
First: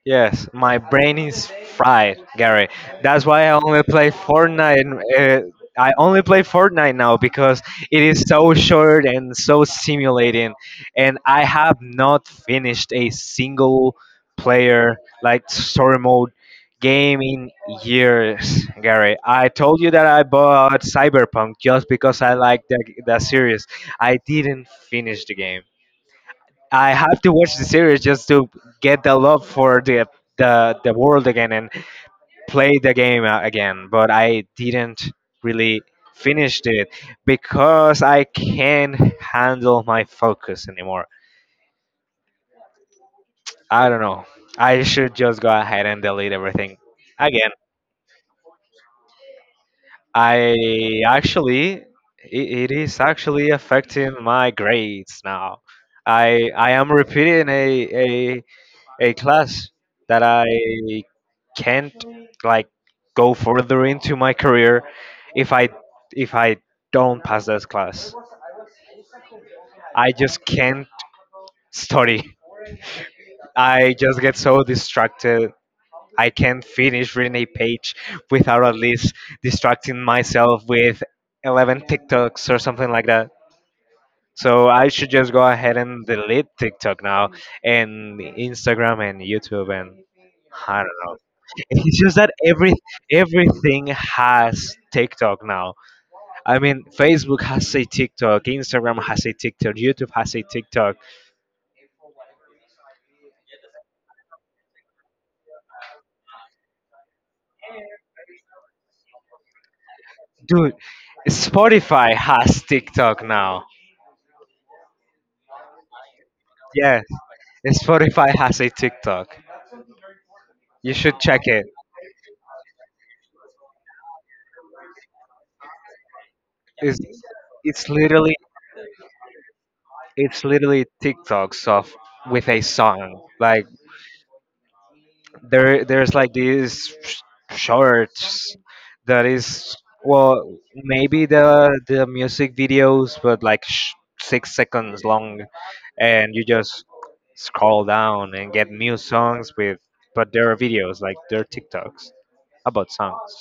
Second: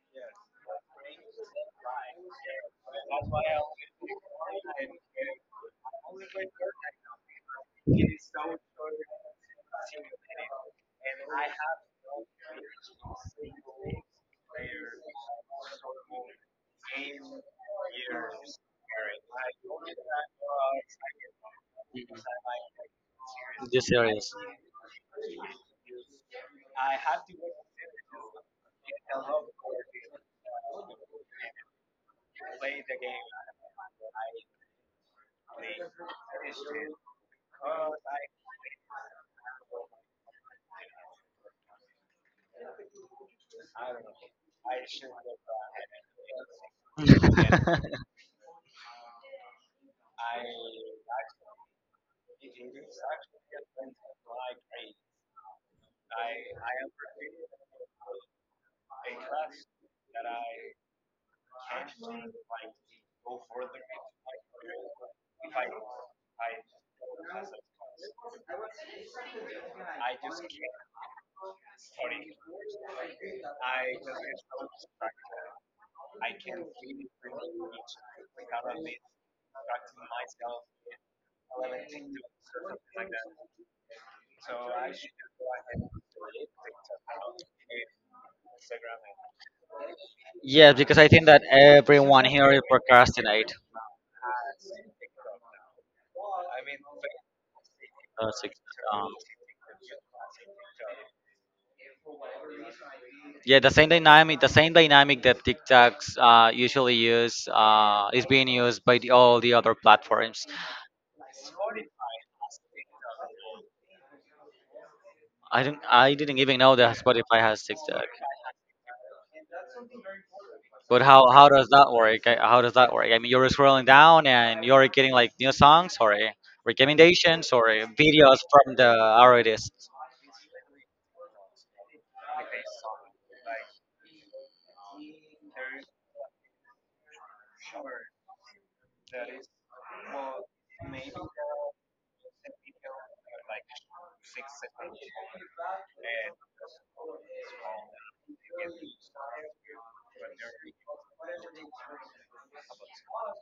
yes, my brain is fried, Gary. That's why I only play Fortnite. Uh, I only play Fortnite now because it is so short and so stimulating, and I have not finished a single player like story mode game in years. Gary, I told you that I bought Cyberpunk just because I like that that series.
You
I
serious?
didn't finish the game. I have to watch the series just to get the love for the the, the world again, and play the game a- again, but I didn't really finish it because I can't handle my focus anymore. I don't know. I should just go ahead and delete everything again. I actually, i- it is actually affecting my grades now. I I am repeating a a class that I can't like go further into my career if I if I don't pass this class. I just can't study. I just get so distracted. I can't finish reading a page without at least distracting myself with eleven TikToks or something like that. So I should just go ahead and delete TikTok now, and Instagram and YouTube and
Yeah,
I
because
don't
I
know.
think that
It's just
everyone
that
here is
every
procrastinate.
everything has TikTok now. I mean, Facebook has a
Uh,
TikTok,
six,
Instagram
um,
has a TikTok, YouTube has a TikTok.
Yeah, the same dynamic, the same dynamic that TikToks uh, usually use uh, is being used by the, all the other platforms.
Dude, Spotify has TikTok now.
I didn't, I didn't even know that
Yes,
Spotify has TikTok.
Spotify has a TikTok. You
But
should
how
check
how
it.
does that work? I- How does that work? I mean, you're scrolling down and you're getting like new songs, or eh,
It's
recommendations, or eh,
it's literally
videos from the artists.
it's literally TikToks of with a song. Like there there's like these sh- shorts that is well maybe the the music videos but like sh- six seconds long and you just scroll down and get new songs with but there are videos like there are tiktoks about songs.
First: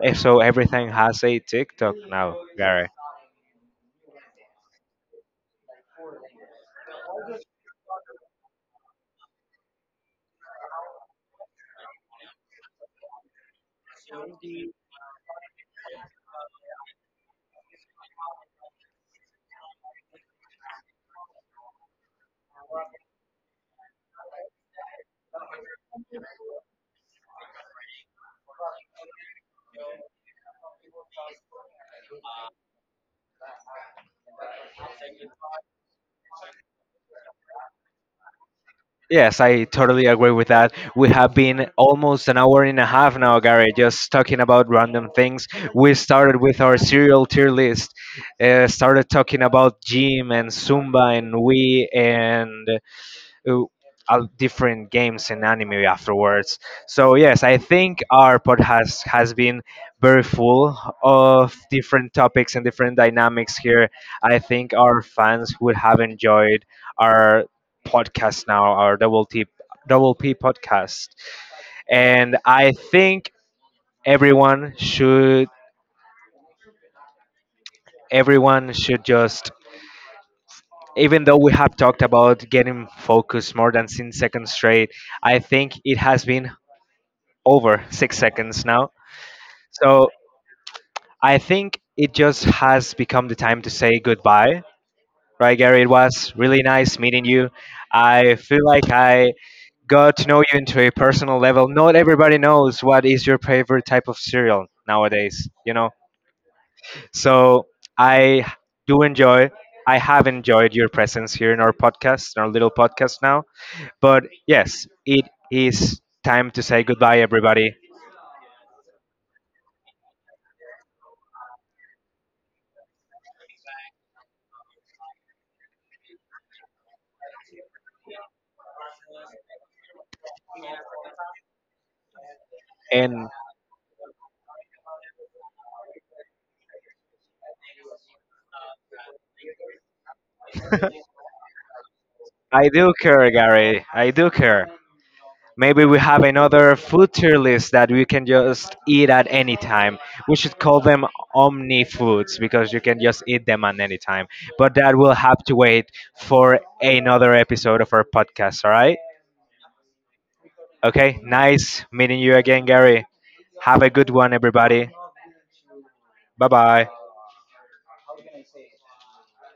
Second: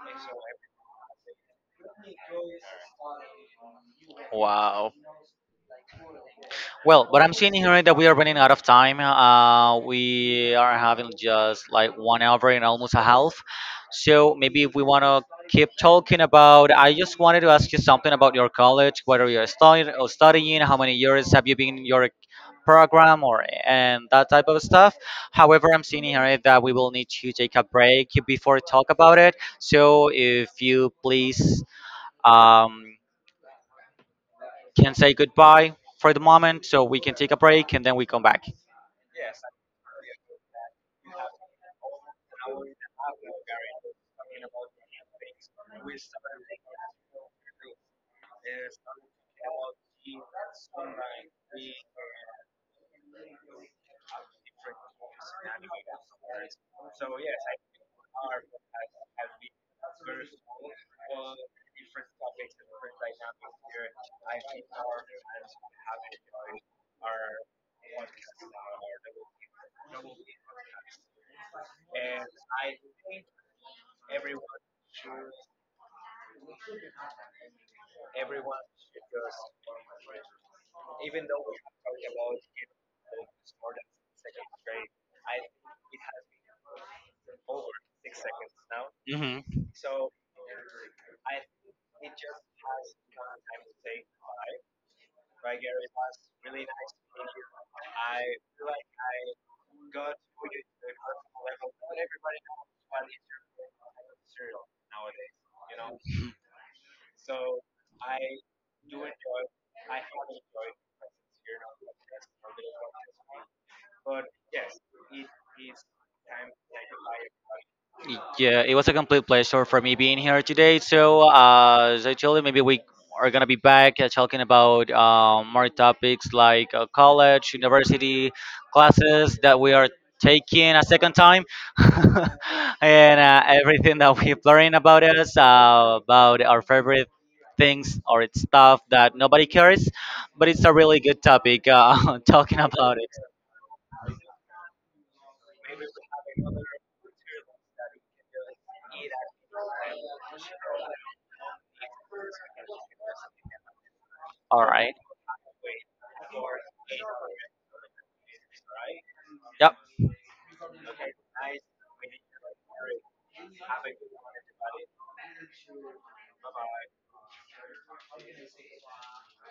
Eh, so everything has a tiktok now, Gary.
Wow. Well, but I'm seeing here that we are running out of time. Uh, we are having just like one hour and almost a half. So maybe if we want to keep talking about, I just wanted to ask you something about your college, whether you're studying or studying, how many years have you been in your program or and that type of stuff. However, I'm seeing here that we will need to take a break before talk about it. So if you please um, can say goodbye for the moment, so we can take a break and then we come back.
Yes, I totally agree with that. We have been almost an hour and a half now, Gary, just talking about random things. We started with our serial tier list, uh, started talking about gym and Zumba and Wii and uh, al- different games and anime afterwards. So yes, I think our pod has has been very full of different topics and different dynamics here. I think our fans would have enjoyed our podcast now, our double T double P podcast, and I think everyone should everyone should just even though we have talked about getting focused more than ten seconds straight, I think it has been over six seconds now.
Mhm.
So I think it just has become the time to say goodbye. Right, Gary? It was really nice meeting you. I feel like I got to know you into a personal level. Not everybody knows what is your favorite type of cereal nowadays, you know? So I do enjoy, I have enjoyed your presence here in our podcast, in our little podcast now. But yes, it is time to say goodbye, everybody.
Yeah, it was a complete pleasure for me being here today. So, uh, as I told you, maybe we are gonna be back uh, talking about um, more topics like uh, college, university classes that we are taking a second time, and
And
uh, everything that we're learning about us, uh, about our favorite things or it's stuff that nobody cares, but it's a really good topic uh, talking
I do
about it.
care, Gary. I do care. Maybe we have another food tier list that we can just eat at any time. We should call them omni foods because you can just eat them at any time.
All
But
right.
that will have to wait for another episode of our podcast, all right?
Yeah.
Okay, nice meeting you again, Gary. Have a good one, everybody. Bye bye.